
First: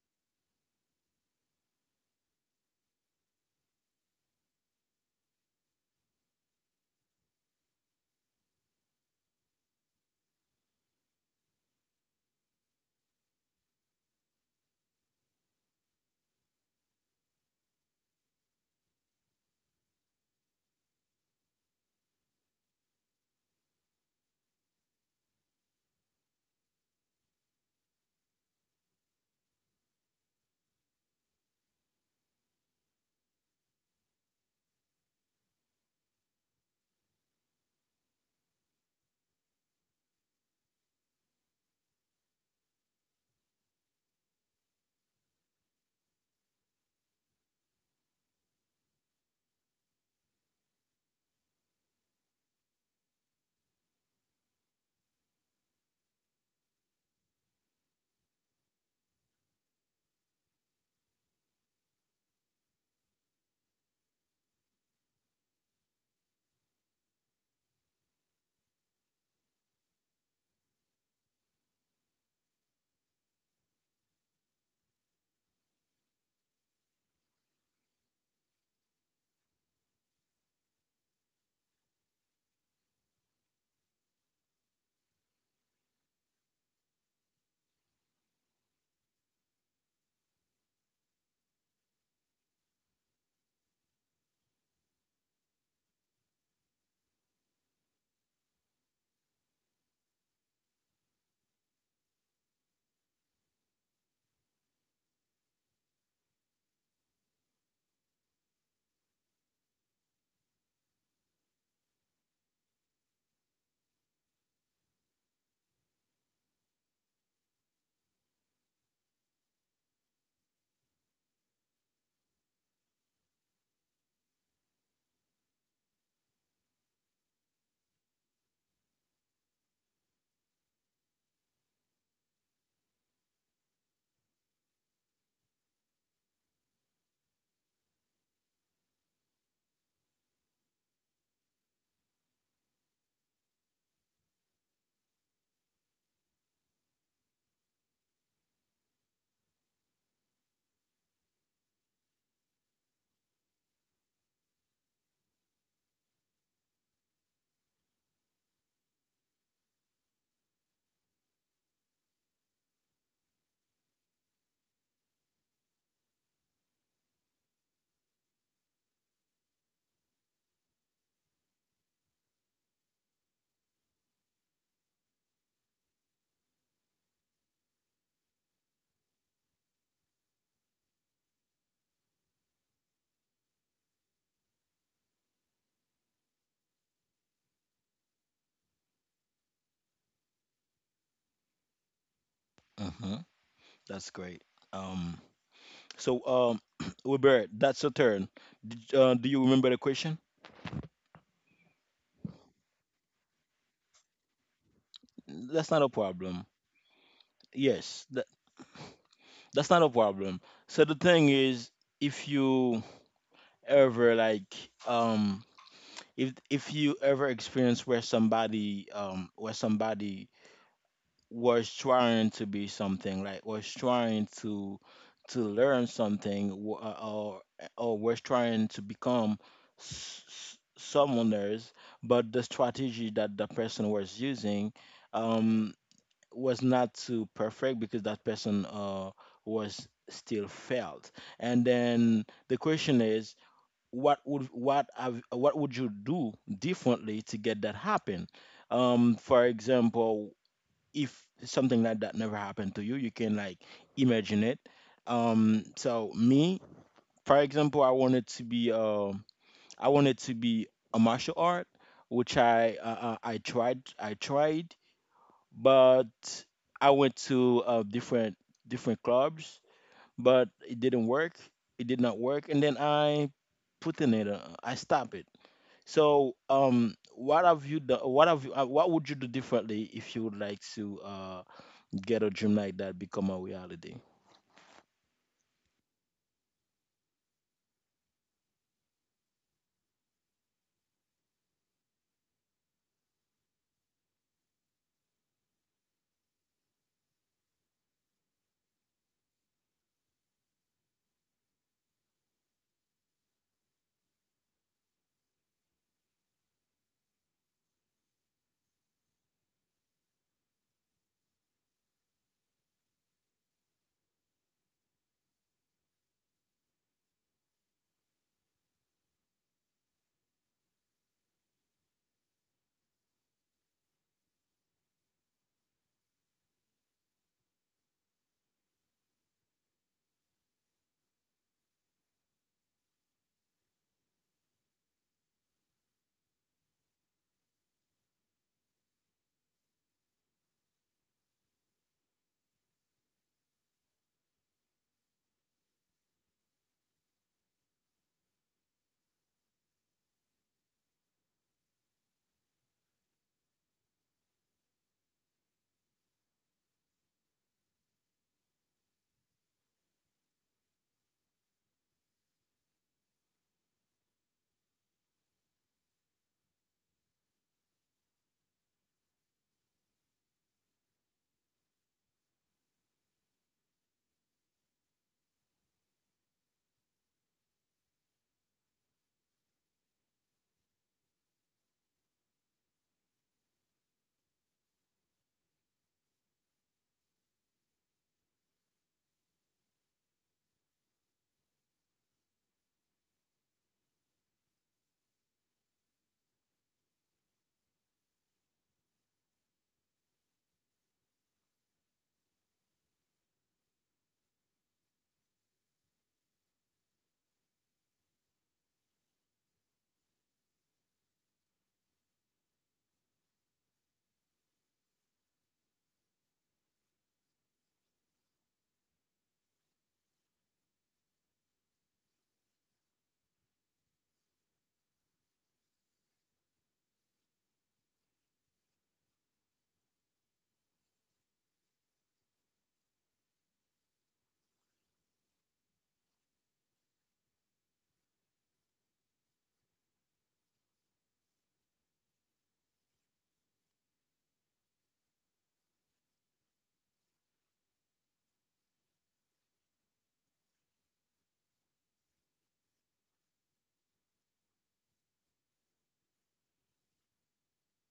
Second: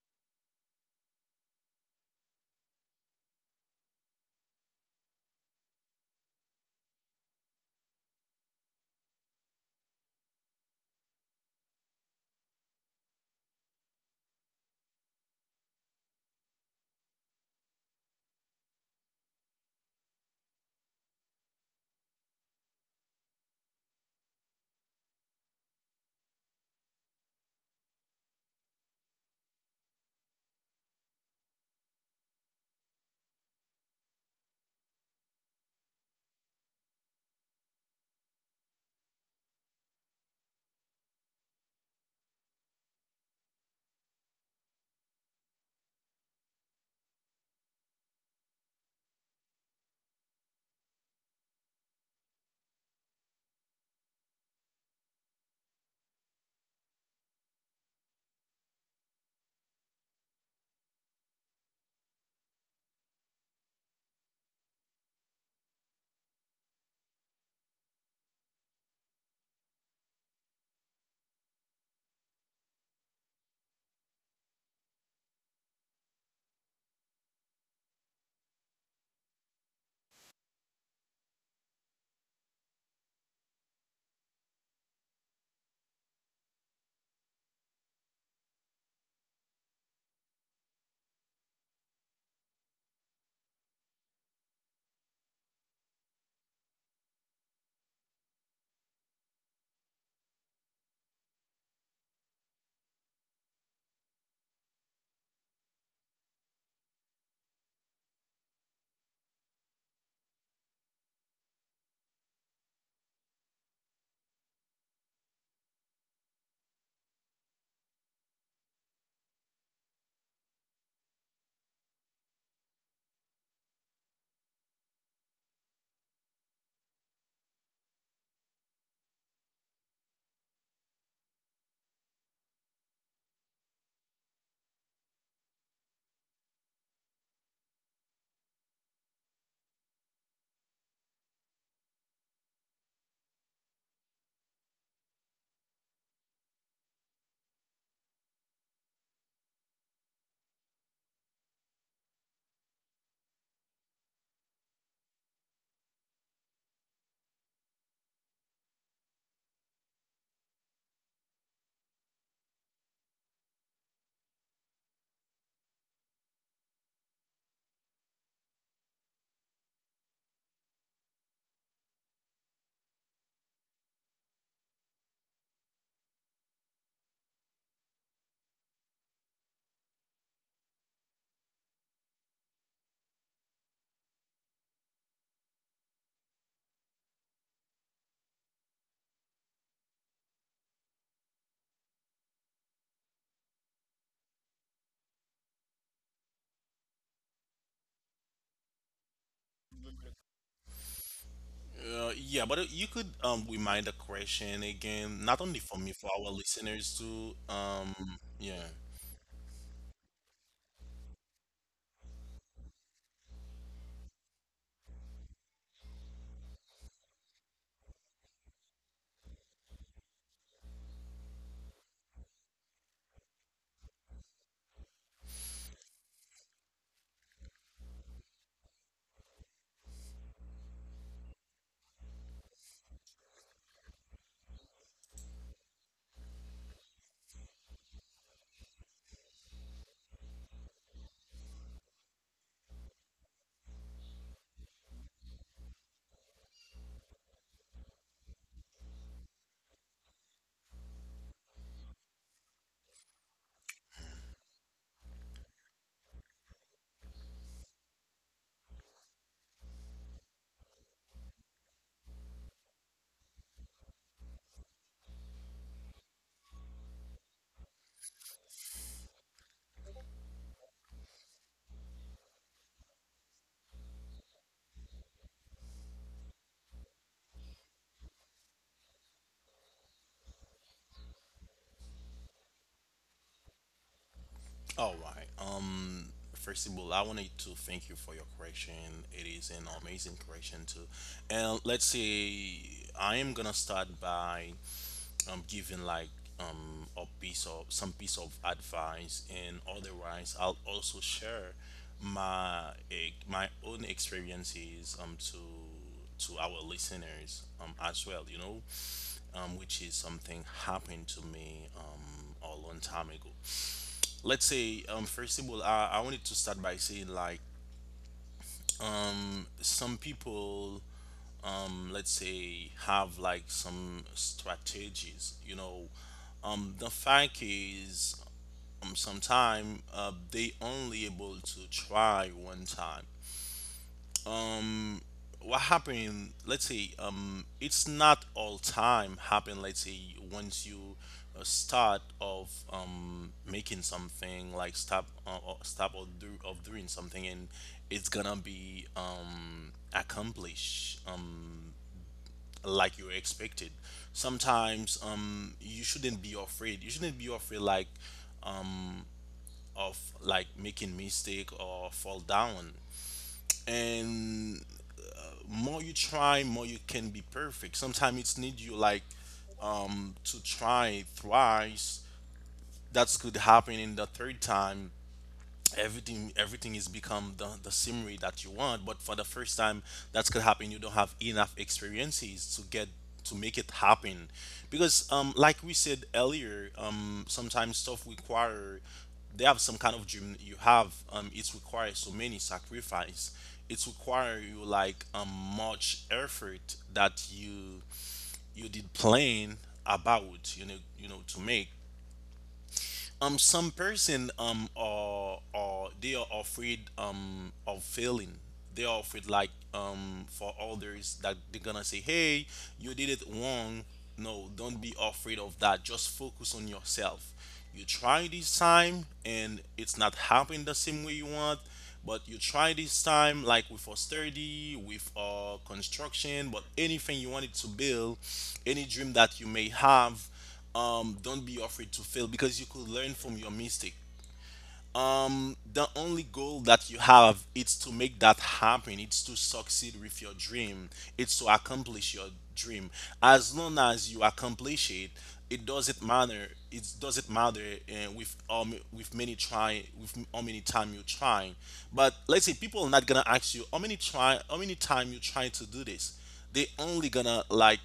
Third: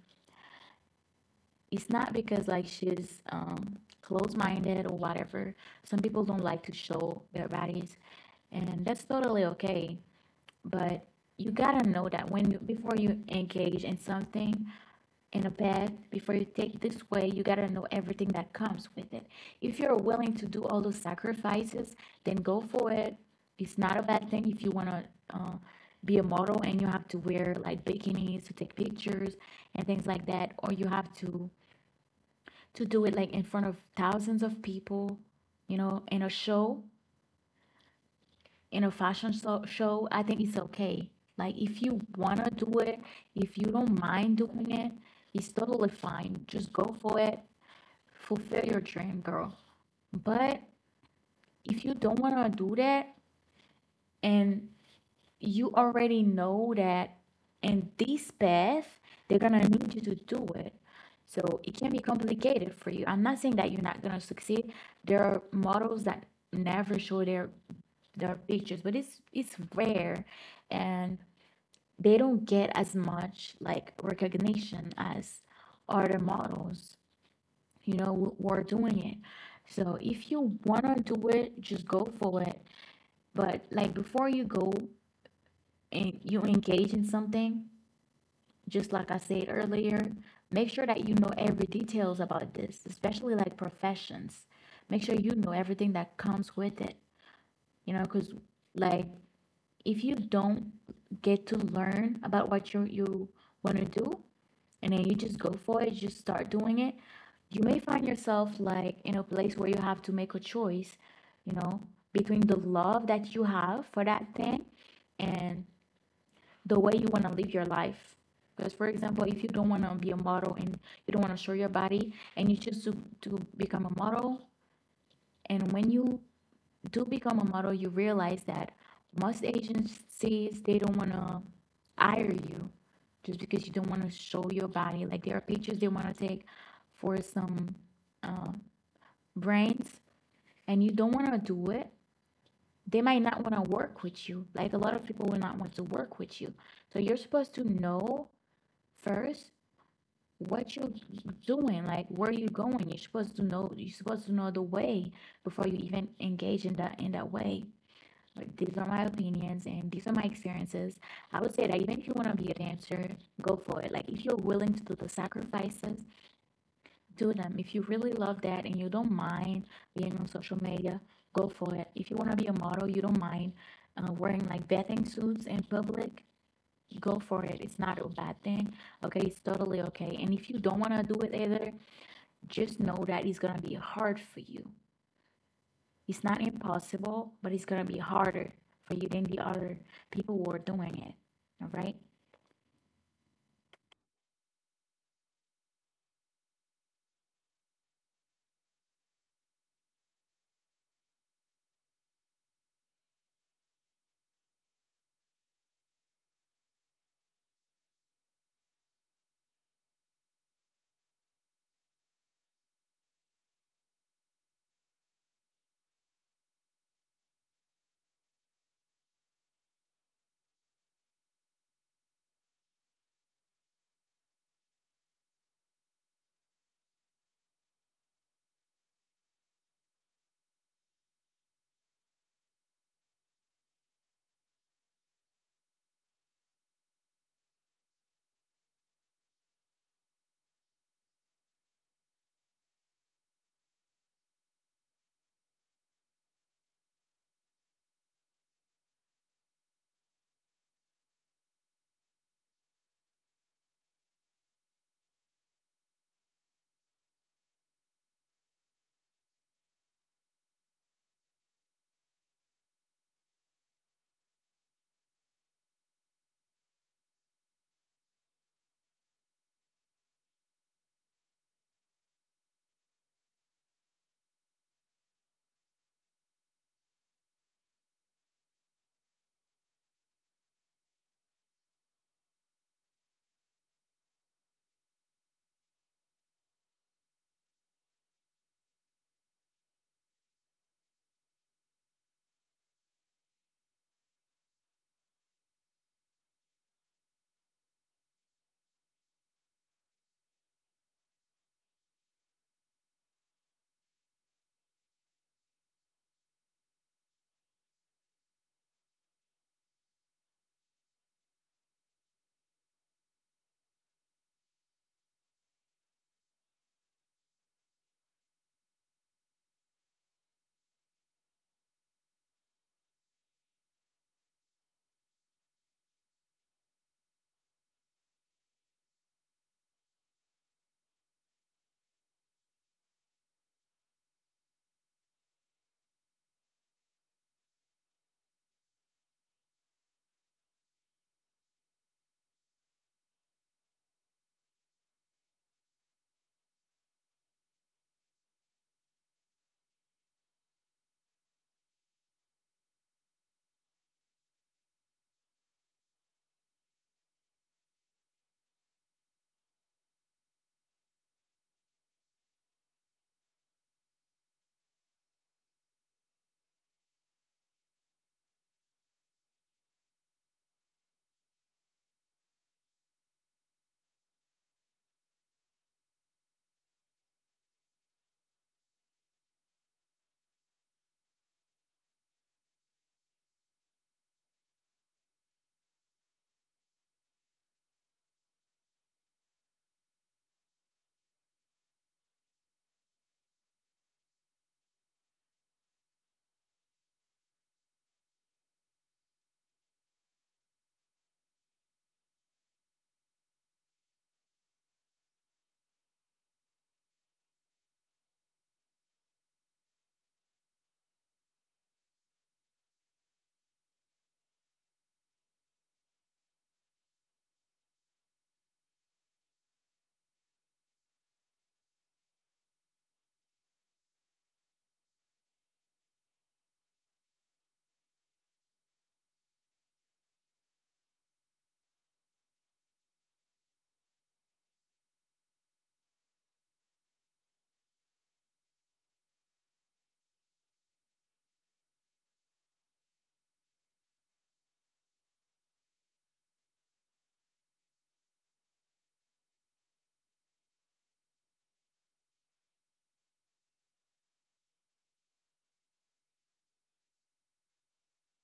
It's not because, like, she's closed-minded or whatever. Some people don't like to show their bodies, and that's totally okay. But you gotta know that before you engage in something, in a path, before you take this way, you gotta know everything that comes with it. If you're willing to do all those sacrifices, then go for it. It's not a bad thing if you want to uh, be a model and you have to wear like bikinis to take pictures and things like that, or you have to do it like in front of thousands of people, you know, in a show, in a fashion show, I think it's okay. Like, if you wanna do it, if you don't mind doing it, it's totally fine. Just go for it. Fulfill your dream, girl. But if you don't wanna do that, and you already know that in this path they're gonna need you to do it. So it can be complicated for you. I'm not saying that you're not gonna succeed. There are models that never show their pictures, but it's rare, and they don't get as much, like, recognition as other models, you know are doing it. So if you want to do it, just go for it. But like, before you go and you engage in something, just like I said earlier, make sure that you know every details about this, especially like professions. Make sure you know everything that comes with it, you know, because, like, if you don't get to learn about what you want to do, and then you just go for it, just start doing it, you may find yourself like in a place where you have to make a choice, you know, between the love that you have for that thing and the way you want to live your life. Because, for example, if you don't want to be a model and you don't want to show your body and you choose to become a model, and when you do become a model, you realize that most agencies, they don't want to hire you just because you don't want to show your body. Like there are pictures they want to take for some uh, brands, and you don't want to do it. They might not want to work with you. Like a lot of people will not want to work with you. So you're supposed to know first what you're doing, like where you're going. You're supposed to know. You're supposed to know the way before you even engage in that way. Like, these are my opinions and these are my experiences. I would say that even if you want to be a dancer, go for it. Like, if you're willing to do the sacrifices, do them. If you really love that and you don't mind being on social media, go for it. If you want to be a model, you don't mind wearing like bathing suits in public, go for it. It's not a bad thing. Okay, it's totally okay. And if you don't want to do it either, just know that it's going to be hard for you. It's not impossible, but it's gonna be harder for you than the other people who are doing it. All right. Mm-hmm. That's great. Um, so, um, Robert, that's your turn. Did, do you remember the question? Yeah, but you could remind the question again, not only That's for not a me, for our problem. listeners too. Yes, that, Yeah. that's not a problem. So the thing is, if you ever like, if you ever experience where somebody was trying to be something, like was trying to learn something, or was trying to become someone else, but the strategy that the person was using, um, was not too perfect because that person, was still failed. And then the question is, what would, what have, what would you do differently to get that happen? For example, if something like that never happened to you, you can, like, imagine it. So me, for example, I wanted to be, I wanted to be a martial art, which I, I tried, I tried, but I went to different different clubs, but it didn't work. It did not work, and then I put in it. I stopped it. So what have you done? What have you? What would you do differently if you would like to, uh, ghetto dream like that become a reality? All right. First of all, I wanted to thank you for your question. It is an amazing question too. And let's say I am gonna start by giving like a piece of some piece of advice, and otherwise I'll also share my my own experiences to our listeners as well, you know, which is something happened to me a long time ago. Let's say, first of all, I wanted to start by saying like some people let's say have like some strategies, you know. The fact is, sometime they only able to try one time. What happened, let's say, it's not all time happen. Let's say, once you start of making something, like stop or stop or do of doing something, and it's gonna be accomplished like you expected. Sometimes you shouldn't be afraid, you shouldn't be afraid like of like making mistake or fall down. And more you try, more you can be perfect. Sometimes it's need you like to try thrice, that's could happen in the third time. Everything is become the scenery that you want, but for the first time, that's gonna happen, you don't have enough experiences to get to make it happen. Because like we said earlier, sometimes stuff require, they have some kind of dream you have, it requires so many sacrifice, it require you like much effort that you did plan about, you know, to make some person are they are afraid of failing, they are afraid like for others that they're gonna say, "Hey, you did it wrong." No, don't be afraid of that, just focus on yourself. You try this time and it's not happening the same way you want, but you try this time like with austerity, with construction, but anything you wanted to build, any dream that you may have, don't be afraid to fail, because you could learn from your mistake. The only goal that you have is to make that happen, it's to succeed with your dream, it's to accomplish your dream. As long as you accomplish it, it doesn't matter, it doesn't matter with many try, with how many time you try. But let's say people are not gonna ask you how many try, how many time you trying to do this. They only gonna like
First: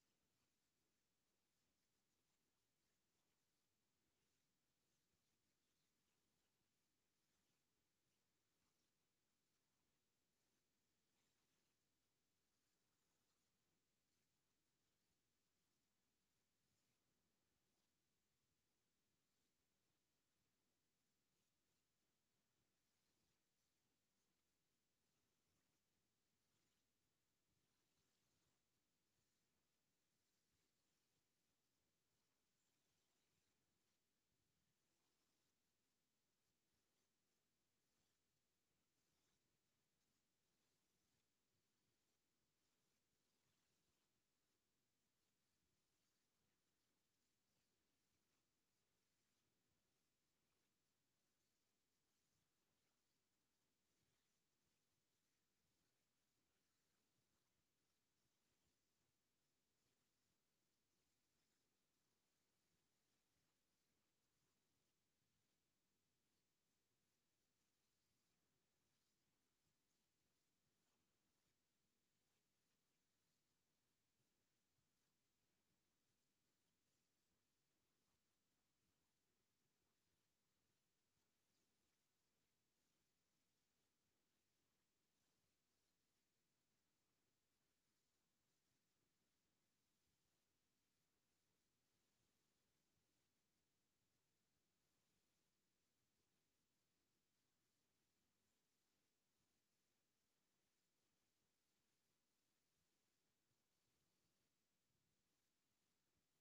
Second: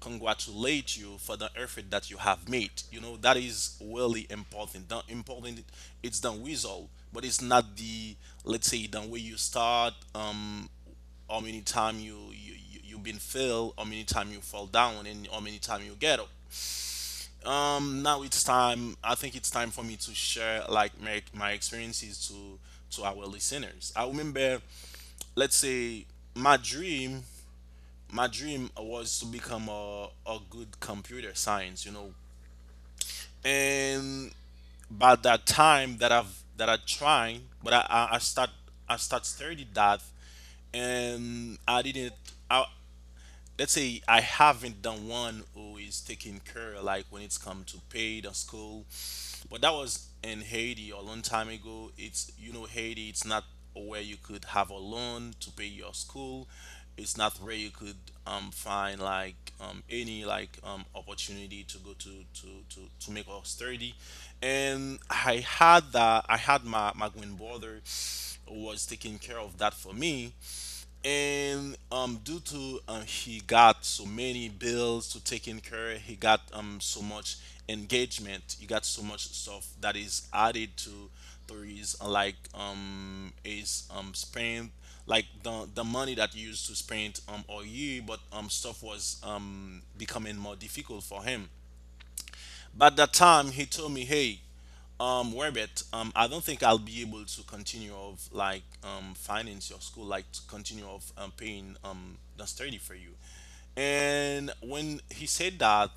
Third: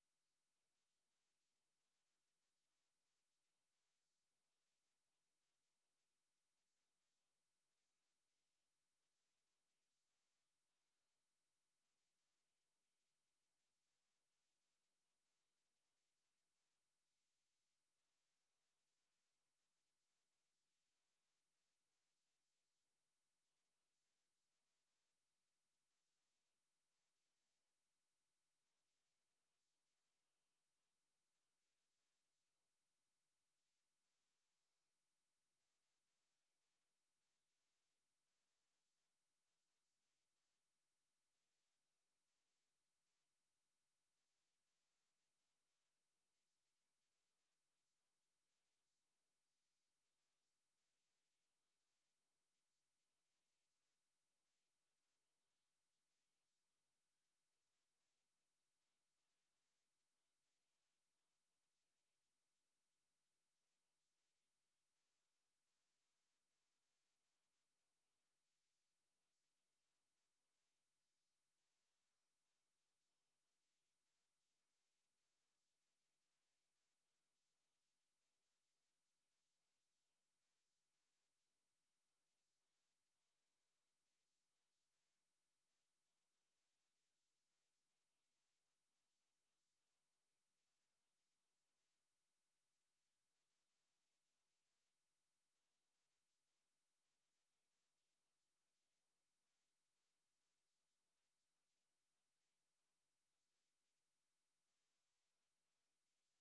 congratulate you for the effort that you have made. You know, that is really important. The important It's the result, but it's not the, let's say, the way you start, how many time you- you've been failed, how many time you fall down, and how many time you get up. Now it's time, I think it's time for me to share like my experiences to our listeners. I remember, let's say, my dream my dream was to become a good computer science, you know. And by that time that I've that I tried, but I start studying that. And I didn't I, let's say I haven't done one who is taking care, like when it's come to paid or school. But that was in Haiti a long time ago. It's you know Haiti. It's not where you could have a loan to pay your school. It's not where you could find like any like opportunity to go to make us sturdy. And I had that. I had my twin brother who was taking care of that for me, and due to he got so many bills to take in care. He got so much engagement, he got so much stuff that is added to his like his spend, like the money that he used to spend all year, but stuff was becoming more difficult for him. But that time he told me, "Hey, Werbet, I don't think I'll be able to continue of like finance your school, like to continue of paying the study for you." And when he said that,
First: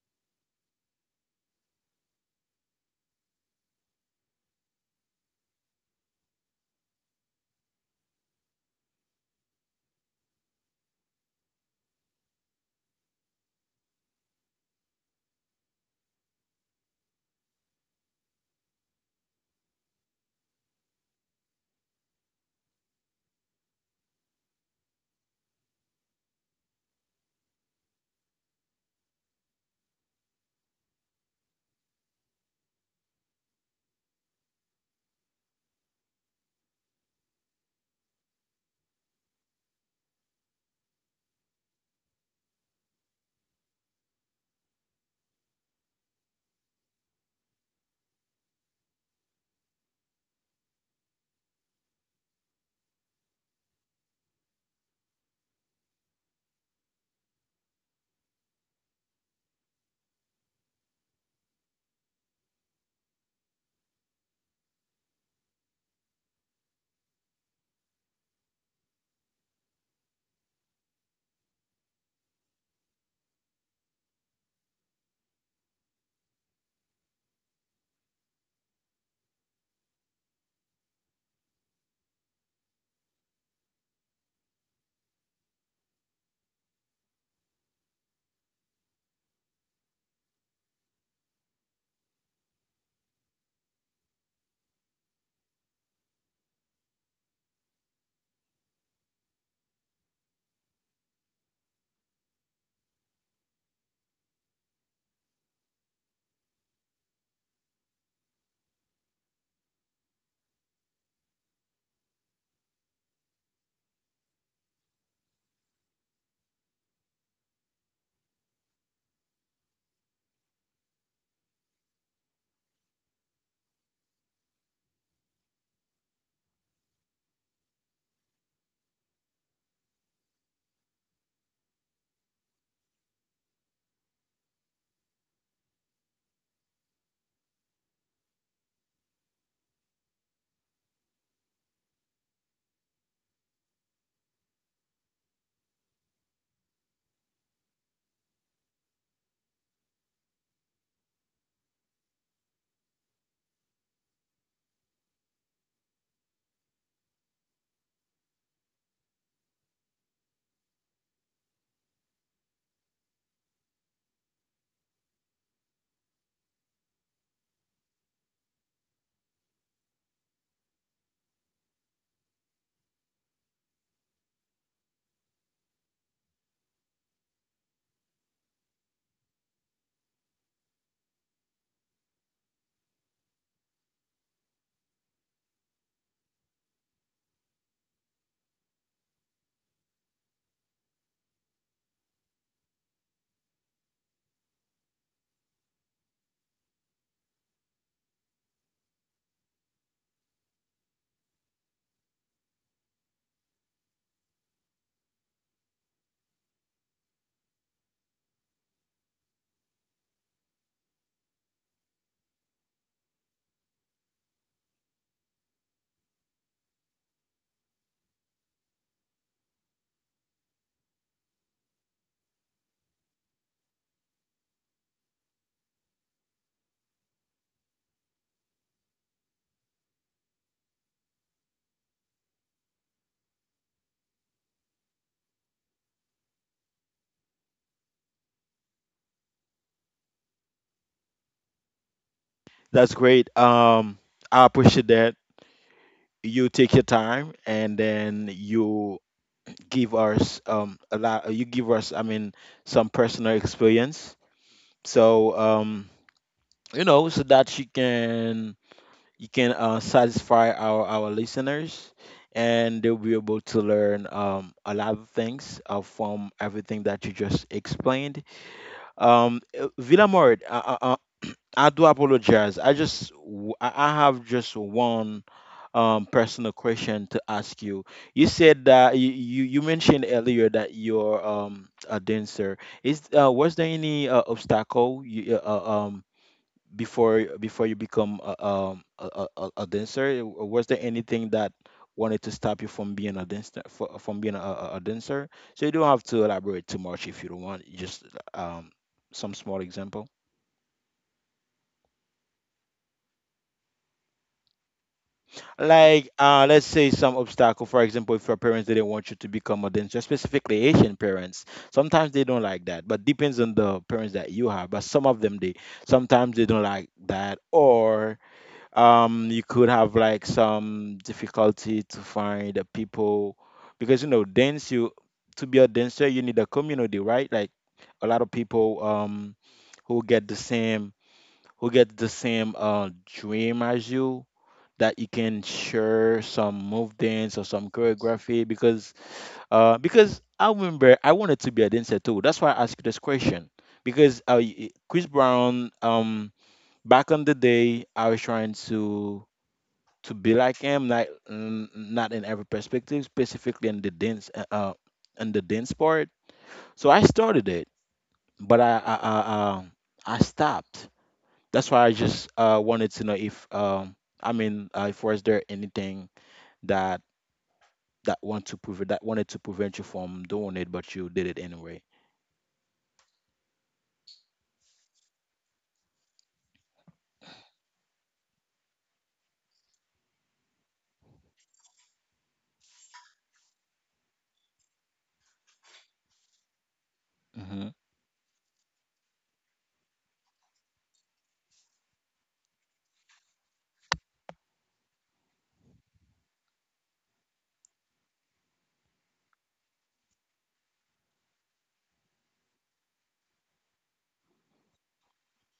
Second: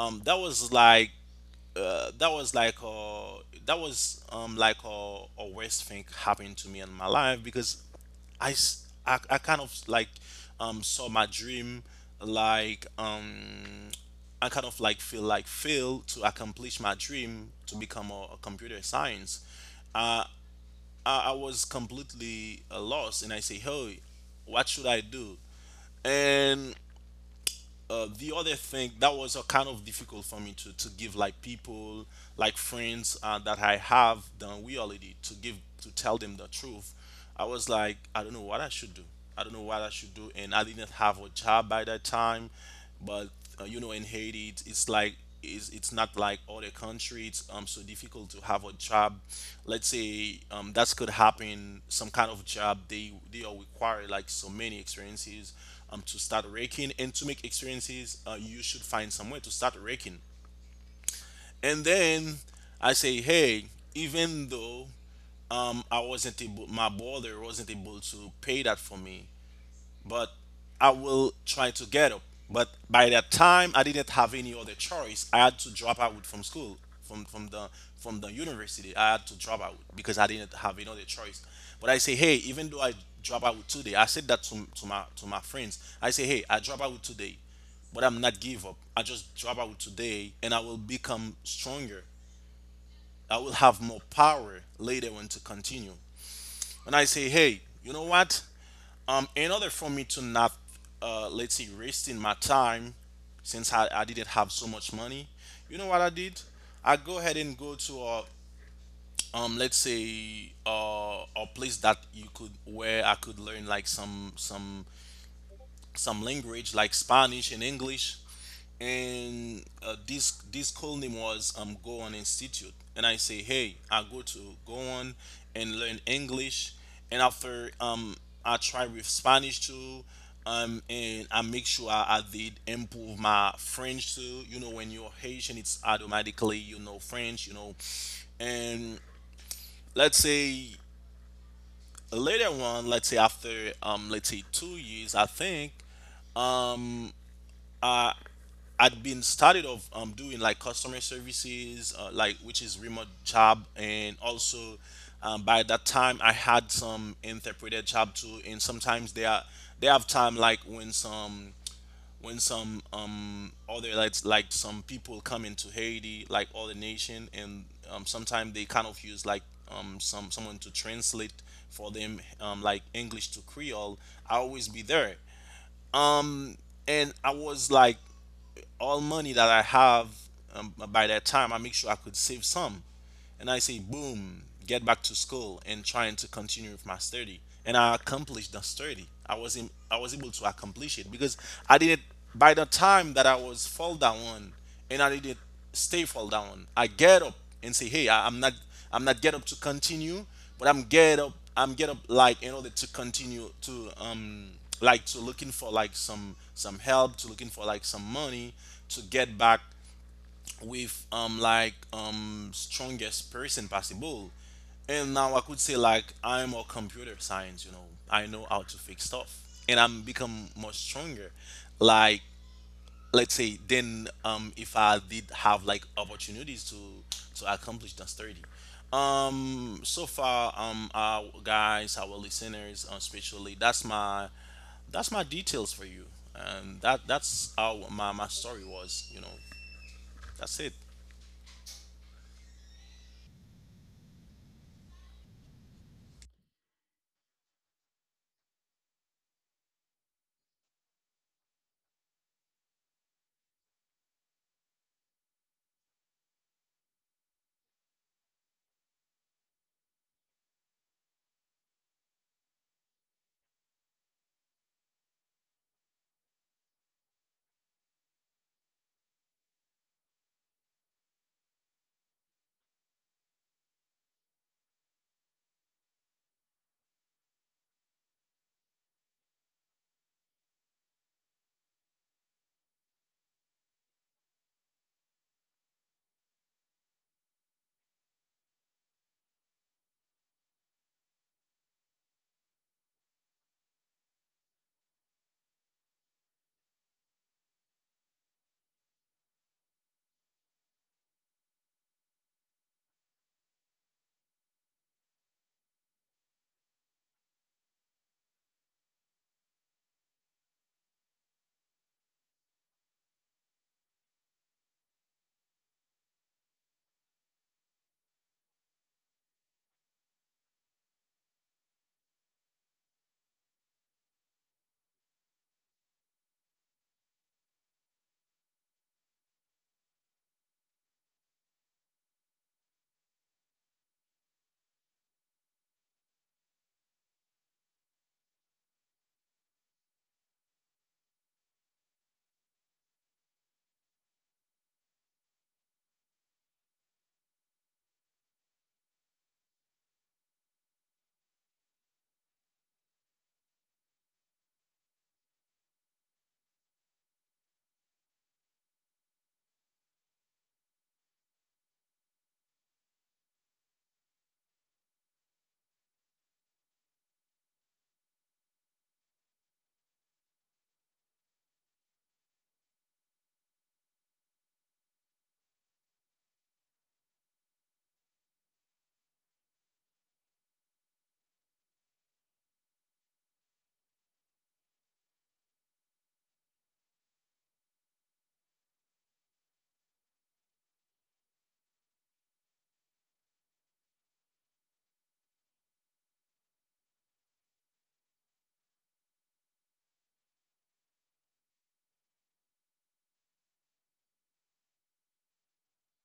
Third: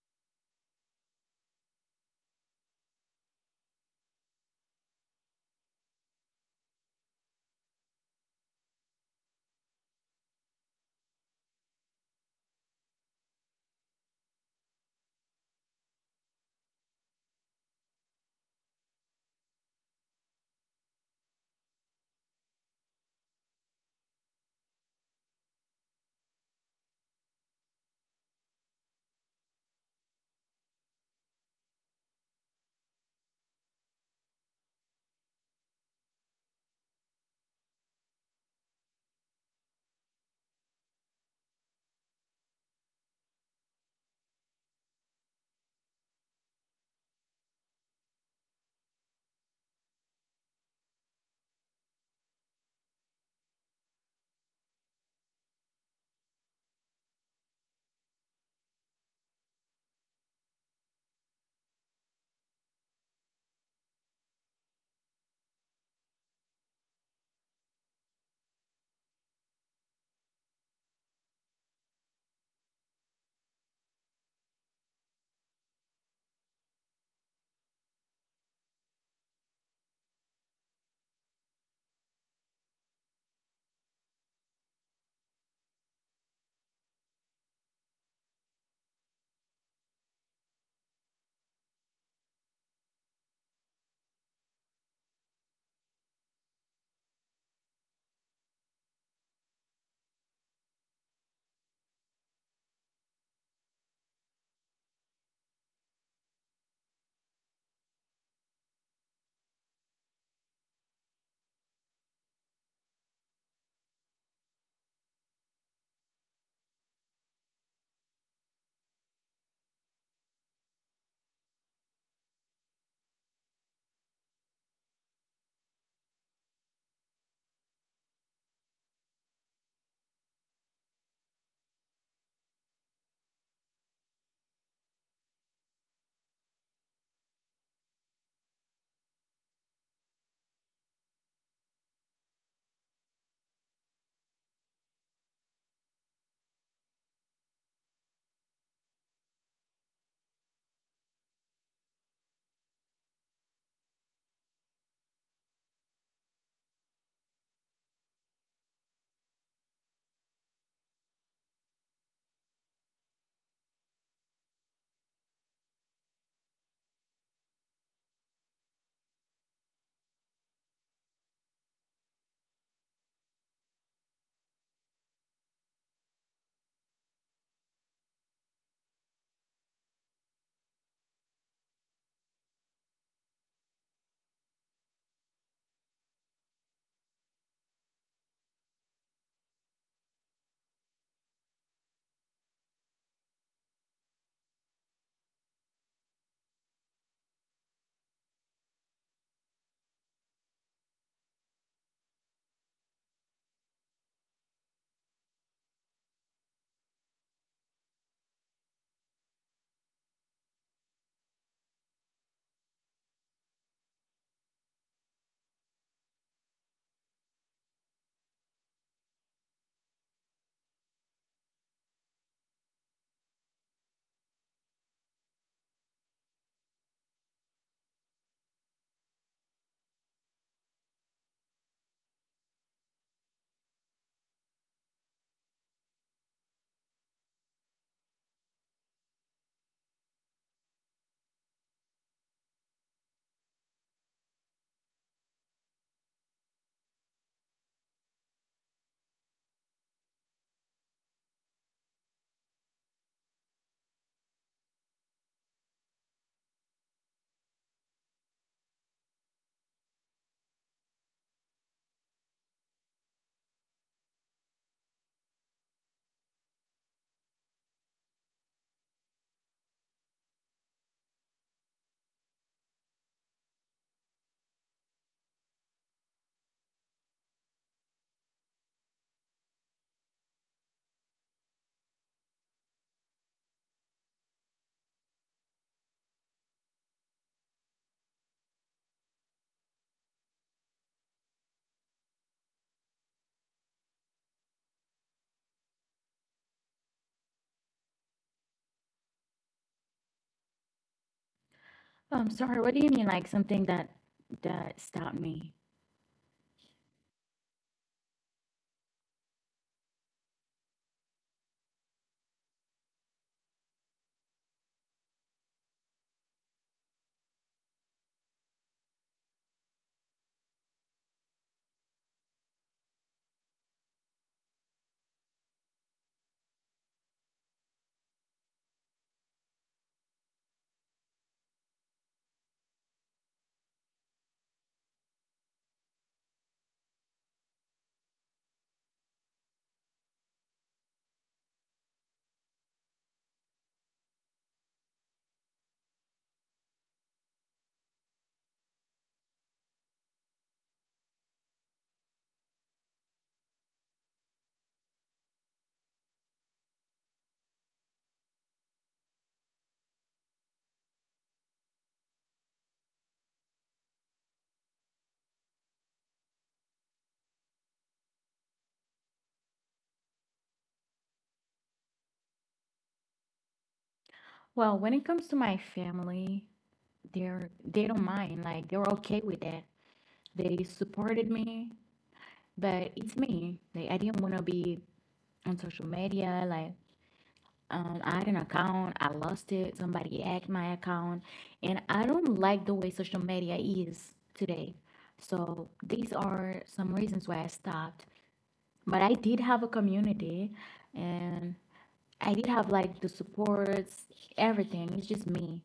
um, that was like uh, that was like uh that was like a worst thing happened to me in my life, because I kind of like saw my dream, like um I kind of like feel like failed to accomplish my dream to become a computer science. Uh, I was completely lost, and I say, hey, what should I do? And the other thing that was kind of difficult for me to give like people, like friends that I have done we already to give to tell them the truth. I was like, I don't know what I should do. I don't know what I should do, and I didn't have a job by that time. But you know, in haiti it's like it's not like other countries. It's so difficult to have a job. Let's say that could happen some kind of job, they are required like so many experiences to start raking, and to make experiences you should find somewhere to start raking. And then I say, hey, even though I wasn't able my brother wasn't able to pay that for me, but I will try to get up. But by that time, I didn't have any other choice. I had to drop out from school, from from the university. I had to drop out because I didn't have another choice. But I say, hey, even though I drop out today, I said that to to my friends. I say, hey, I drop out today, but I'm not give up. I just drop out today, and I will become stronger. I will have more power later on to continue. And I say, hey, you know what? In order for me to not let's say wasting my time, since I didn't have so much money, you know what I did? I go ahead and go to a let's say a place that you could, where I could learn like some language like Spanish and English. And this this call name was Go On Institute. And I say, hey, I go to Go On and learn English, and after I try with Spanish too, and I make sure I did improve my French too. You know, when you're Haitian, it's automatically you know French, you know. And let's say later on, let's say after let's say 2 years, I think I'd been started of doing like customer services, like, which is remote job. And also by that time I had some interpreted job too. And sometimes they are, they have time like when some other like some people come into Haiti, like all the nation, and sometimes they kind of use like someone to translate for them like English to Creole. I always be there. And I was like, all money that I have by that time, I make sure I could save some. And I say, boom, get back to school and trying to continue with my study. And I accomplished the study. I was able to accomplish it because I did it. By the time that I was fall down one, and I did it stay fall down, I get up and say, hey, I'm not, I'm not get up to continue, but I'm get up, like in order to continue to like to looking for like some help, to looking for like some money, to get back with strongest person possible. And now I could say like I'm a computer science, you know. I know how to fix stuff. And I'm become more stronger. Like, let's say then if I did have like opportunities to accomplish those study, so far, our guys, our listeners, especially, that's my details for you. And that's how my, my story was, you know. That's it. That's great. I appreciate that you take your time and then you give us a lot. You give us, I mean, some personal experience. So you know, so that you can, you can satisfy our listeners, and they'll be able to learn a lot of things from everything that you just explained. Villa Mort, I do apologize. I just I have just one personal question to ask you. You said that you mentioned earlier that you're a dancer. Is was there any obstacle you, before, before you become a, a dancer? Was there anything that wanted to stop you from being a dancer, from being a dancer? So you don't have to elaborate too much if you don't want. Just um some small example. Sorry. What do you mean, like something that stopped me? Like let's say some obstacle. For example, if your parents didn't want you to become a dancer, specifically Asian parents, sometimes they don't like that, but depends on the parents that you have. But some of them they sometimes they don't like that. Or um, you could have like some difficulty to find the people, because you know, dance, you, to be a dancer you need a community, right? Like a lot of people who get the same, who get the same dream as you, that you can share some move dance or some choreography. Because uh, because I remember I wanted to be a dancer too. That's why I asked you this question, because Chris Brown um, back on the day, I was trying to be like him, like mm, not in every perspective, specifically in the dance part. So I started it, but I stopped. That's why I just wanted to know if um, I mean if was there anything that that want to prevent, that wanted to prevent you from doing it, but you did it anyway. Well, when it comes to my family, they don't mind. Like they're okay with that. They supported me, but it's me. Like I didn't wanna be on social media. Like, Hmm. um, I had an account, I lost it, somebody hacked my account, and I don't like the way social media is today. So these are some reasons why I stopped. But I did have a community and I did have like the supports, everything. It's just me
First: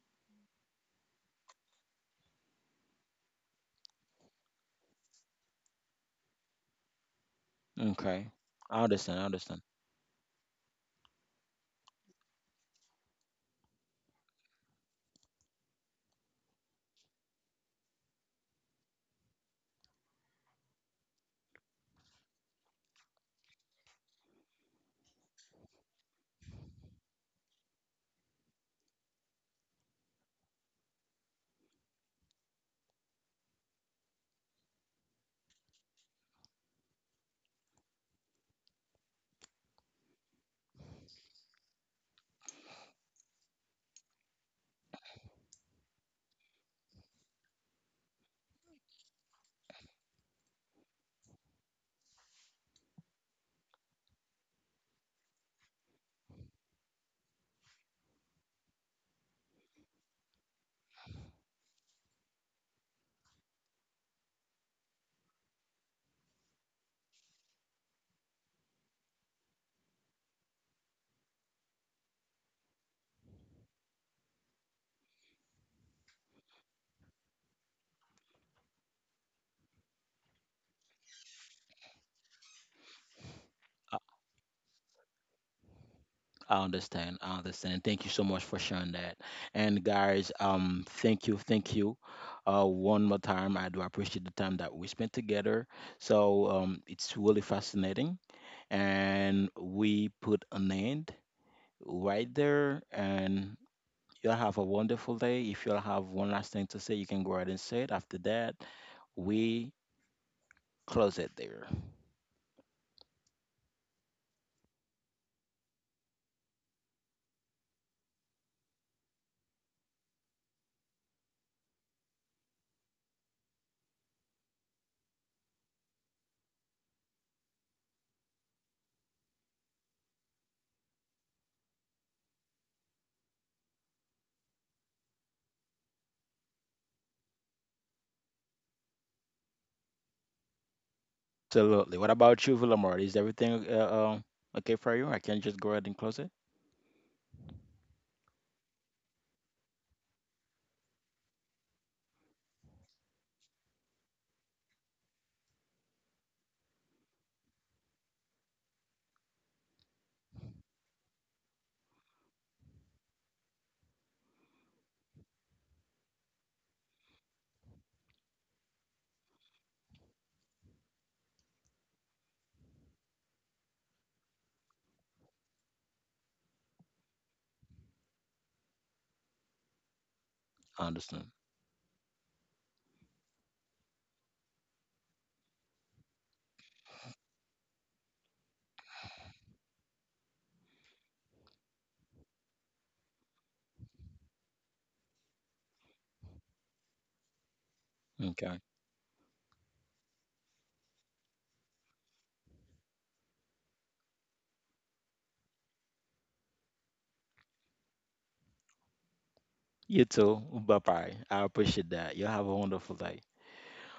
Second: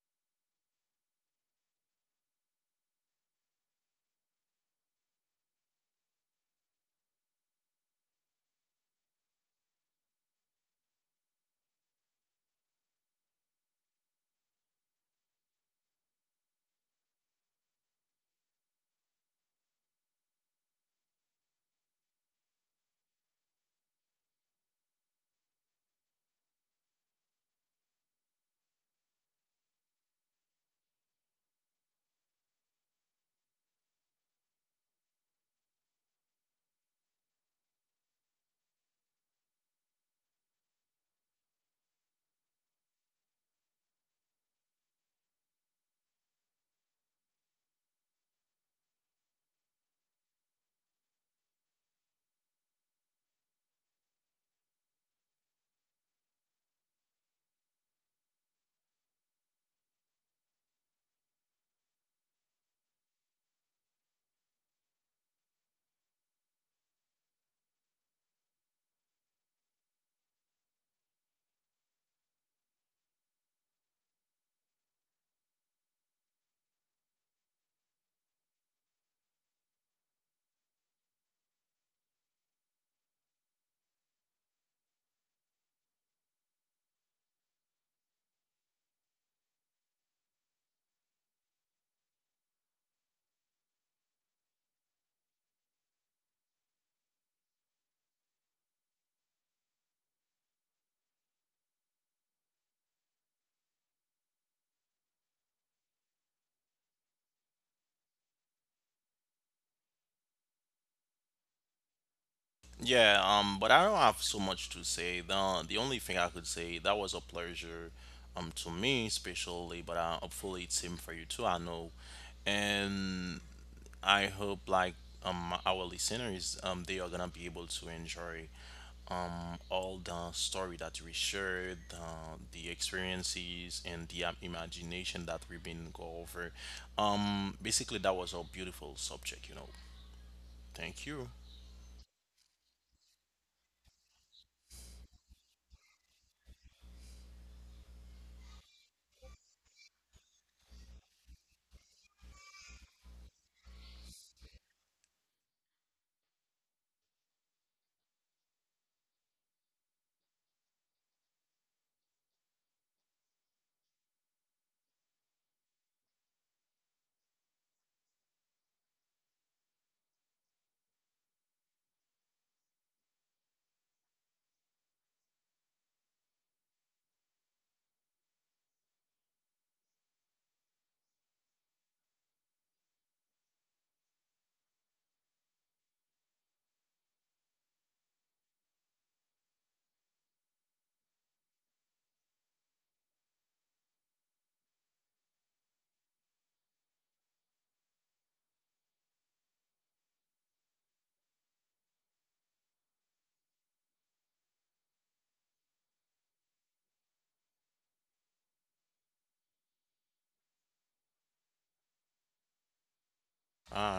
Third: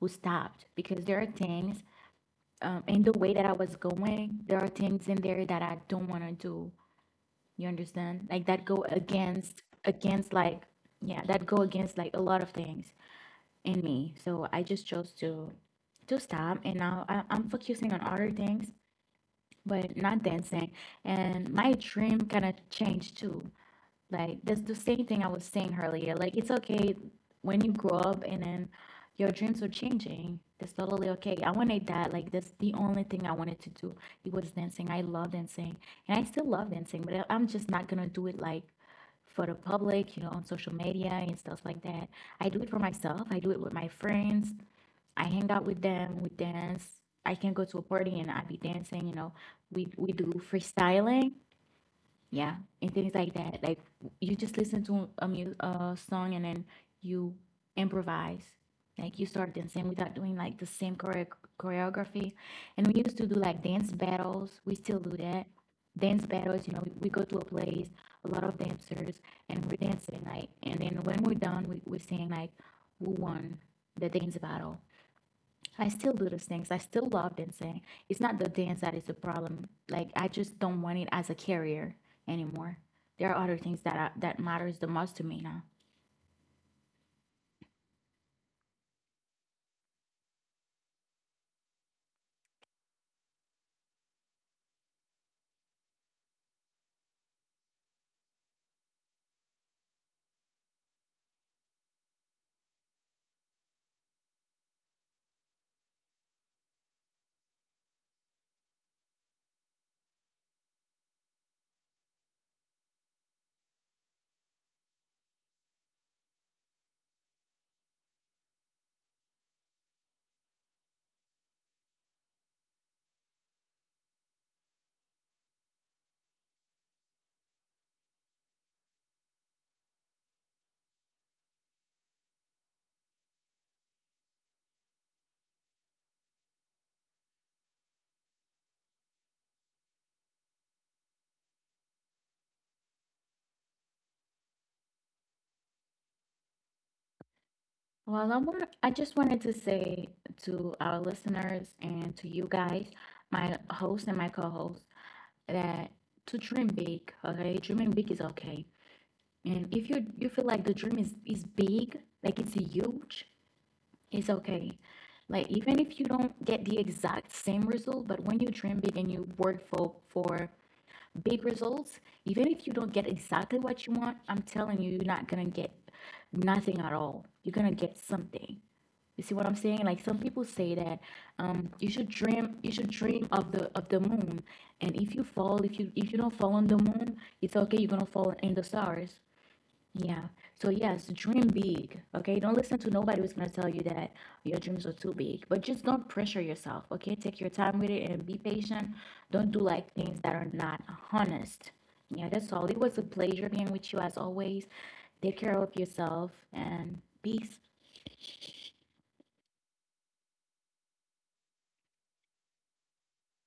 who stopped because there are things in the way that I was going, there are things in there that I don't want to do. You understand? Okay, Like that I go understand. I understand. against like, yeah, that go against like a lot of things in me. So I just chose to stop, and now I'm focusing on other things, but not dancing. And my dream kind of changed too. Like that's the same thing I was saying earlier. Like it's okay when you grow up and then your dreams are changing. That's totally okay. I wanted that. Like that's the only thing I wanted to do. It was dancing. I love dancing, and I still love dancing. But I'm just not gonna do it like for the public, you know, on social media and stuff like that. I do it for myself. I do it with my friends. I hang out with them. We dance. I can go to a party and I be dancing. You know, we do freestyling, yeah, and things like that. Like you just listen to a a song, and then you improvise, like you start dancing without doing like the same choreography. And we used to do like dance battles. We still do that, dance battles, you know. We go to a place, a lot of dancers, and we're dancing like, and then when we're done, we're saying like who won the dance battle. I still do those things. I still love dancing. It's not the dance that is the problem. Like I just don't want it as a career anymore. There are other I things that I, that matters the most to me now. I understand. I understand. Thank you so much for sharing that. And guys, thank you, thank you. One more time, I do appreciate the time that we spent together. So it's really fascinating, and we put an end right there. And you'll have a wonderful day. If you'll have one last thing to say, you can go ahead and say it. After that, we close it there. Yeah, but I don't have so much to say. The only thing I could say, that was a pleasure, to me especially, but hopefully it's same for you too. I know. And I hope like our listeners, they are gonna be able to enjoy all the story that we shared, the experiences, and the imagination that we've been go over. Basically that was a beautiful subject, you know. Thank you. Absolutely. What about you, Villamar? Is everything um, okay for you? I can just go ahead and close it? Well, I just wanted to say to our listeners and to you guys, my host and my co-host, that to dream big. Okay, dreaming big is okay. And if you feel like the dream is big, like it's huge, it's okay. Like even if you don't get the exact same result, but when you dream big and you work for big results, even if you don't get exactly what you want, I'm telling you, you're not gonna get nothing at all. You're gonna get something. You see what I'm saying? Like some I people say understand. that you should dream of the moon, and if you fall, if you don't fall on the moon, it's okay. You're gonna fall in the stars. Yeah. So yes, dream big. Okay. Don't listen to nobody who's gonna tell you that your dreams are too big. But just don't pressure yourself. Okay. Take your time with Okay. it and be patient. Don't do like things that are not honest. Yeah, that's all. It was a pleasure being with you as always. Take care of yourself and peace. You too. Bye bye. I appreciate that. You have a wonderful day. Ah.